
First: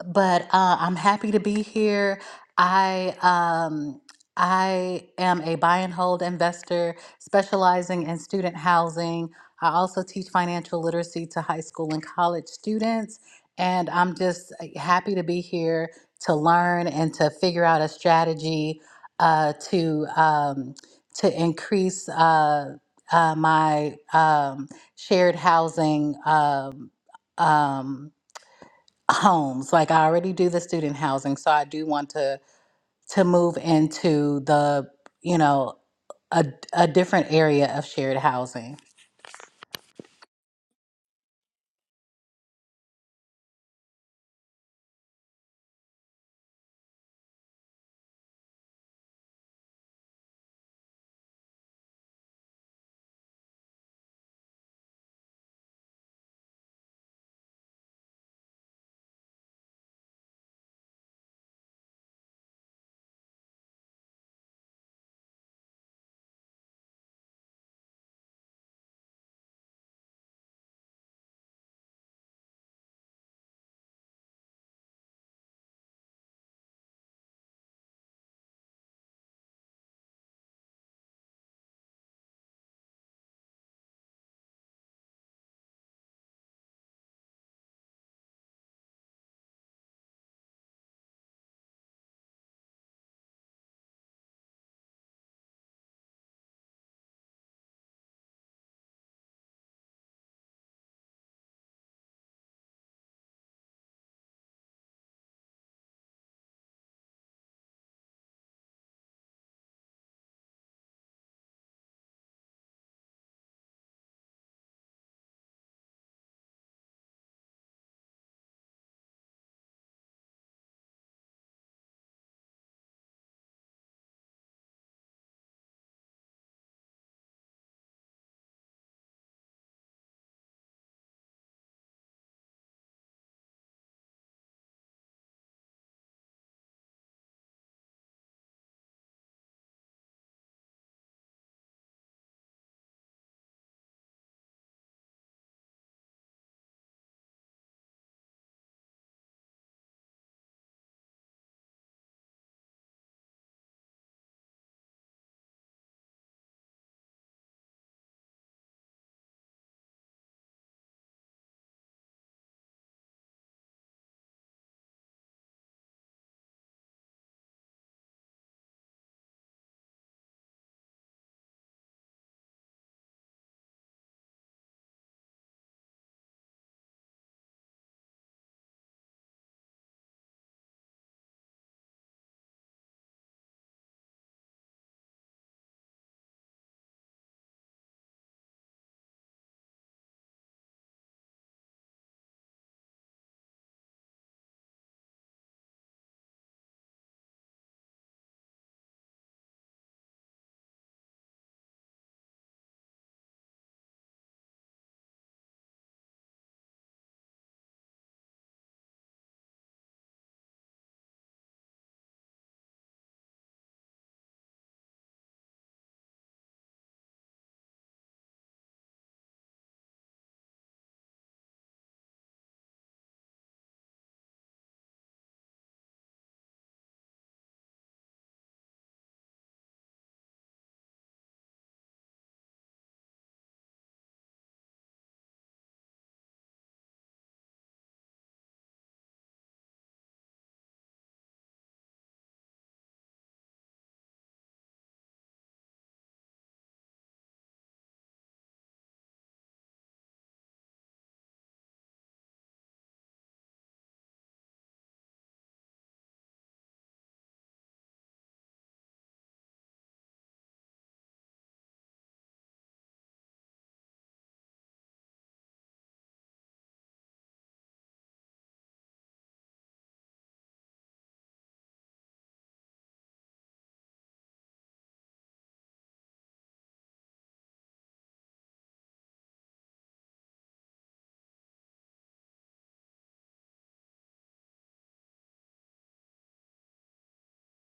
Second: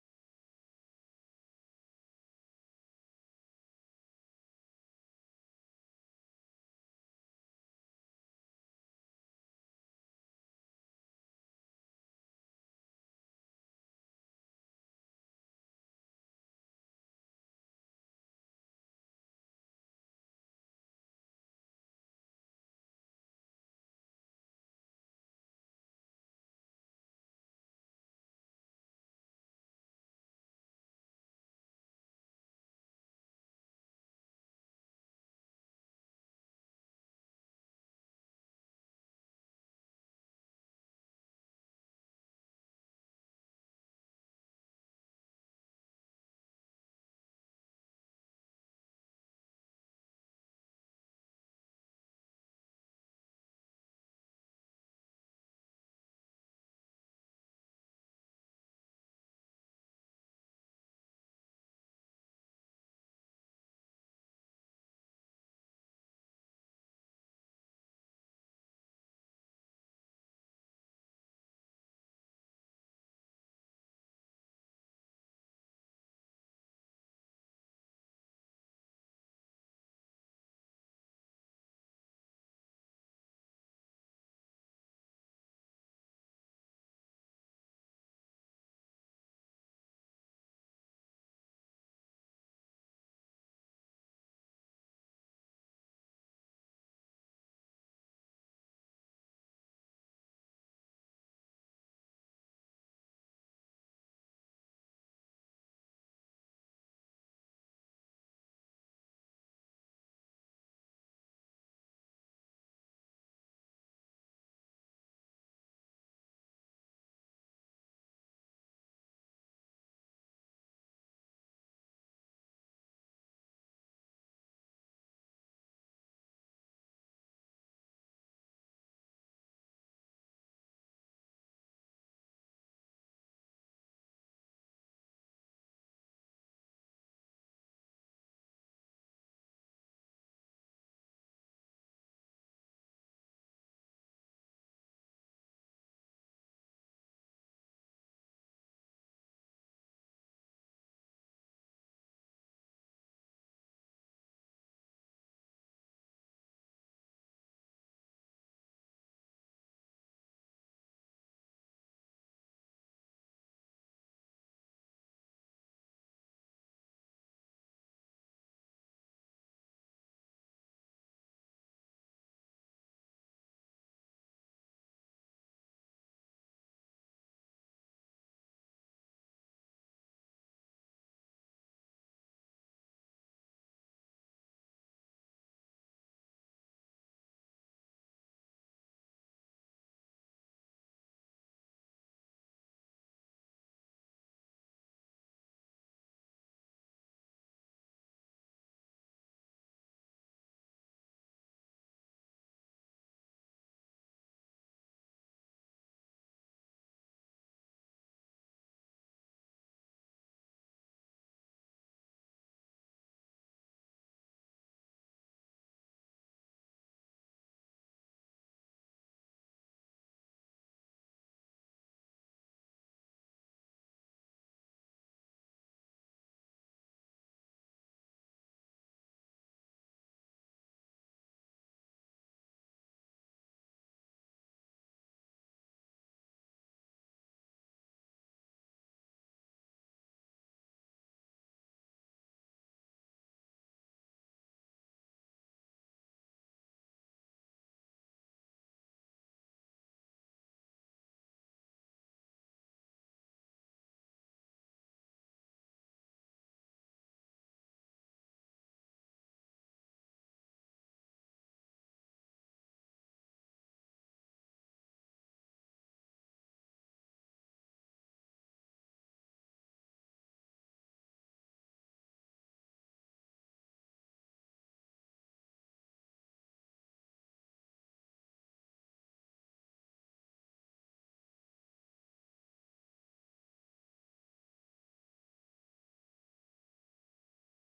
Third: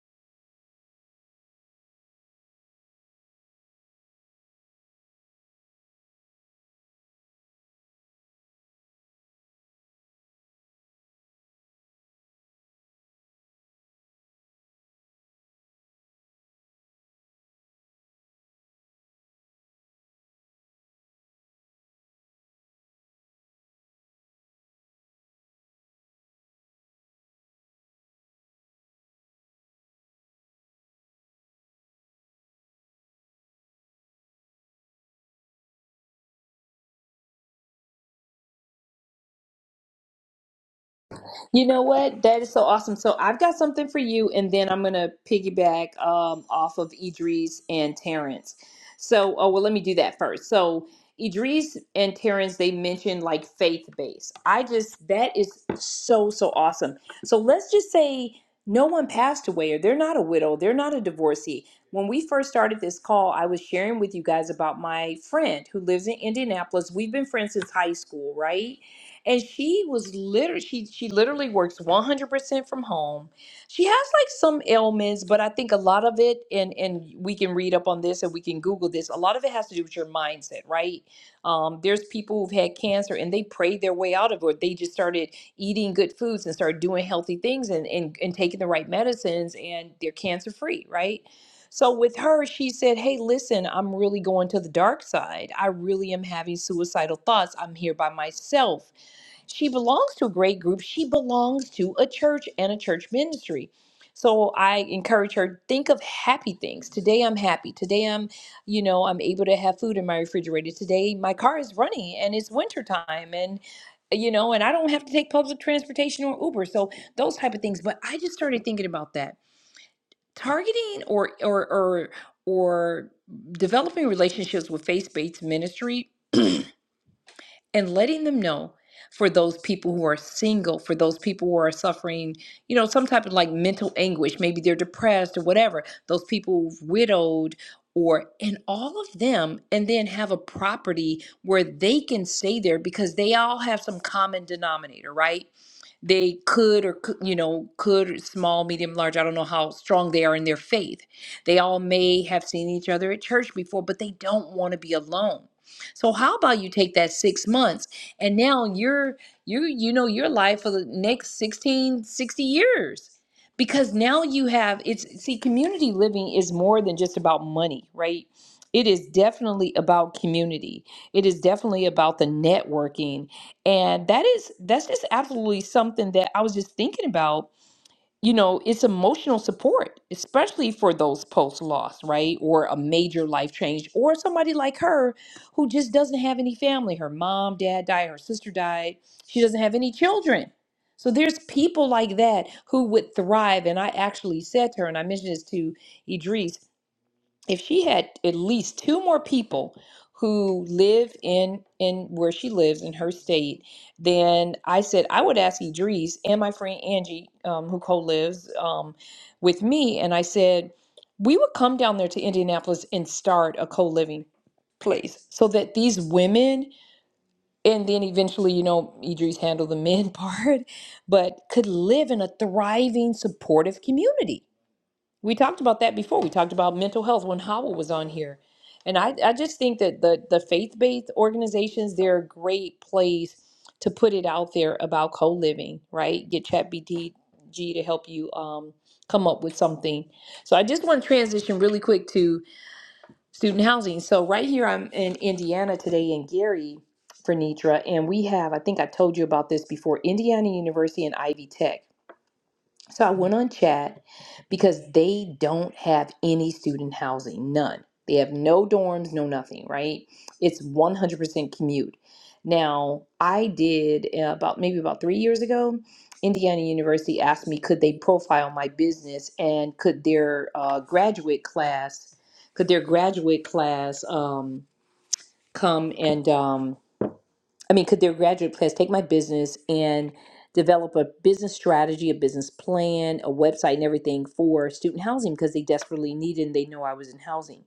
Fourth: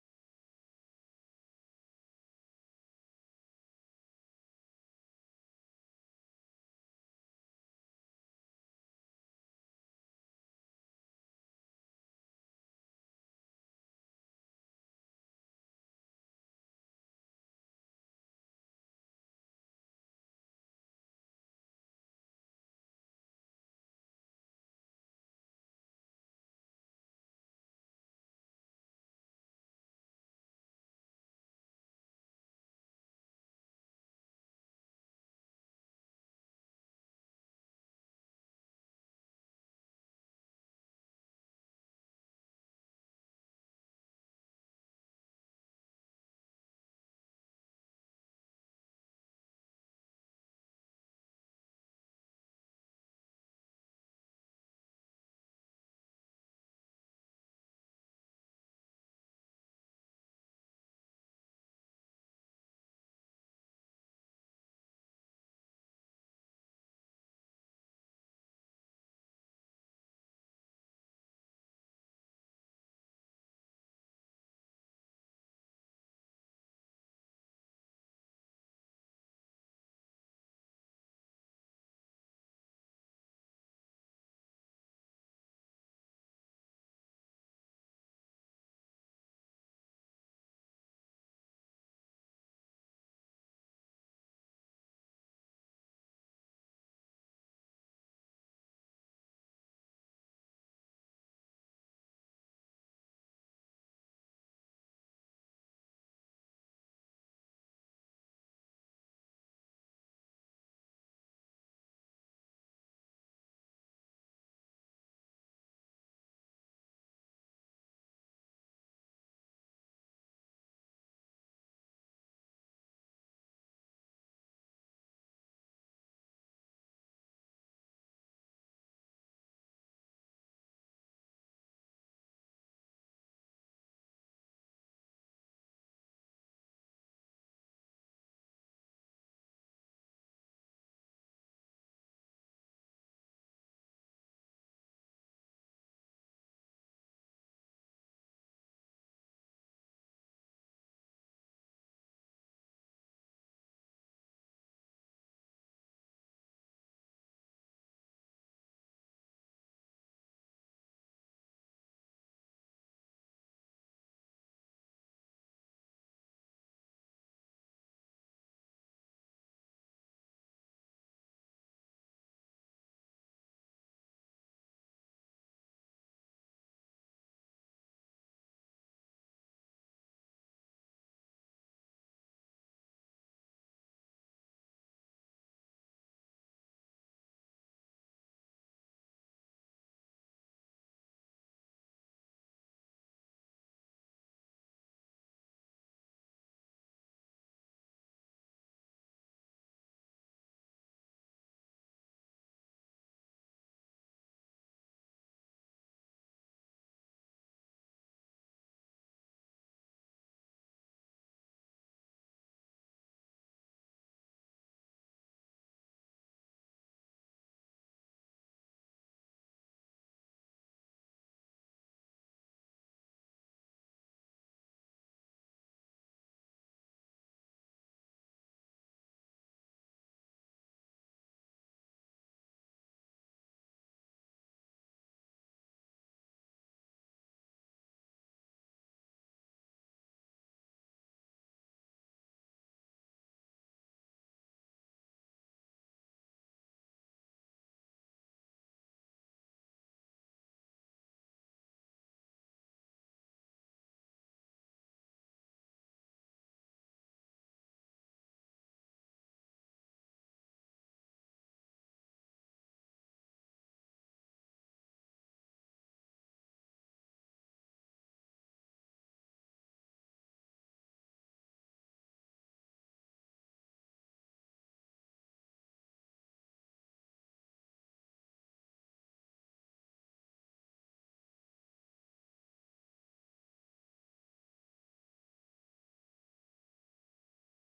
Speaker 4: but uh, I'm happy to be here. I um, I am a buy and hold investor specializing in student housing. I also teach financial literacy to high school and college students, and I'm just uh, happy to be here to learn and to figure out a strategy uh, to um, to increase uh, uh, my um, shared housing. Um, um, homes like i already do the student housing so i do want to to move into the you know a, a different area of shared housing
Speaker 1: You know what? That is so awesome. So I've got something for you, and then I'm gonna piggyback um, off of Idris and Terrence. So, oh well, let me do that first. So Idris and Terrence, they mentioned like faith based. I just that is so so awesome. So let's just say no one passed away, or they're not a widow, they're not a divorcee. When we first started this call, I was sharing with you guys about my friend who lives in Indianapolis. We've been friends since high school, right? and she was literally she she literally works 100% from home she has like some ailments but i think a lot of it and and we can read up on this and we can google this a lot of it has to do with your mindset right um, there's people who've had cancer and they prayed their way out of it they just started eating good foods and started doing healthy things and and, and taking the right medicines and they're cancer free right so with her, she said, Hey, listen, I'm really going to the dark side. I really am having suicidal thoughts. I'm here by myself she belongs to a great group. She belongs to a church and a church ministry. So I encourage her think of happy things. Today I'm happy. Today I'm, you know, I'm able to have food in my refrigerator. Today my car is running and it's winter time and you know, and I don't have to take public transportation or Uber. So those type of things, but I just started thinking about that. Targeting or or or or developing relationships with faith-based ministry and letting them know for those people who are single, for those people who are suffering, you know, some type of like mental anguish, maybe they're depressed or whatever, those people who've widowed or and all of them and then have a property where they can stay there because they all have some common denominator, right? they could or cou- you know could small medium large i don't know how strong they are in their faith they all may have seen each other at church before but they don't want to be alone so how about you take that six months and now you're you you know your life for the next 16 60 years because now you have it's see community living is more than just about money right it is definitely about community it is definitely about the networking and that is that's just absolutely something that I was just thinking about. You know, it's emotional support, especially for those post loss, right? Or a major life change, or somebody like her who just doesn't have any family. Her mom, dad died, her sister died. She doesn't have any children. So there's people like that who would thrive. And I actually said to her, and I mentioned this to Idris, if she had at least two more people who live in in where she lives in her state, then I said I would ask Idris and my friend Angie, um, who co-lives um, with me, and I said we would come down there to Indianapolis and start a co-living place so that these women and then eventually you know Idris handled the men [LAUGHS] part but could live in a thriving supportive community we talked about that before. We talked about mental health when Howell was on here. And I, I just think that the, the faith based organizations, they're a great place to put it out there about co living, right? Get ChatBTG to help you um, come up with something. So I just want to transition really quick to student housing. So right here, I'm in Indiana today in Gary for Nitra, and we have, I think I told you about this before, Indiana University and Ivy Tech. So I went on chat because they don't have any student housing, none. They have no dorms, no nothing, right? It's 100% commute. Now, I did uh, about maybe about three years ago, Indiana University asked me could they profile my business and could their uh, graduate class, could their graduate class um, come and um, I mean, could their graduate class take my business and develop a business strategy, a business plan, a website, and everything for student housing because they desperately need it and they know I was in housing.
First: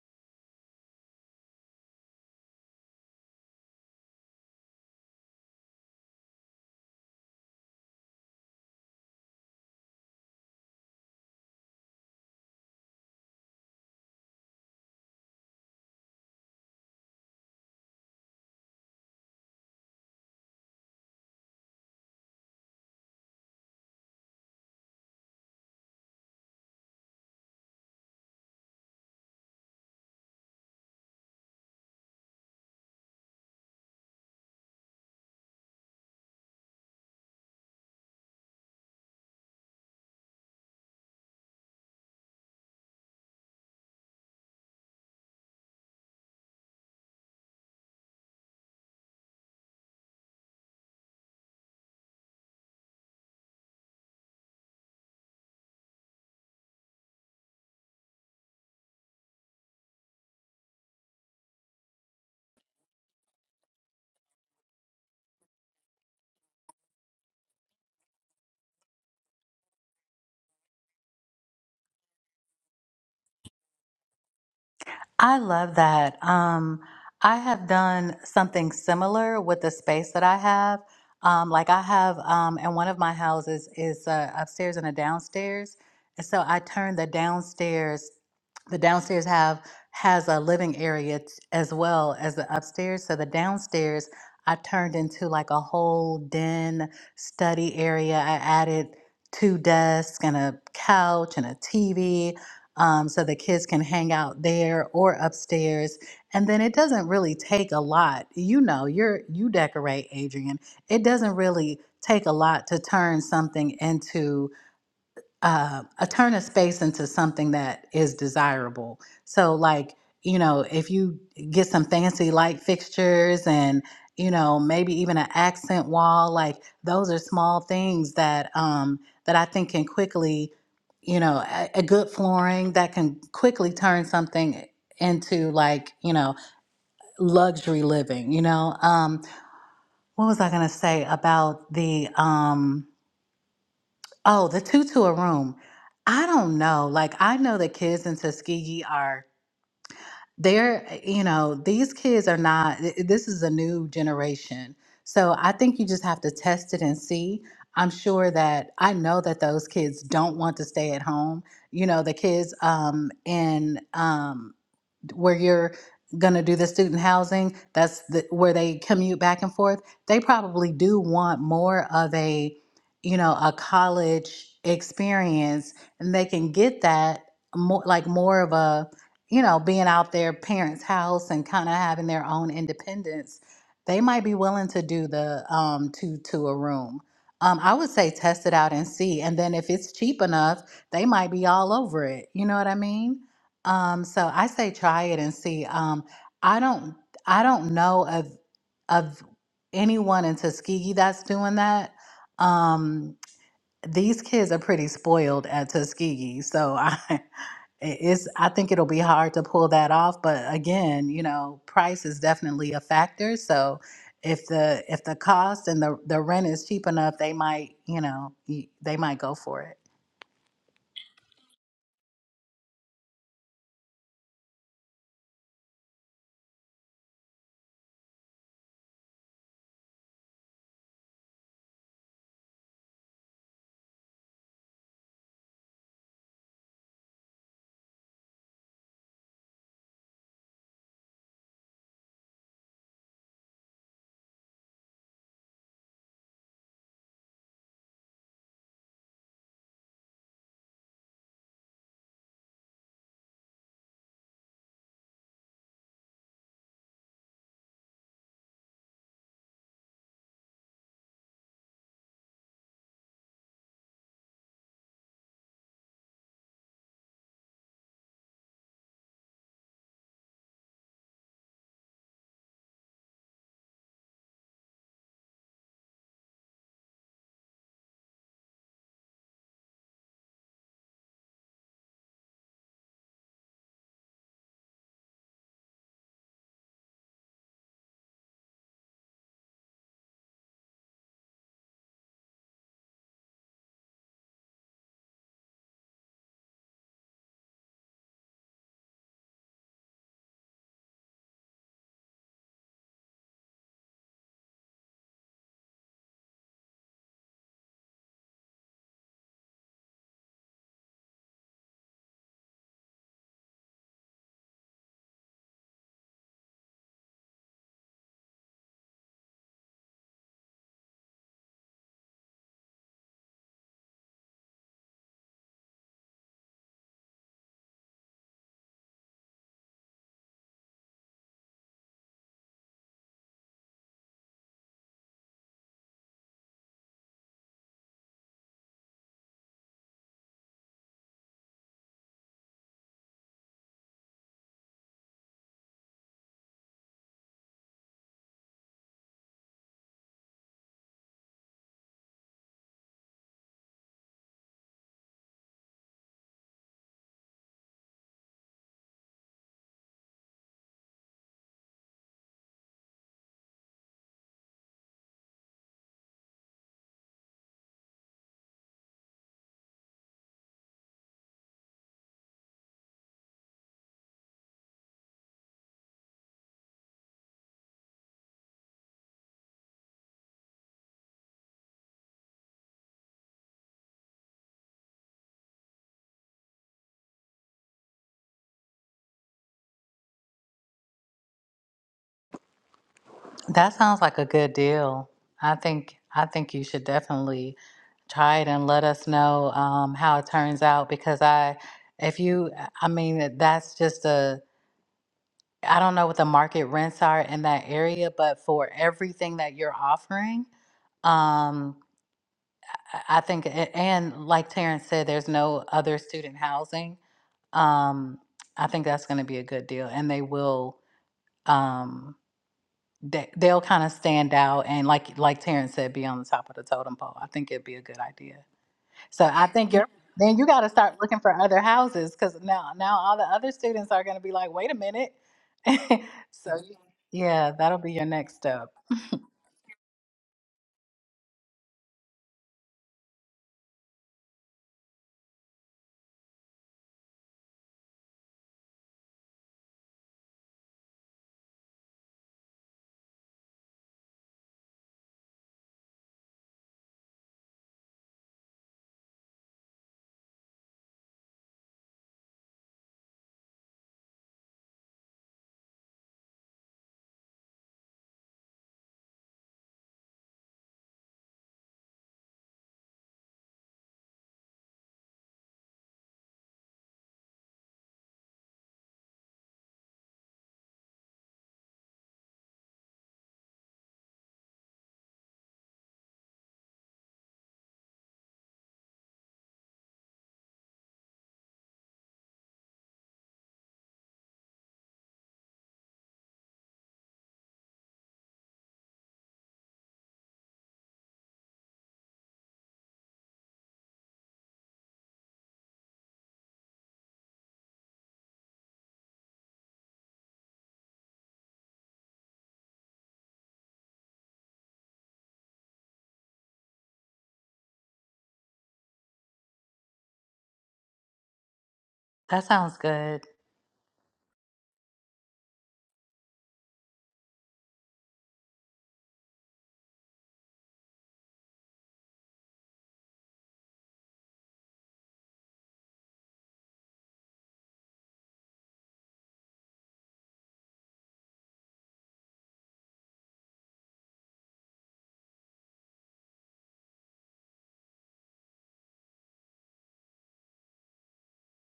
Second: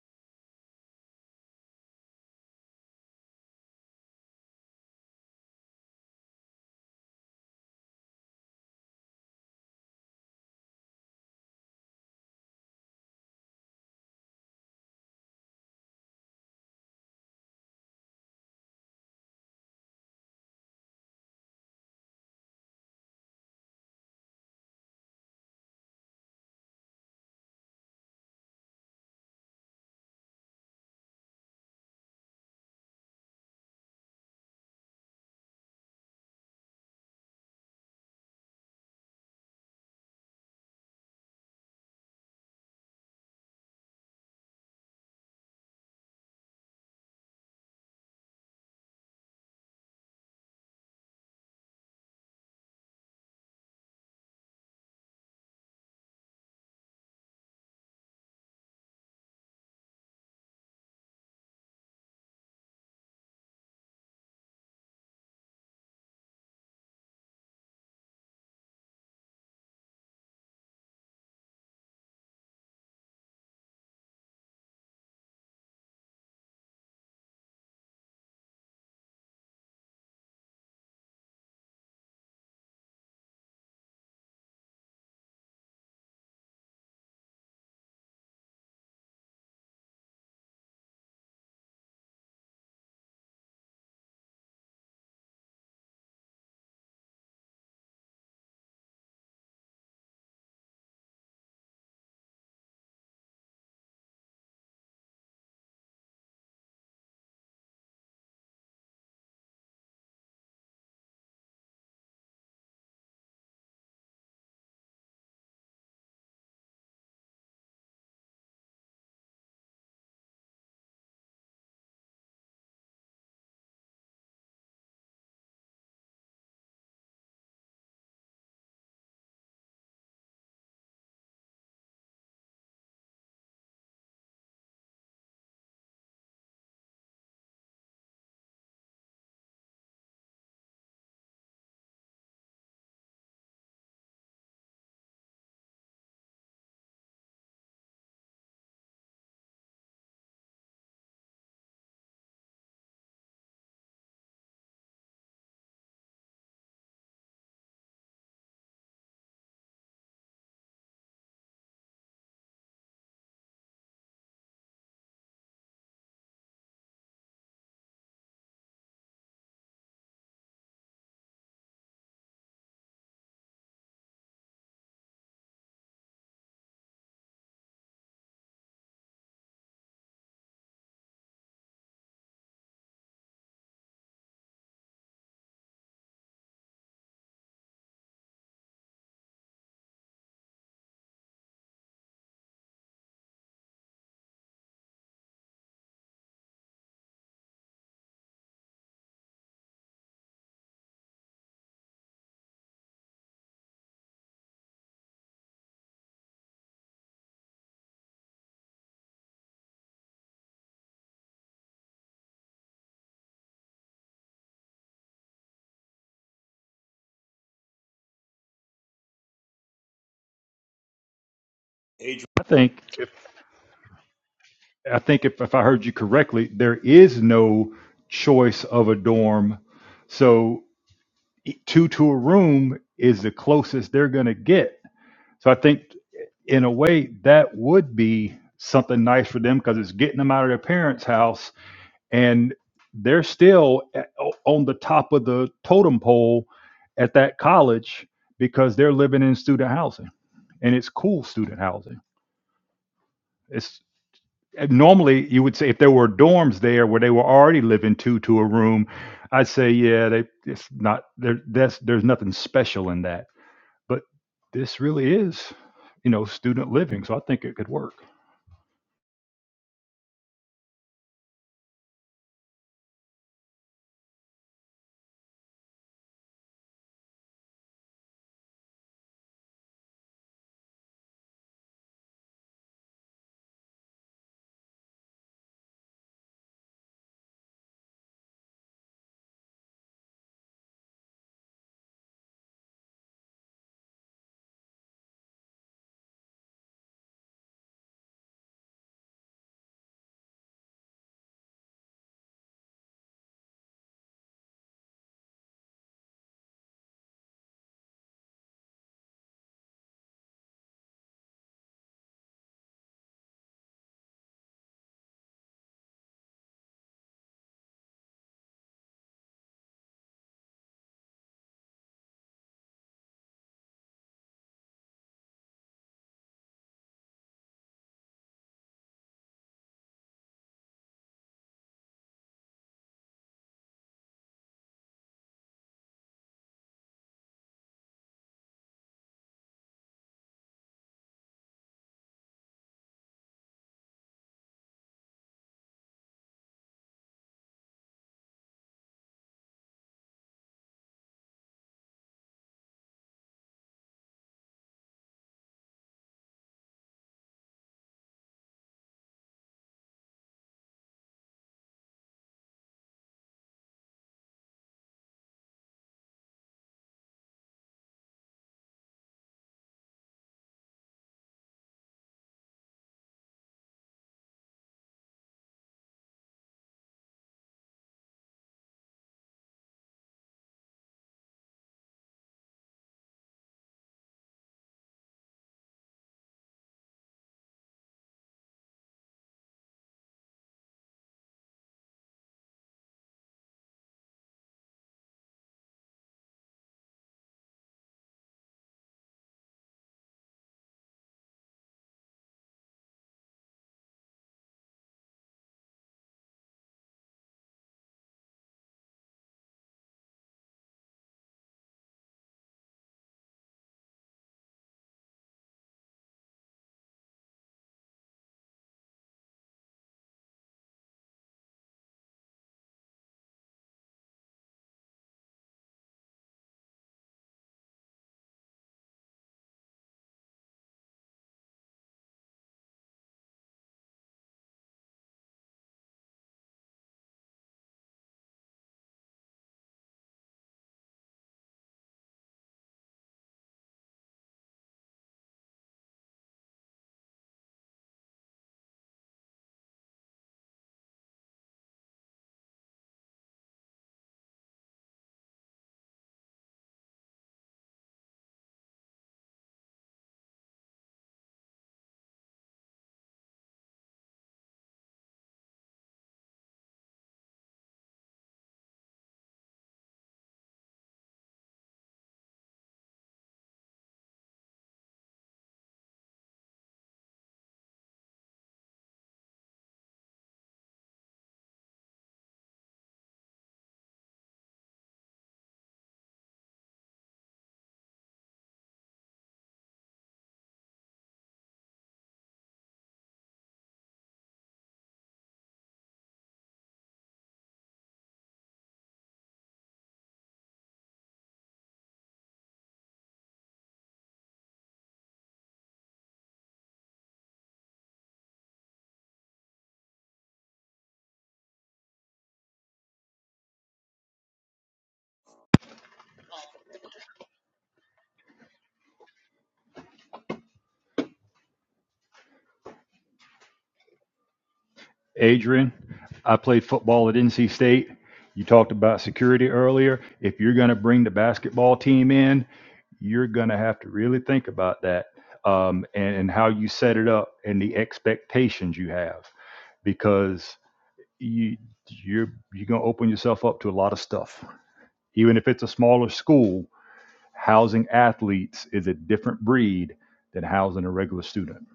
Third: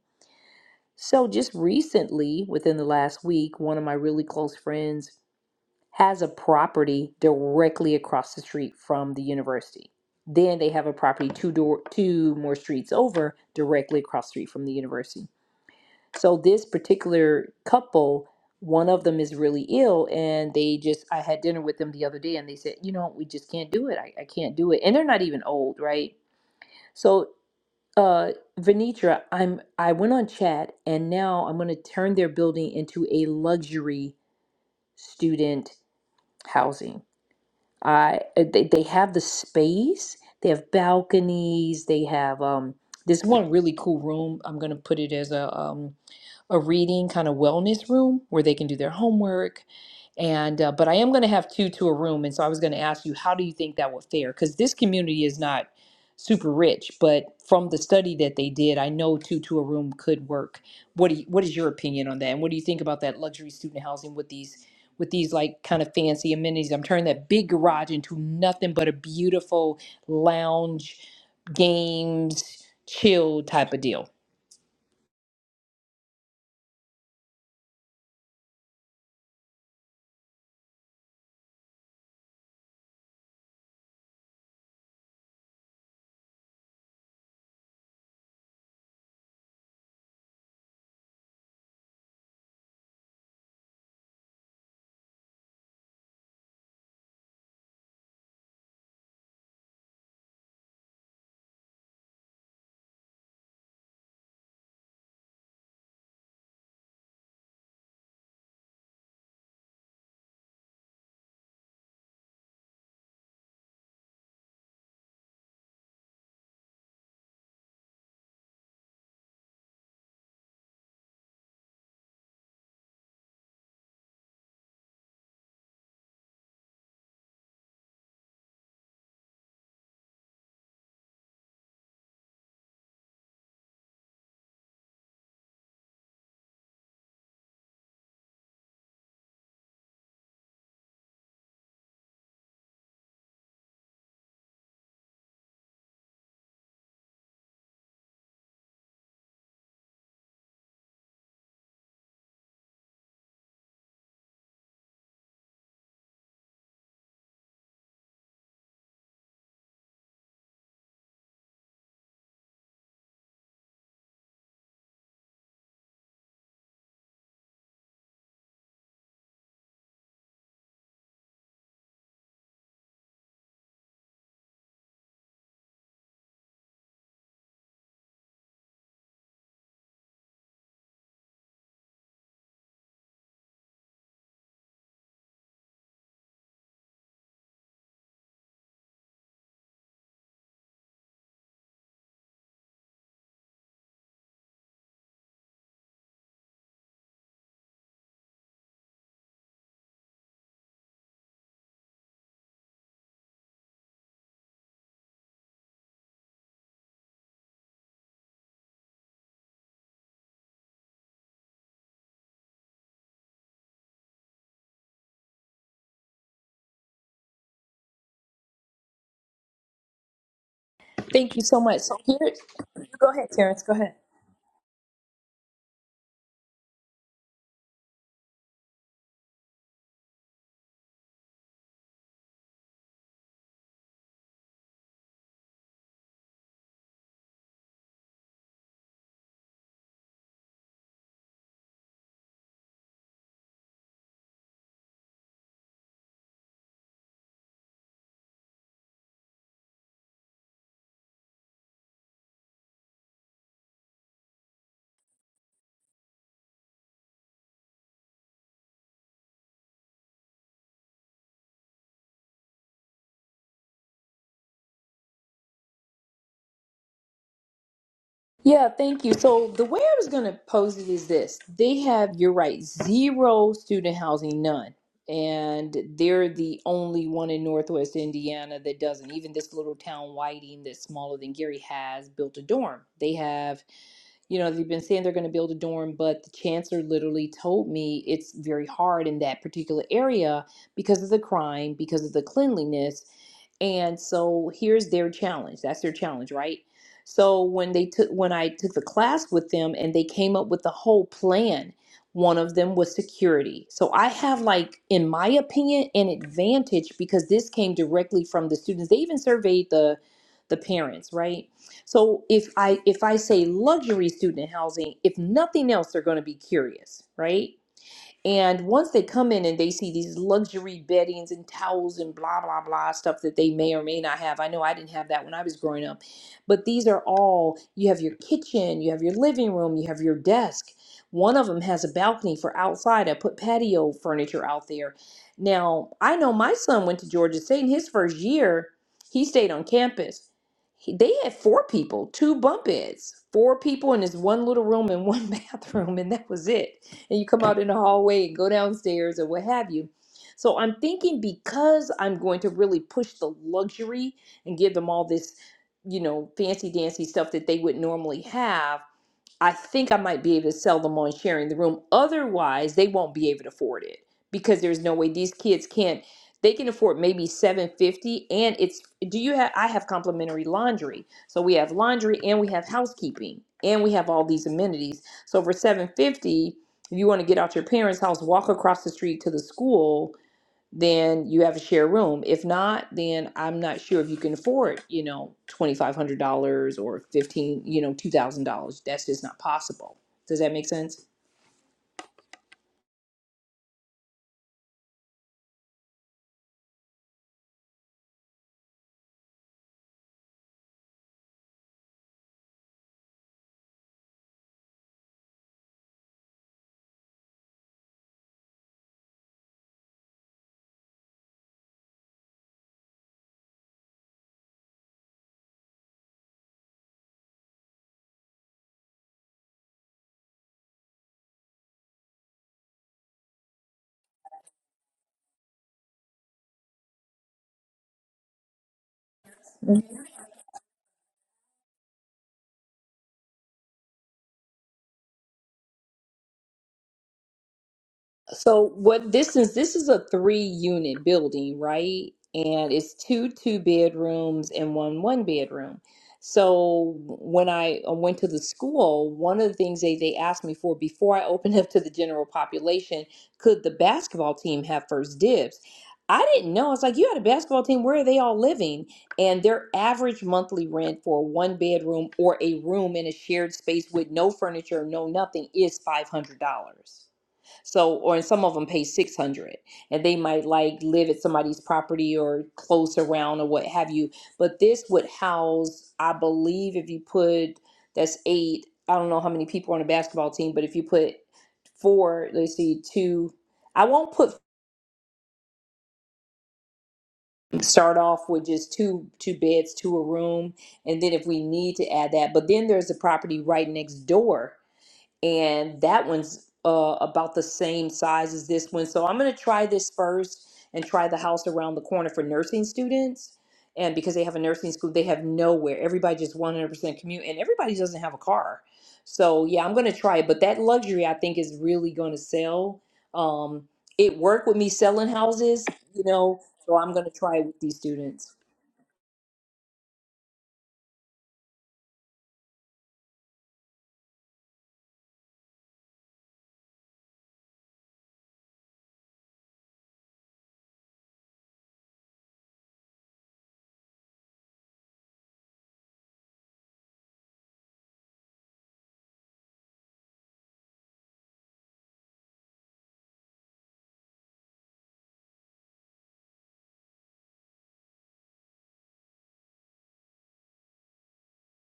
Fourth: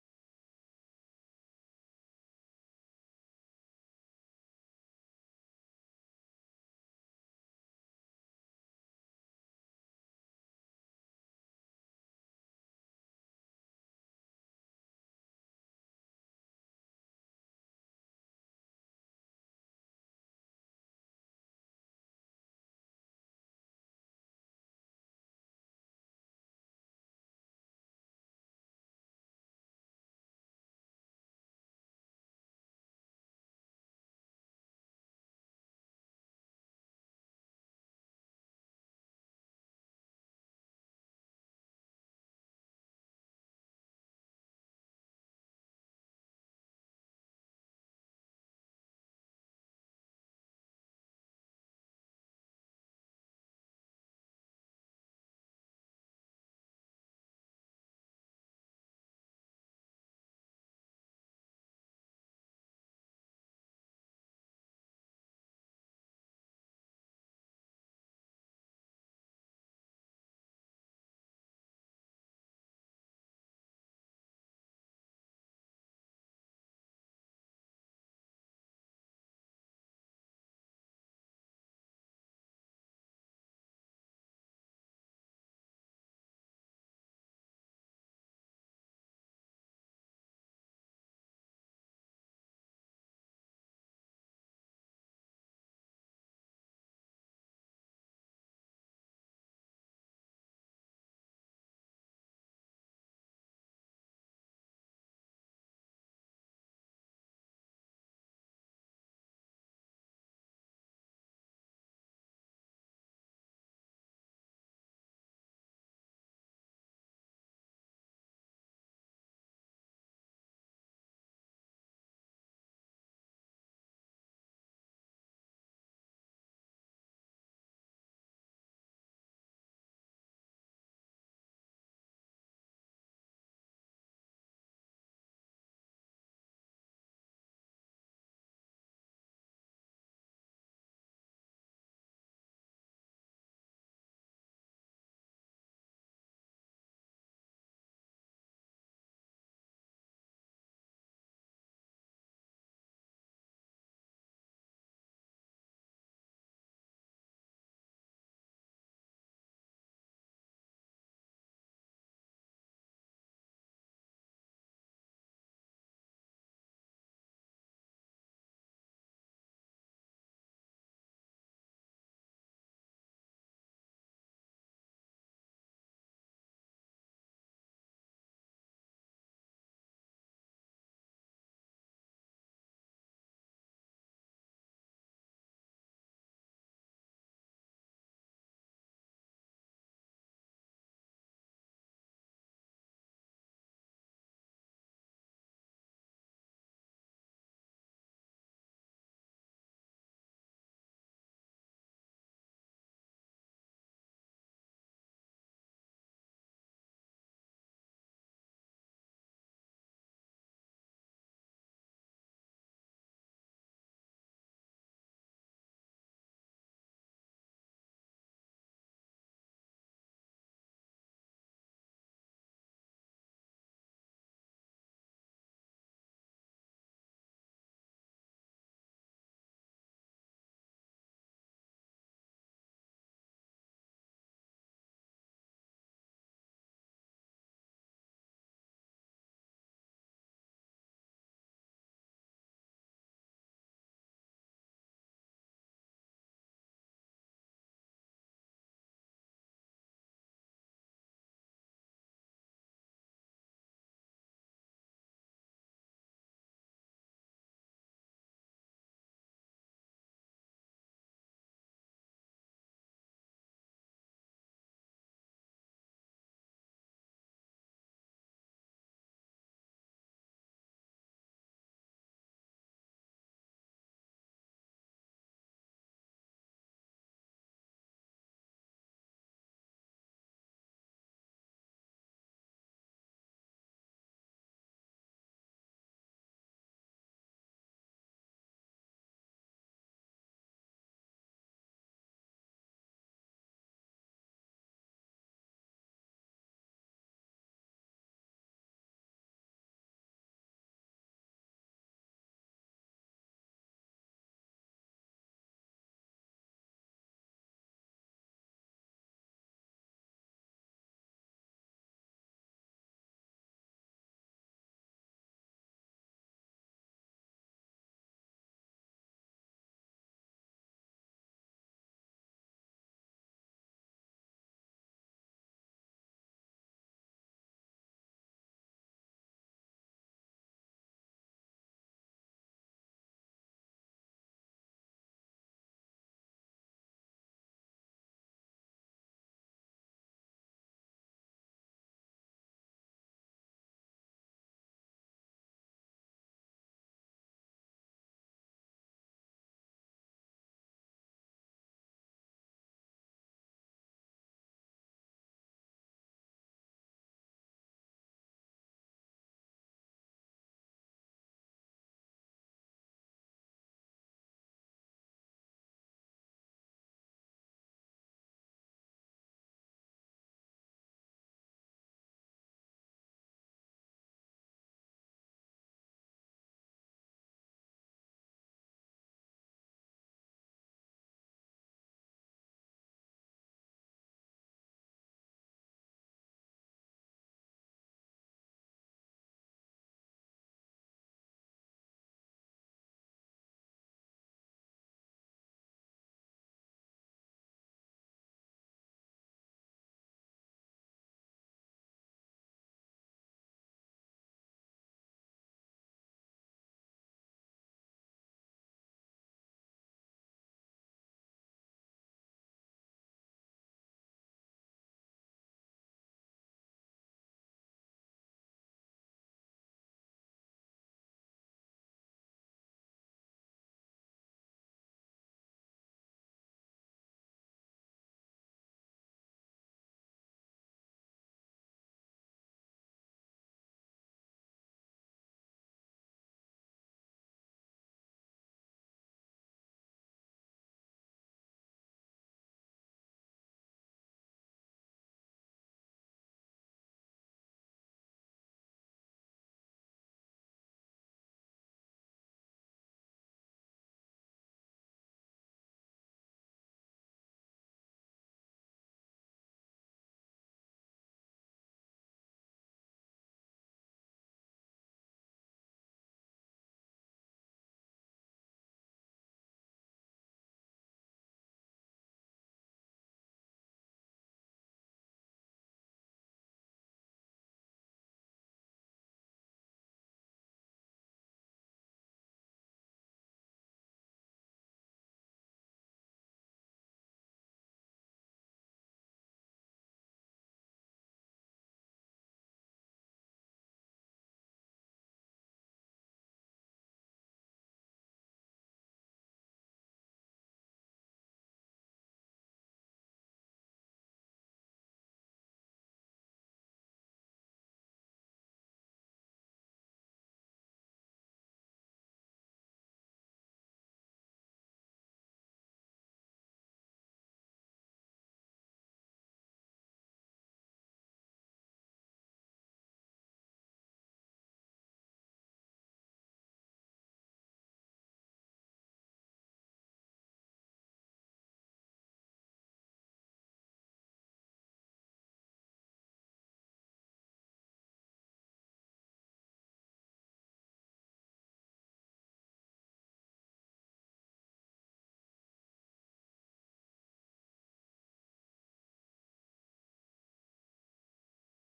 Speaker 1: So, just recently, within the last week, one of my really close friends has a property directly across the street from the university. Then they have a property two door two more streets over directly across the street from the university. So this particular couple, one of them is really ill, and they just I had dinner with them the other day, and they said, you know, we just can't do it. I, I can't do it, and they're not even old, right? So, uh, Venitra, I'm I went on chat, and now I'm going to turn their building into a luxury student housing. I uh, they, they have the space, they have balconies, they have um this one really cool room. I'm going to put it as a um a reading kind of wellness room where they can do their homework and uh, but i am going to have two to a room and so i was going to ask you how do you think that would fare because this community is not super rich but from the study that they did i know two to a room could work what do you, what is your opinion on that and what do you think about that luxury student housing with these with these like kind of fancy amenities i'm turning that big garage into nothing but a beautiful lounge games chill type of deal
Speaker 4: i love that um i have done something similar with the space that i have um like i have um and one of my houses is uh, upstairs and a downstairs and so i turned the downstairs the downstairs have has a living area t- as well as the upstairs so the downstairs i turned into like a whole den study area i added two desks and a couch and a tv um, so the kids can hang out there or upstairs and then it doesn't really take a lot you know you're you decorate adrian it doesn't really take a lot to turn something into uh, a turn a space into something that is desirable. So, like, you know, if you get some fancy light fixtures and, you know, maybe even an accent wall, like those are small things that um, that I think can quickly, you know, a, a good flooring that can quickly turn something into like, you know, luxury living. You know, um, what was I gonna say about the? Um, Oh, the two to a room. I don't know. Like, I know the kids in Tuskegee are, they're, you know, these kids are not, th- this is a new generation. So I think you just have to test it and see. I'm sure that I know that those kids don't want to stay at home. You know, the kids um, in um, where you're going to do the student housing that's the, where they commute back and forth they probably do want more of a you know a college experience and they can get that more like more of a you know being out their parents house and kind of having their own independence they might be willing to do the um two to a room um, I would say test it out and see. And then if it's cheap enough, they might be all over it. You know what I mean? Um, so I say try it and see. Um, I don't I don't know of of anyone in Tuskegee that's doing that. Um, these kids are pretty spoiled at Tuskegee, so I [LAUGHS] it- it's I think it'll be hard to pull that off. But again, you know, price is definitely a factor. So if the if the cost and the the rent is cheap enough, they might you know y- they might go for it.
Speaker 1: Thank you so much. So
Speaker 3: Adrian,
Speaker 1: here,
Speaker 3: I think if
Speaker 1: go ahead, Terrence. Go ahead.
Speaker 3: I think if, if I heard you correctly, there is no choice of a dorm. So two to a room is the closest they're gonna get. So I think in a way that would be something nice for them because parents' house and they're still a- o- on the top of the totem pole at that college because they're living in student housing and it's cool housing. It's norms there where they were already living two to a room. I'd say, yeah, they it's not there that's there's nothing special in that. But this really is, you know, student living. So I think it could work.
Speaker 1: Yeah, thank you. So the way I was going to pose it is this: they have, you're right, zero student housing, none, and they're the only one in Northwest Indiana that doesn't. Even this little town, Whiting, that's smaller than Gary, has built a dorm. They have you know, they've been saying they're going to build a dorm, but the chancellor literally told me it's very hard in that particular area because of the crime, because of the cleanliness. And so here's their challenge. That's their challenge, right? So when they took when I took the class with them and they came up with the whole plan, one of them was security. So I have like in my opinion an advantage because this came directly from the students. They even surveyed the the parents, right? So if I if I say luxury student housing, if nothing else, they're going to be curious, right? And once they come in and they see these luxury beddings and towels and blah, blah, blah stuff that they may or may not have. I know I didn't have that when I was growing up, but these are all you have your kitchen, you have your living room, you have your desk. One of them has a balcony for outside. I put patio furniture out there. Now, I know my son went to Georgia State in his first year, he stayed on campus. He- They had four people, two bunk beds, four people in this one little room and one [LAUGHS] bathroom, and that was it and you come out in the hallway and go downstairs or what have you. So I'm thinking because I'm going to really push the luxury and give them all this, you know, fancy dancy stuff that they would normally have I think I might be able to sell them on sharing the room. Otherwise, they won't be able to afford it because there's no way these kids can't. They can afford maybe 750 and it's do you have I have complimentary laundry. So we have laundry and we have housekeeping and we have all these amenities. So for 750, if you want to get out your parents' house, walk across the street to the school, then you have a share room. If not, then I'm not sure if you can afford, you know, twenty five hundred dollars or fifteen, you know, two thousand dollars. That's just not possible. Does that make sense?
Speaker 4: That sounds like a good deal. I think I think you should definitely try it and let us know um, how it turns out because I, if you, I mean, that's just a, I don't know what the market rents are in that area, but for everything that you're offering, um, I I think, a- and like Terrence said, there's no other student housing. Um, I think that's going to be a good deal, and they will. Um, They they'll kind of stand out and like like Terrence said, be on the top of the totem pole. I think it'd be a good idea. So I think you're then you got to start looking for other houses because now now all the other students are going to be like, wait a minute. [LAUGHS] so yeah, that'll be your next
Speaker 1: So
Speaker 4: step.
Speaker 1: what
Speaker 4: [LAUGHS]
Speaker 1: this is this is a three unit building, right? And it's two two bedrooms and one one bedroom. So when I went to the school, one of the things they, they asked me for before I opened up to the general population, could the basketball team have first dibs? I didn't know. I was like, you had a basketball team, where are they all living? And their average monthly rent for a one bedroom or a room in a shared space with no furniture, no nothing is five hundred dollars. So, or and some of them pay 600 and they might like live at somebody's property or close around or what have you. But this would house, I believe, if you put that's eight, I don't know how many people on a basketball team, but if you put four, let's see, two, I won't put start off with just two two beds to a room and then if we need to add that but then there's a property right next door and that one's uh, about the same size as this one. So I'm going to try this first and try the house around the corner for nursing students. And because they have a nursing school, they have nowhere. Everybody just 100% commute, and everybody doesn't have a car. So yeah, I'm going to try it. But that luxury, I think, is really going to sell. Um, it worked with me selling houses, you know, so I'm going to try it with these students.
Speaker 4: That sounds good.
Speaker 3: Adrian, I played football at NC State. You talked about security earlier. If you're going to bring the basketball team in, you're going to have to really think about that um, and, and how you set it up and the expectations you have because you, you're, you're going to open yourself up to a lot of stuff. Even if it's a smaller school, housing athletes is a different breed than housing a regular student.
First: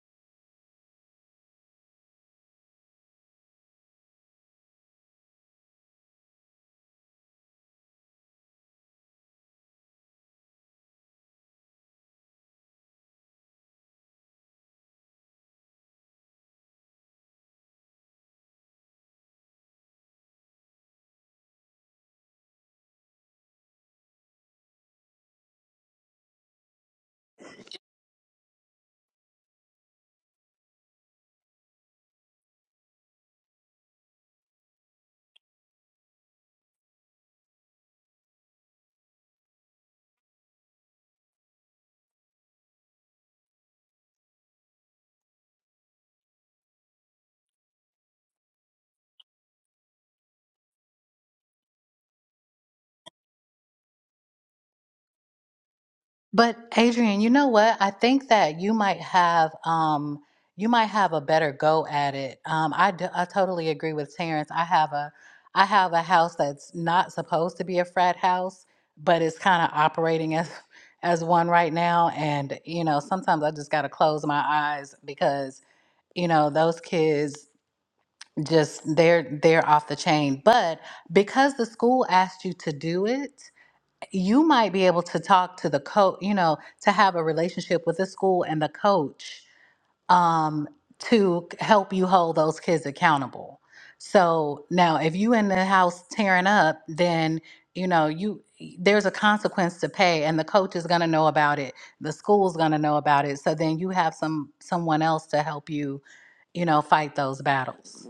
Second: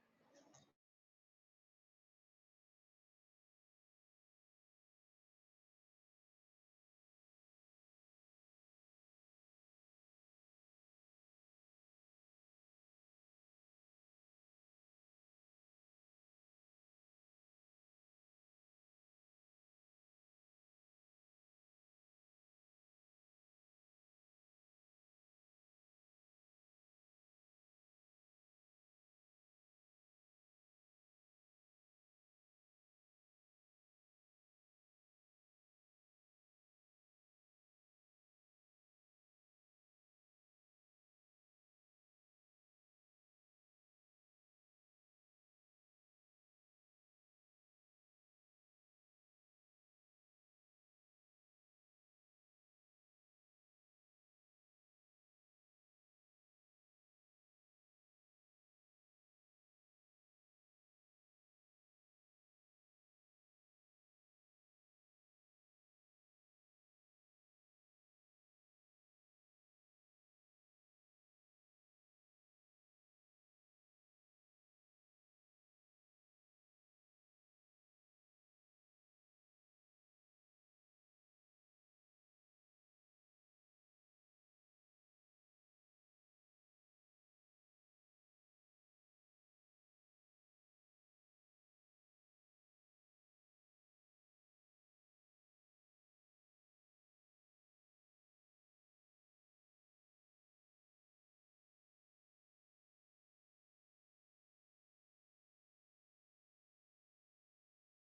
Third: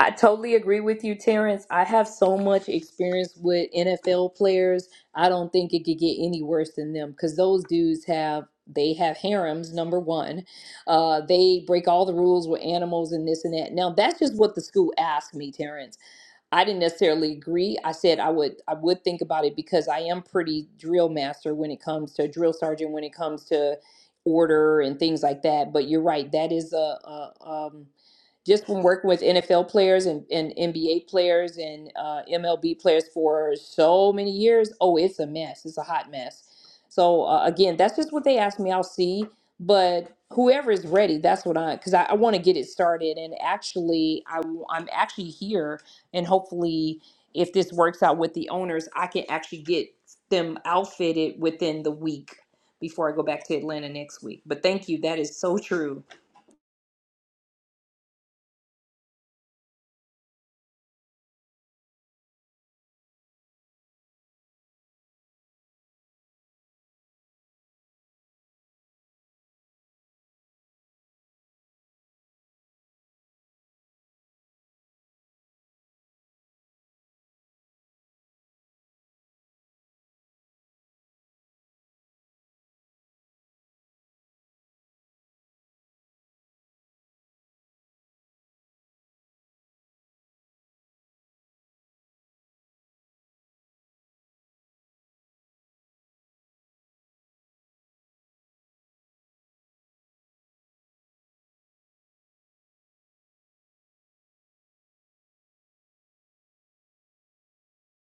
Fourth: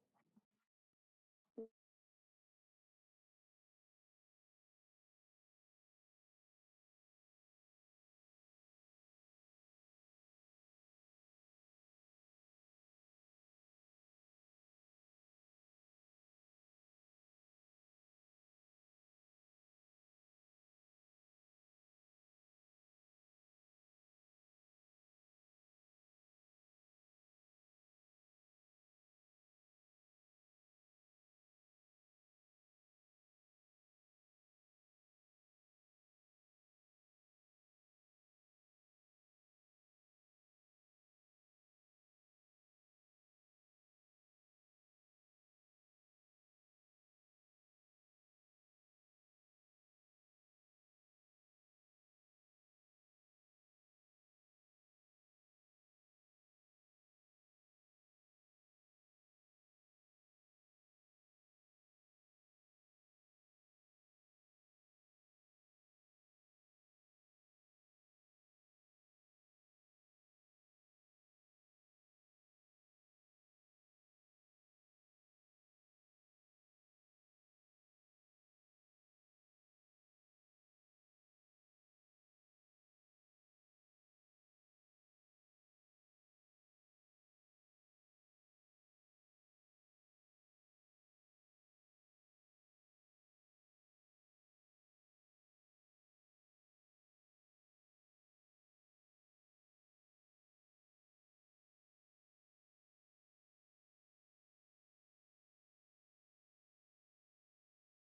Speaker 1: I totally agree with you, Terrence. I have so much experience with NFL players. I don't think it could get any worse than them because those dudes have they have harems. Number one, uh, they break all the rules with animals and this and that. Now that's just what the school asked me, Terrence. I didn't necessarily agree. I said I would I would think about it because I am pretty drill master when it comes to drill sergeant when it comes to order and things like that. But you're right, that is a, a um, just from working with NFL players and, and NBA players and uh, MLB players for so many years. Oh, it's a mess. It's a hot mess. So uh, again, that's just what they asked me. I'll see. But whoever is ready, that's what I because I, I want to get it started. And actually, I i w- I'm actually here and hopefully if this works out with the owners i can actually get them outfitted within the week before i go back to atlanta next week but thank you that is so true
Speaker 4: But Adrian, you know what? I think that you might have um you might have a better go at it. Um I d- I totally agree with Terrence. I have a I have a house that's not supposed to be a frat house, but it's kind of operating [LAUGHS] as as one right now and you know, sometimes I just got to close my eyes because you know, those kids just they're they're off the chain. But because the school asked you to do it, you might be able to talk to the coach, you know, to have a relationship with the school and the coach um, to help you hold those kids accountable. So now, if you in the house tearing up, then you know you there's a consequence to pay, and the coach is going to know about it. The school's going to know about it. So then you have some someone else to help you, you know, fight those battles.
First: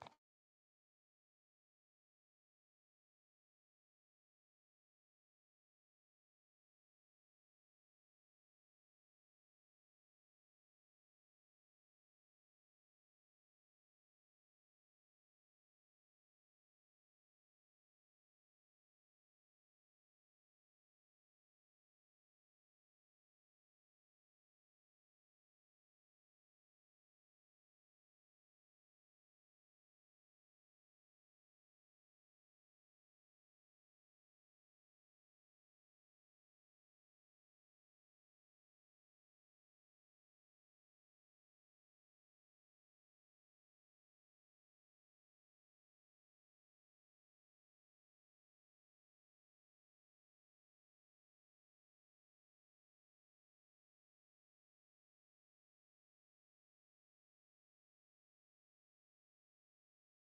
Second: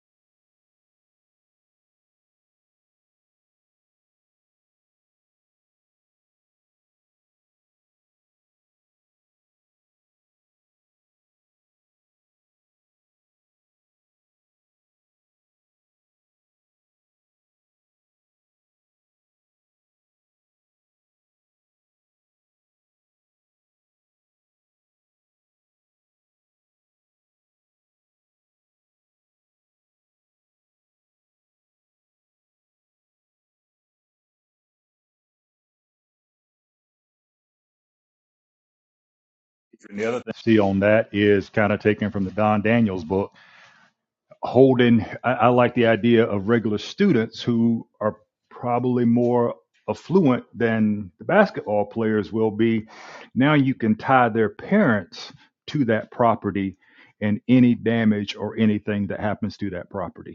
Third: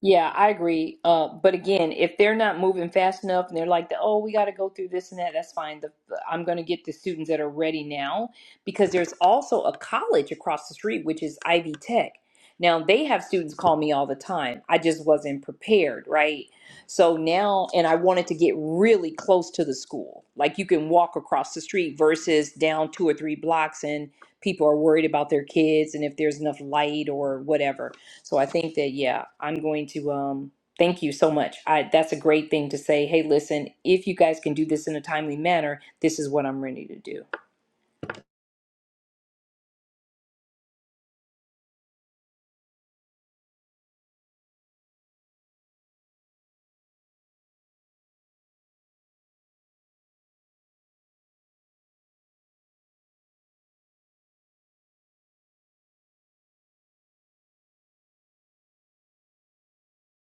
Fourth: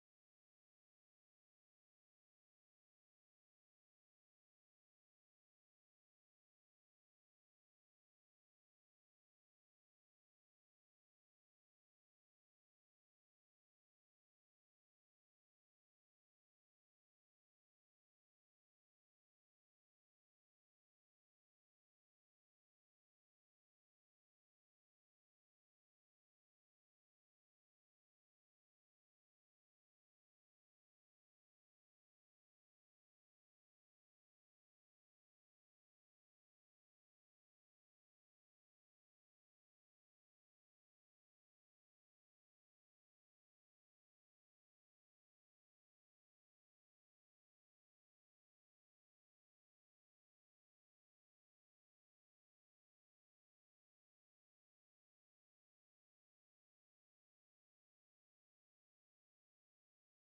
Speaker 1: Yeah, I agree. Uh, but again, if they're not moving fast enough and they're like, oh, we got to go through this and that, that's fine. The, I'm going to get the students that are ready now because there's also a college across the street, which is Ivy Tech. Now, they have students call me all the time. I just wasn't prepared, right? So now, and I wanted to get really close to the school. Like you can walk across the street versus down two or three blocks and people are worried about their kids and if there's enough light or whatever. So I think that yeah, I'm going to um thank you so much. I that's a great thing to say, hey, listen, if you guys can do this in a timely manner, this is what I'm ready to do.
Speaker 3: the other thing I see on that is kind of taken from the Don Daniels book, holding. I, I like the idea of regular students who are probably more affluent than the basketball players will be. Now you can tie their parents to that property and any damage or anything that happens to that property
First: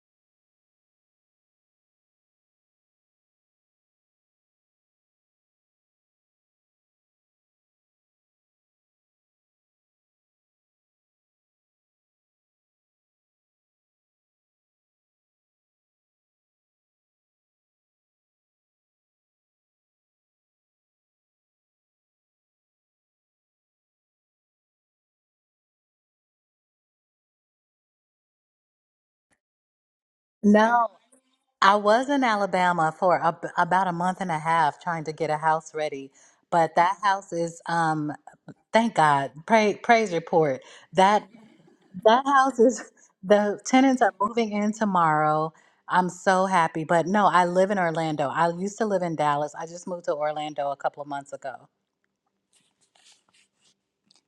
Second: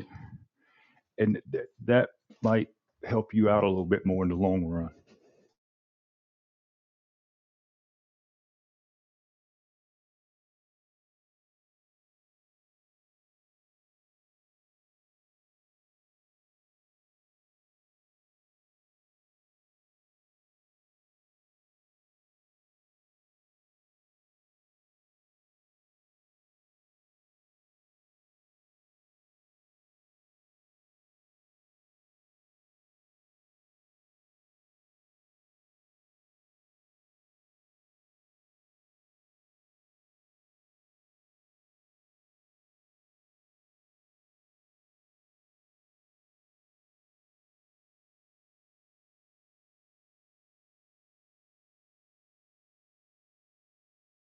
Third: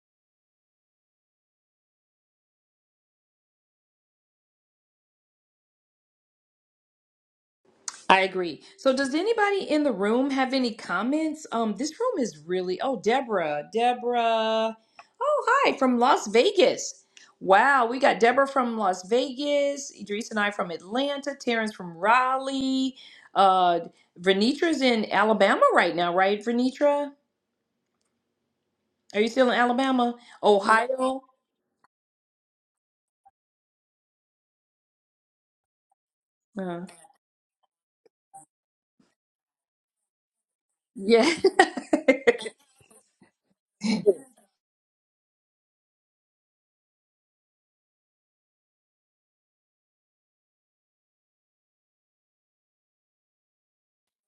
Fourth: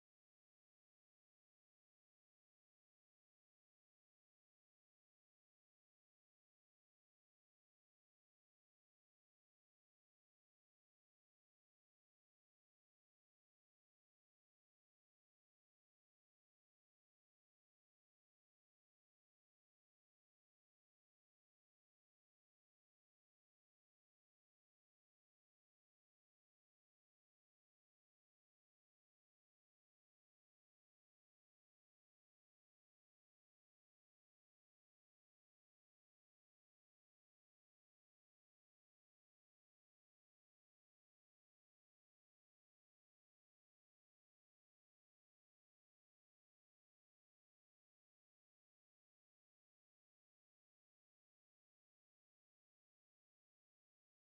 Speaker 3: and th- that might help you out a little bit more in the long run.
Speaker 1: I agree. So does anybody in the room have any comments? Um this room is really Oh, Deborah, Deborah. Oh, hi from Las Vegas. Wow, we got Deborah from Las Vegas, Idris and I from Atlanta, Terrence from Raleigh. Uh Vernitra's in Alabama right now, right, Vernitra? Are you still in Alabama? Ohio?
Speaker 4: I was in Alabama for ab about a month and a half trying to get a house ready, but
Speaker 1: Uh,
Speaker 4: that house is um thank God. Pray, praise report. That
Speaker 1: yeah. [LAUGHS]
Speaker 4: that house is the tenants are moving in tomorrow. I'm so happy, but no, I live in Orlando. I used to live in Dallas. I just moved to Orlando a couple of months ago.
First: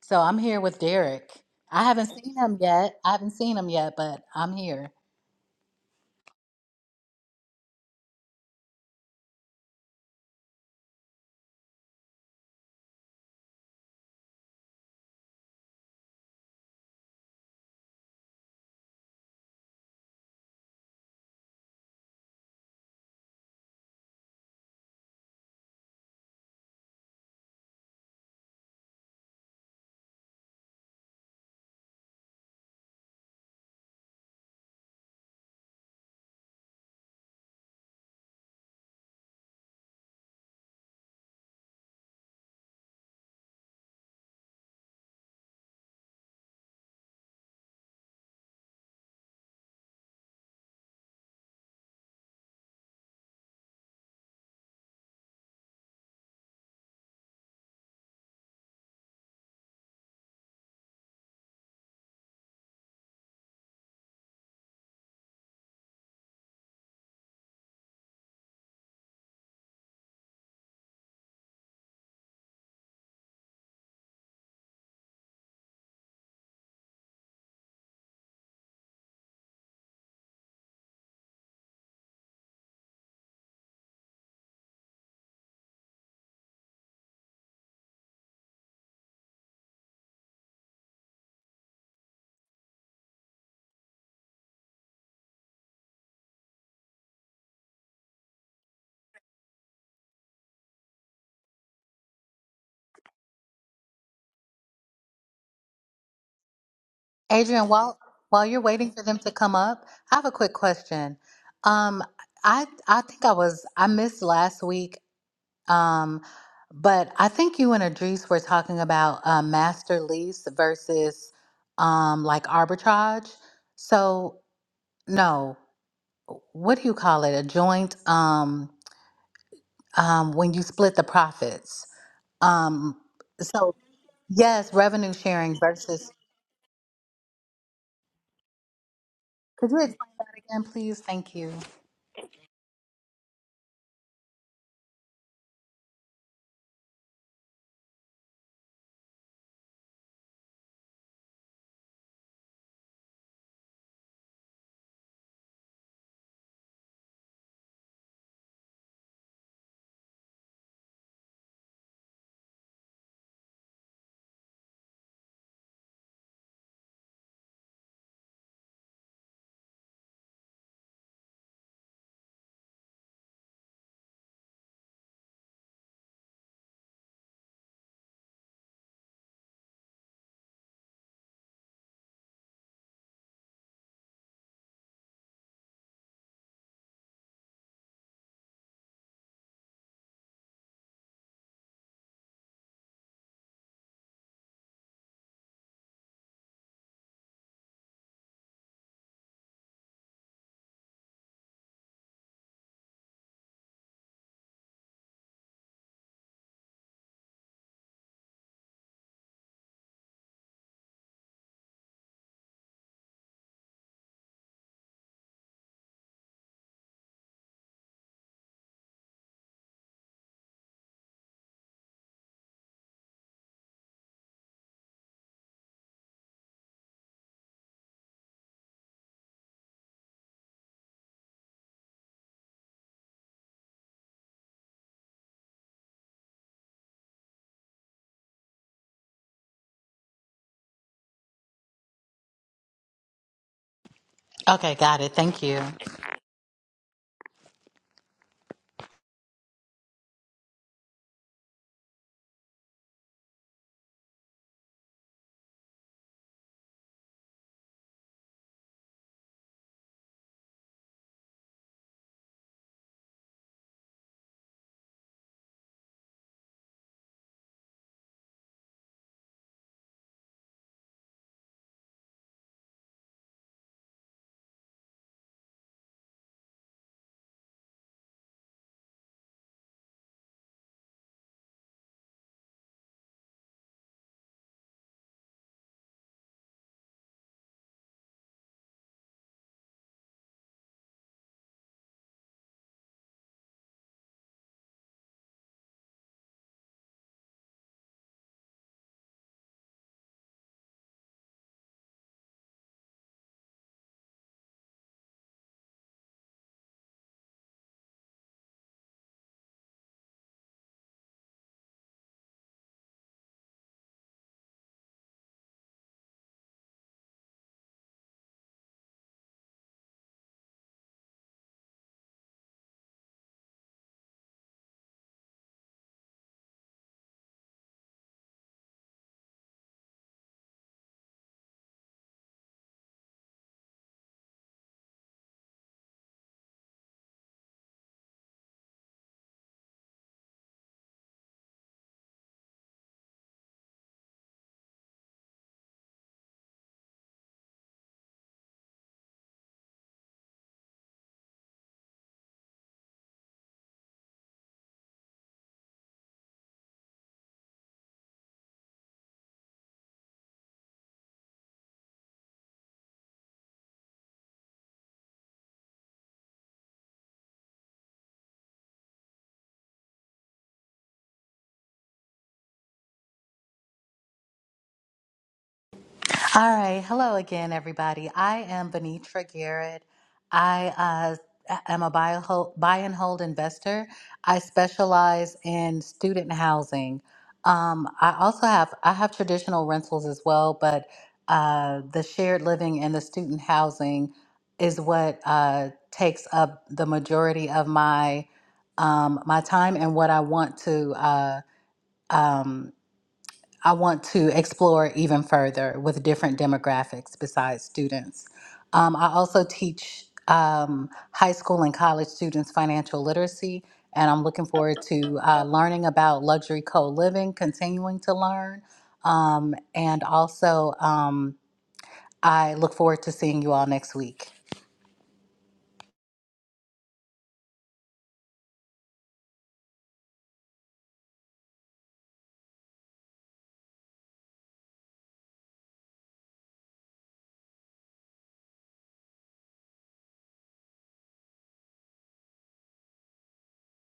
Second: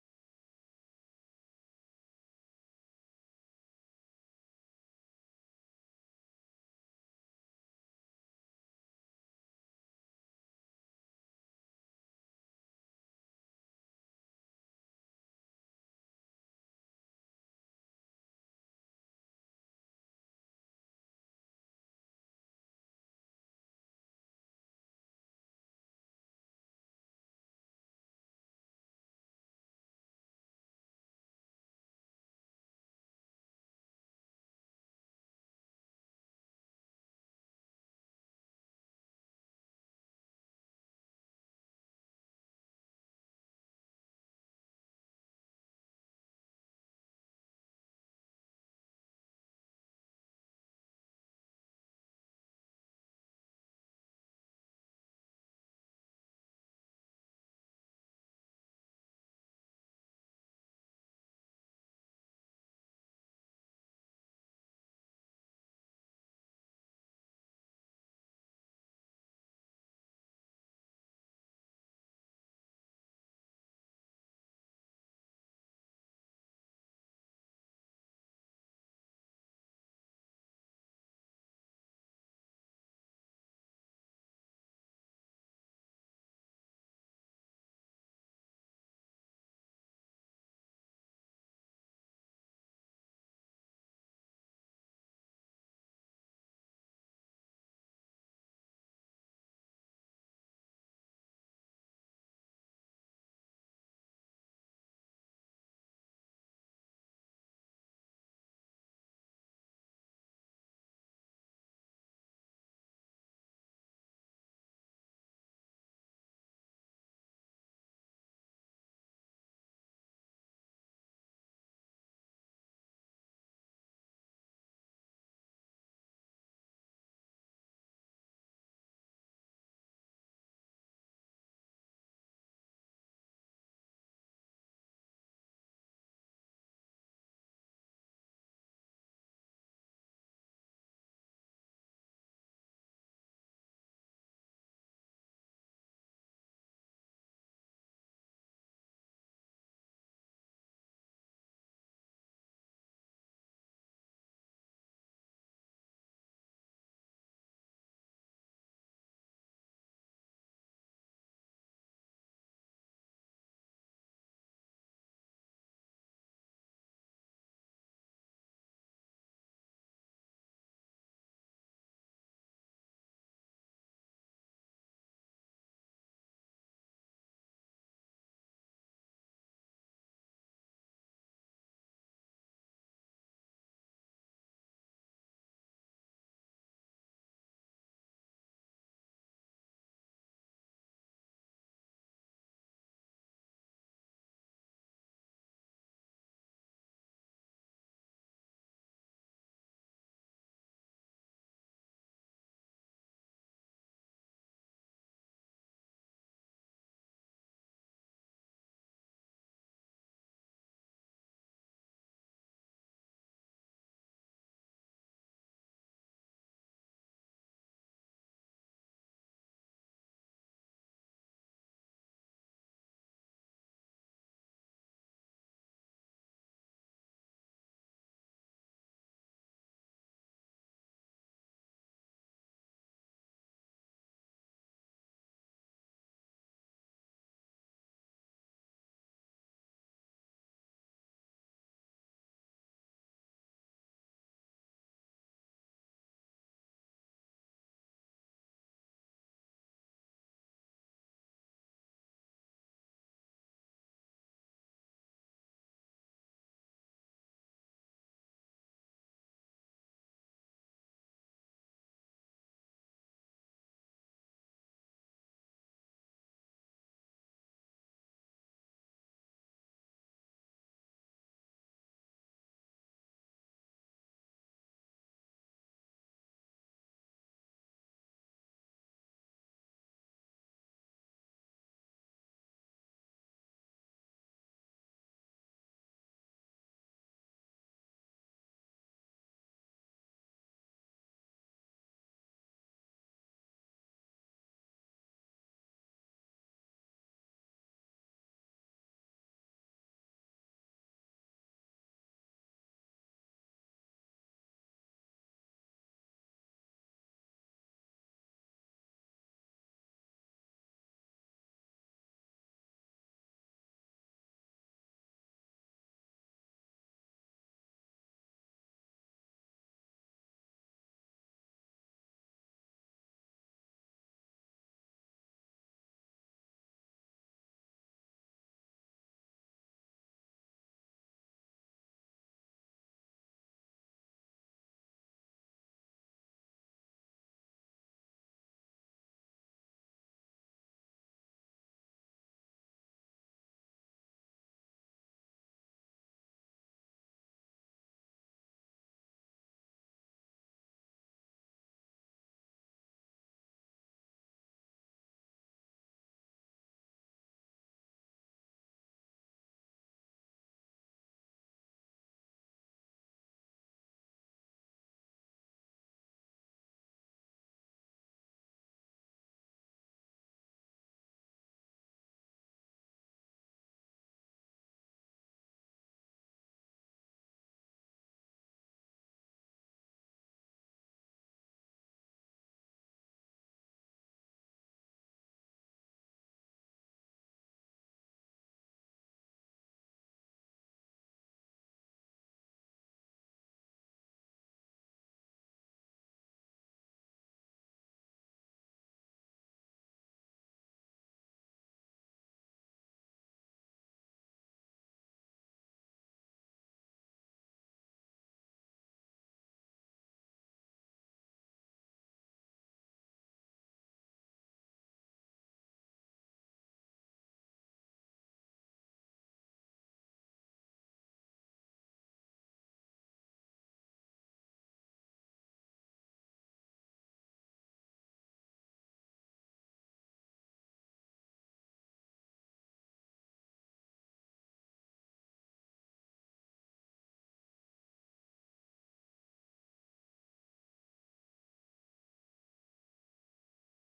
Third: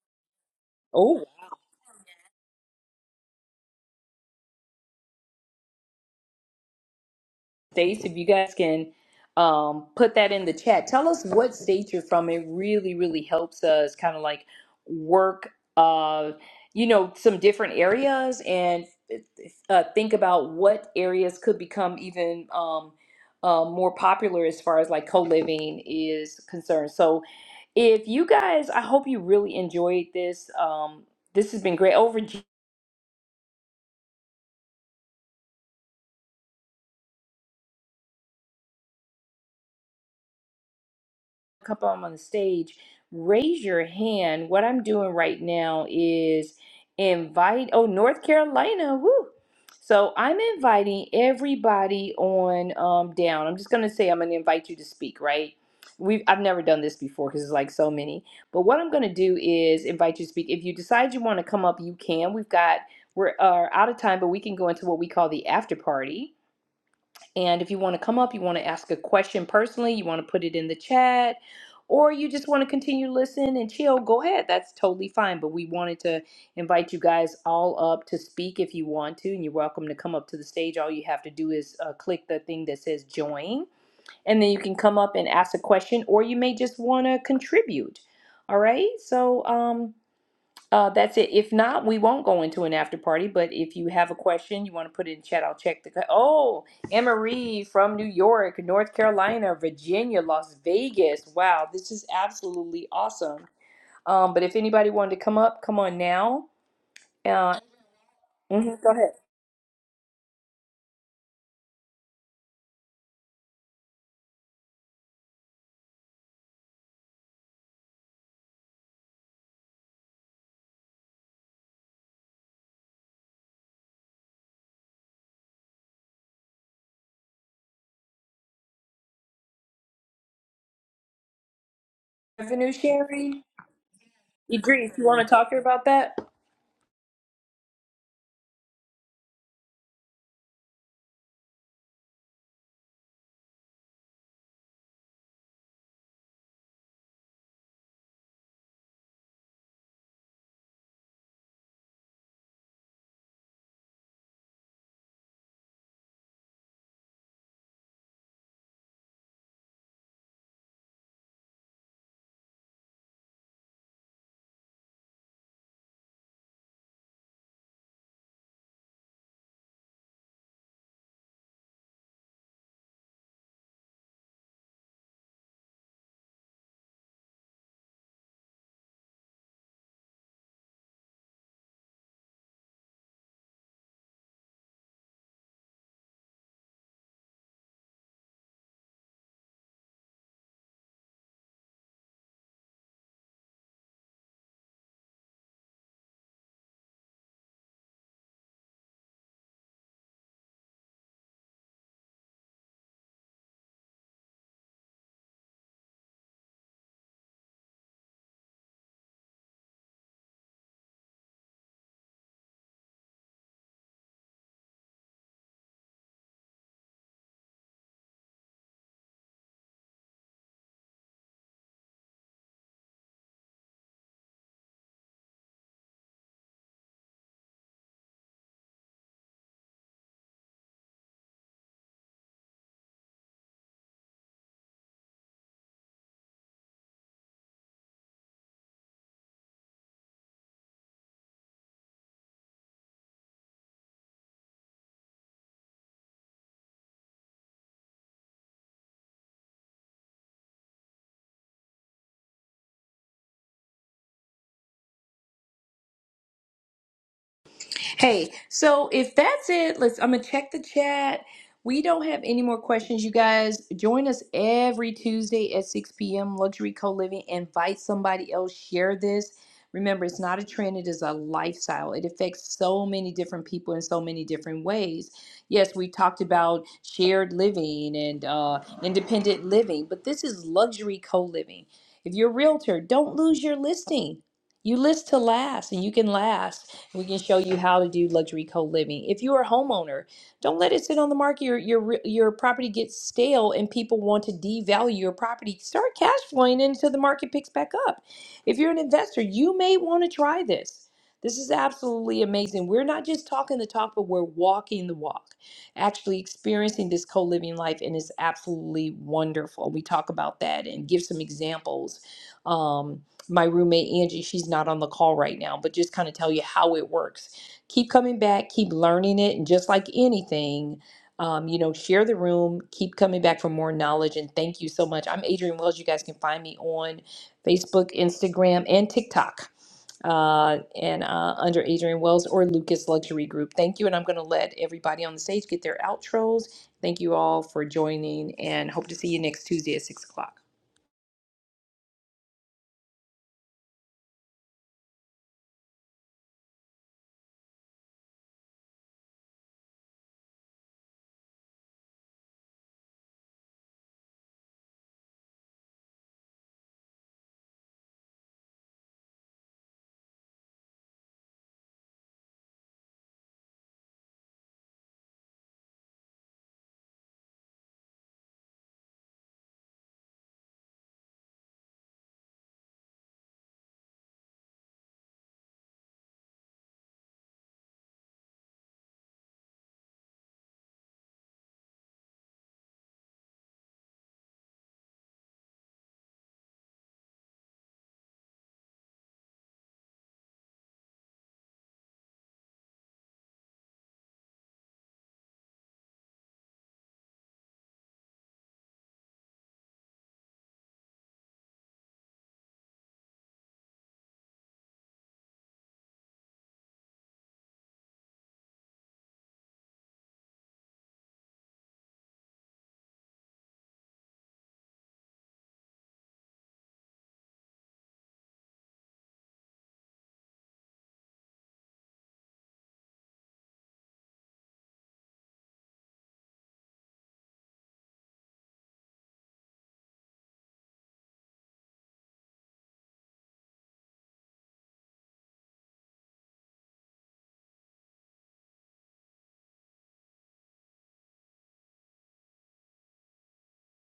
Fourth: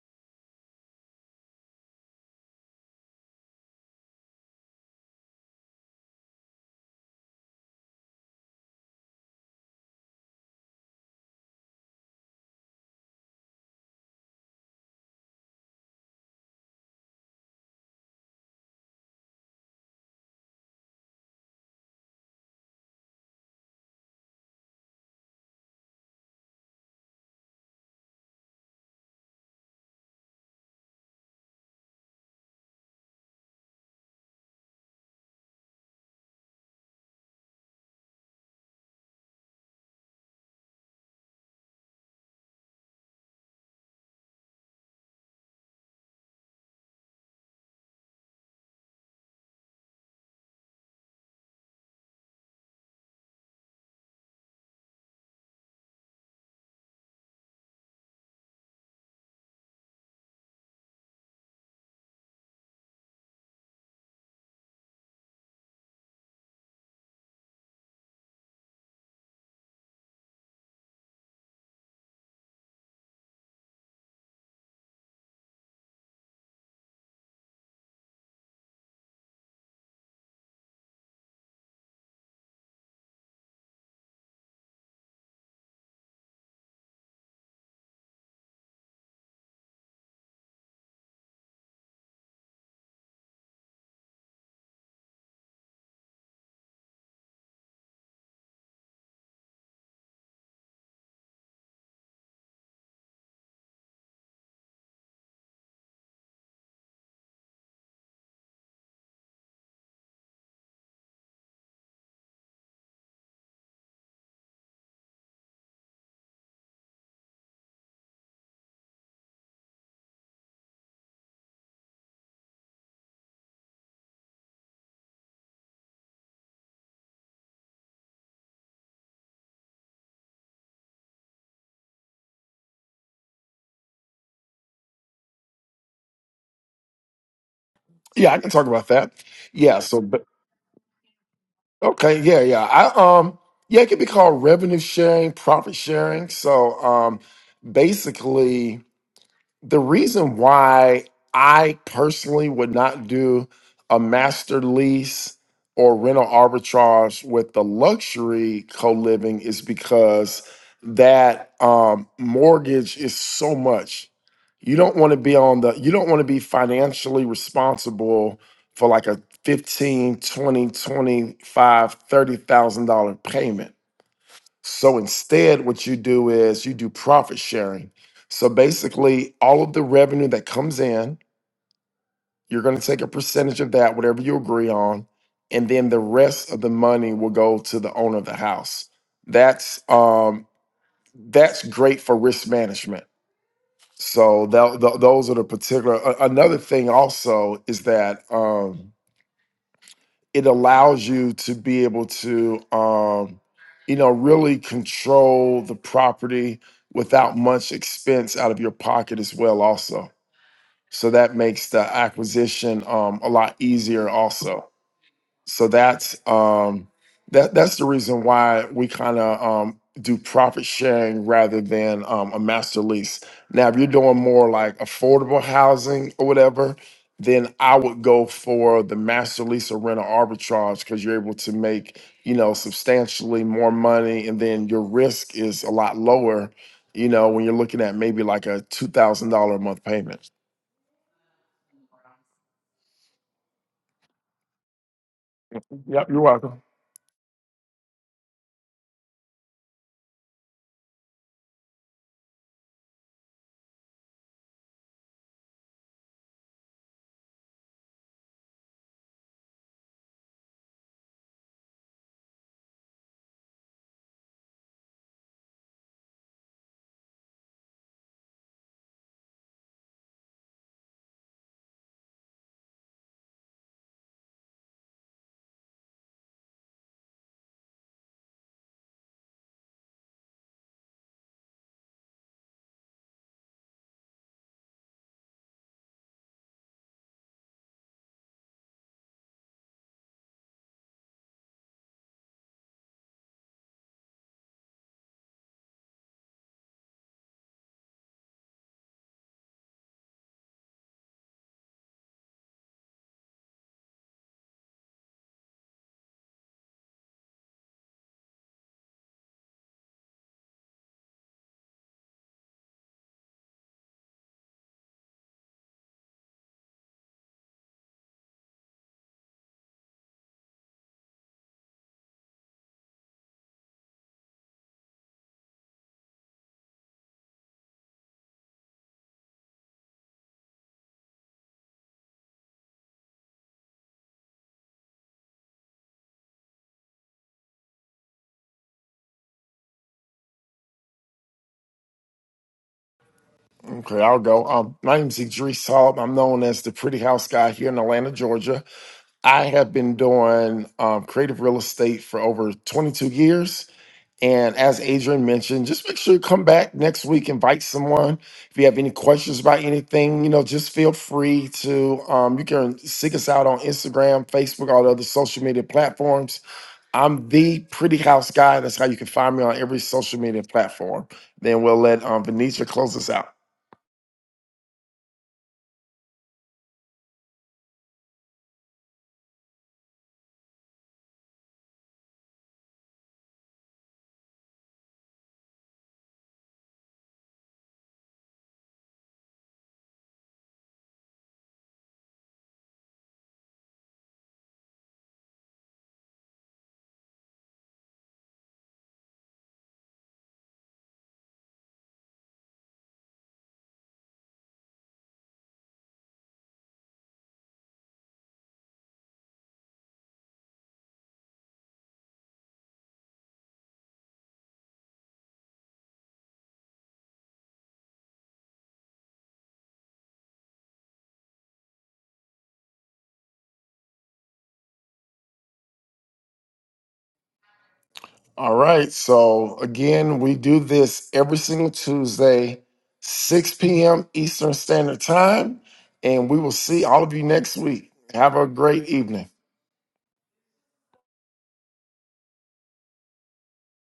Speaker 4: So I'm here with
Speaker 1: Oh,
Speaker 4: Derek. I haven't seen him yet. I haven't seen him yet, but I'm here.
Speaker 1: states, if you guys can um, put that in the chat. Tell us what state you're from. It really, really helps us kind of like work, uh, you know, some different areas and uh, think about what areas could become even um, uh, more popular as far as like co living is concerned. So, if you guys i hope you really enjoyed this um this has been great over a couple of them on the stage raise your hand what i'm doing right now is invite oh north carolina woo so i'm inviting everybody on um down i'm just gonna say i'm gonna invite you to speak right We've, I've never done this before because it's like so many. But what I'm going to do is invite you to speak. If you decide you want to come up, you can. We've got, we're uh, out of time, but we can go into what we call the after party And if you want to come up, you want to ask a question personally, you want to put it in the chat, or you just want to continue to listen and chill, go ahead. That's totally fine. But we wanted to invite you guys all up to speak if you want to, and you're welcome to come up to the stage. All you have to do is uh, click the thing that says join, and then you can come up and ask a question, or you may just want to contribute. All right. So, um, uh, that's it. If not, we won't go into an after party. But if you have a question, you want to put it in chat, I'll check the. co- Oh, Emma Reed from New York, North Carolina, Virginia, Las Vegas. Wow, this is absolutely awesome. Um, but if anybody wanted to come up, come on now. Uh,
Speaker 4: Adrian, while while you're
Speaker 1: mhm, go
Speaker 4: waiting for
Speaker 1: ahead.
Speaker 4: them to come up, I have a quick question. Um, I I think I was I missed last week, um, but I think you and Adrice were talking about uh, master lease versus um, like arbitrage. So no, what do you call it? A joint um, um, when you split the profits.
Speaker 1: Revenue
Speaker 4: Um,
Speaker 1: sharing.
Speaker 4: so yes,
Speaker 1: Idris, you
Speaker 4: revenue
Speaker 1: want to talk
Speaker 4: sharing
Speaker 1: here about
Speaker 4: versus.
Speaker 1: that?
Speaker 2: Yeah, I can talk about that.
Speaker 4: Could you
Speaker 2: Yeah.
Speaker 4: explain
Speaker 2: So, but
Speaker 4: that again, please? Thank you.
Speaker 2: okay. Yeah, yeah. I um, yeah, it could be called revenue sharing, profit sharing. So, um, basically. the reason why I personally would not do a master lease or rental arbitrage with the luxury co living is because that um, mortgage is so much. You don't want to be on the, you don't want to be financially responsible for like a 15, 20, 25, dollars payment so instead, what you do is you do profit sharing. So basically, all of the revenue that comes in, you're going to take a percentage of that, whatever you agree on, and then the rest of the money will go to the owner of the house. That's um, that's great for risk management. So tho- tho- those are the particular. a- another thing also is that. Um, it allows you to be able to um, you know really control the property without much expense out of your pocket as well also so that makes the acquisition um, a lot easier also so that's um that that's the reason why we kind of um do profit sharing rather than um, a master lease now if you're doing more like affordable housing or whatever then i would go for the master lease or rental arbitrage because you're able to make you know substantially more money and then your risk is a lot lower you know when you're looking at maybe like a $2000 a month payment
Speaker 4: Okay, got it. Thank you.
Speaker 2: yep you're welcome
Speaker 1: Hey, so if that's it, let's I'm gonna check the chat. We don't have any more questions, you guys. Join us every Tuesday at 6 p.m. Luxury Co-Living. Invite somebody else, share this. Remember, it's not a trend, it is a lifestyle. It affects so many different people in so many different ways. Yes, we talked about shared living and uh, independent living, but this is luxury co-living. If you're a realtor, don't lose your listing. You list to last and you can last. We can show you how to do luxury co-living. If you're a homeowner, don't let it sit on the market. Your your re- your property gets stale and people want to devalue your property. Start cash flowing until the market picks back up. If you're an investor, you may want to try this. This is absolutely amazing. We're not just talking the talk, but we're walking the walk, actually experiencing this co living life, and it's absolutely wonderful. We talk about that and give some examples. Um, my roommate Angie, she's not on the call right now, but just kind of tell you how it works. Keep coming back, keep learning it, and just like anything, um, you know, share the room, keep coming back for more knowledge, and thank you so much. I'm Adrienne Wells. You guys can find me on Facebook, Instagram, and TikTok, uh, and uh, under Adrienne Wells or Lucas Luxury Group. Thank you, and I'm going to let everybody on the stage get their outros. Thank you all for joining, and hope to see you next Tuesday at six o'clock.
Speaker 2: Okay, I'll go. Um, my name's Idris Hall. I'm known as the Pretty House Guy here in Atlanta, Georgia. I have been doing um, creative real estate for over 22 years. And as Adrian mentioned, just make sure you come back next week, invite someone. If you have any questions about anything, you know, just feel free to, um, you can seek us out on Instagram, Facebook, all the other social media platforms. I'm the Pretty House Guy. That's how you can find me on every social media platform. Then we'll let um, Venetia close us out.
Speaker 4: All right. Hello again, everybody. I am Benitra Garrett. I uh, am a buy, hold, buy and hold investor. I specialize in student housing. Um, I also have I have traditional rentals as well, but uh, the shared living and the student housing is what uh, takes up the majority of my um, my time and what I want to. Uh, um, I want to explore even further with different demographics besides students. Um, I also teach um, high school and college students financial literacy, and I'm looking forward to uh, learning about luxury co living, continuing to learn. Um, and also, um, I look forward to seeing you all next week.
Speaker 2: All right. So again, we do this every single Tuesday, 6 p.m. Eastern Standard Time. And we will see all of you next week. Have a great evening.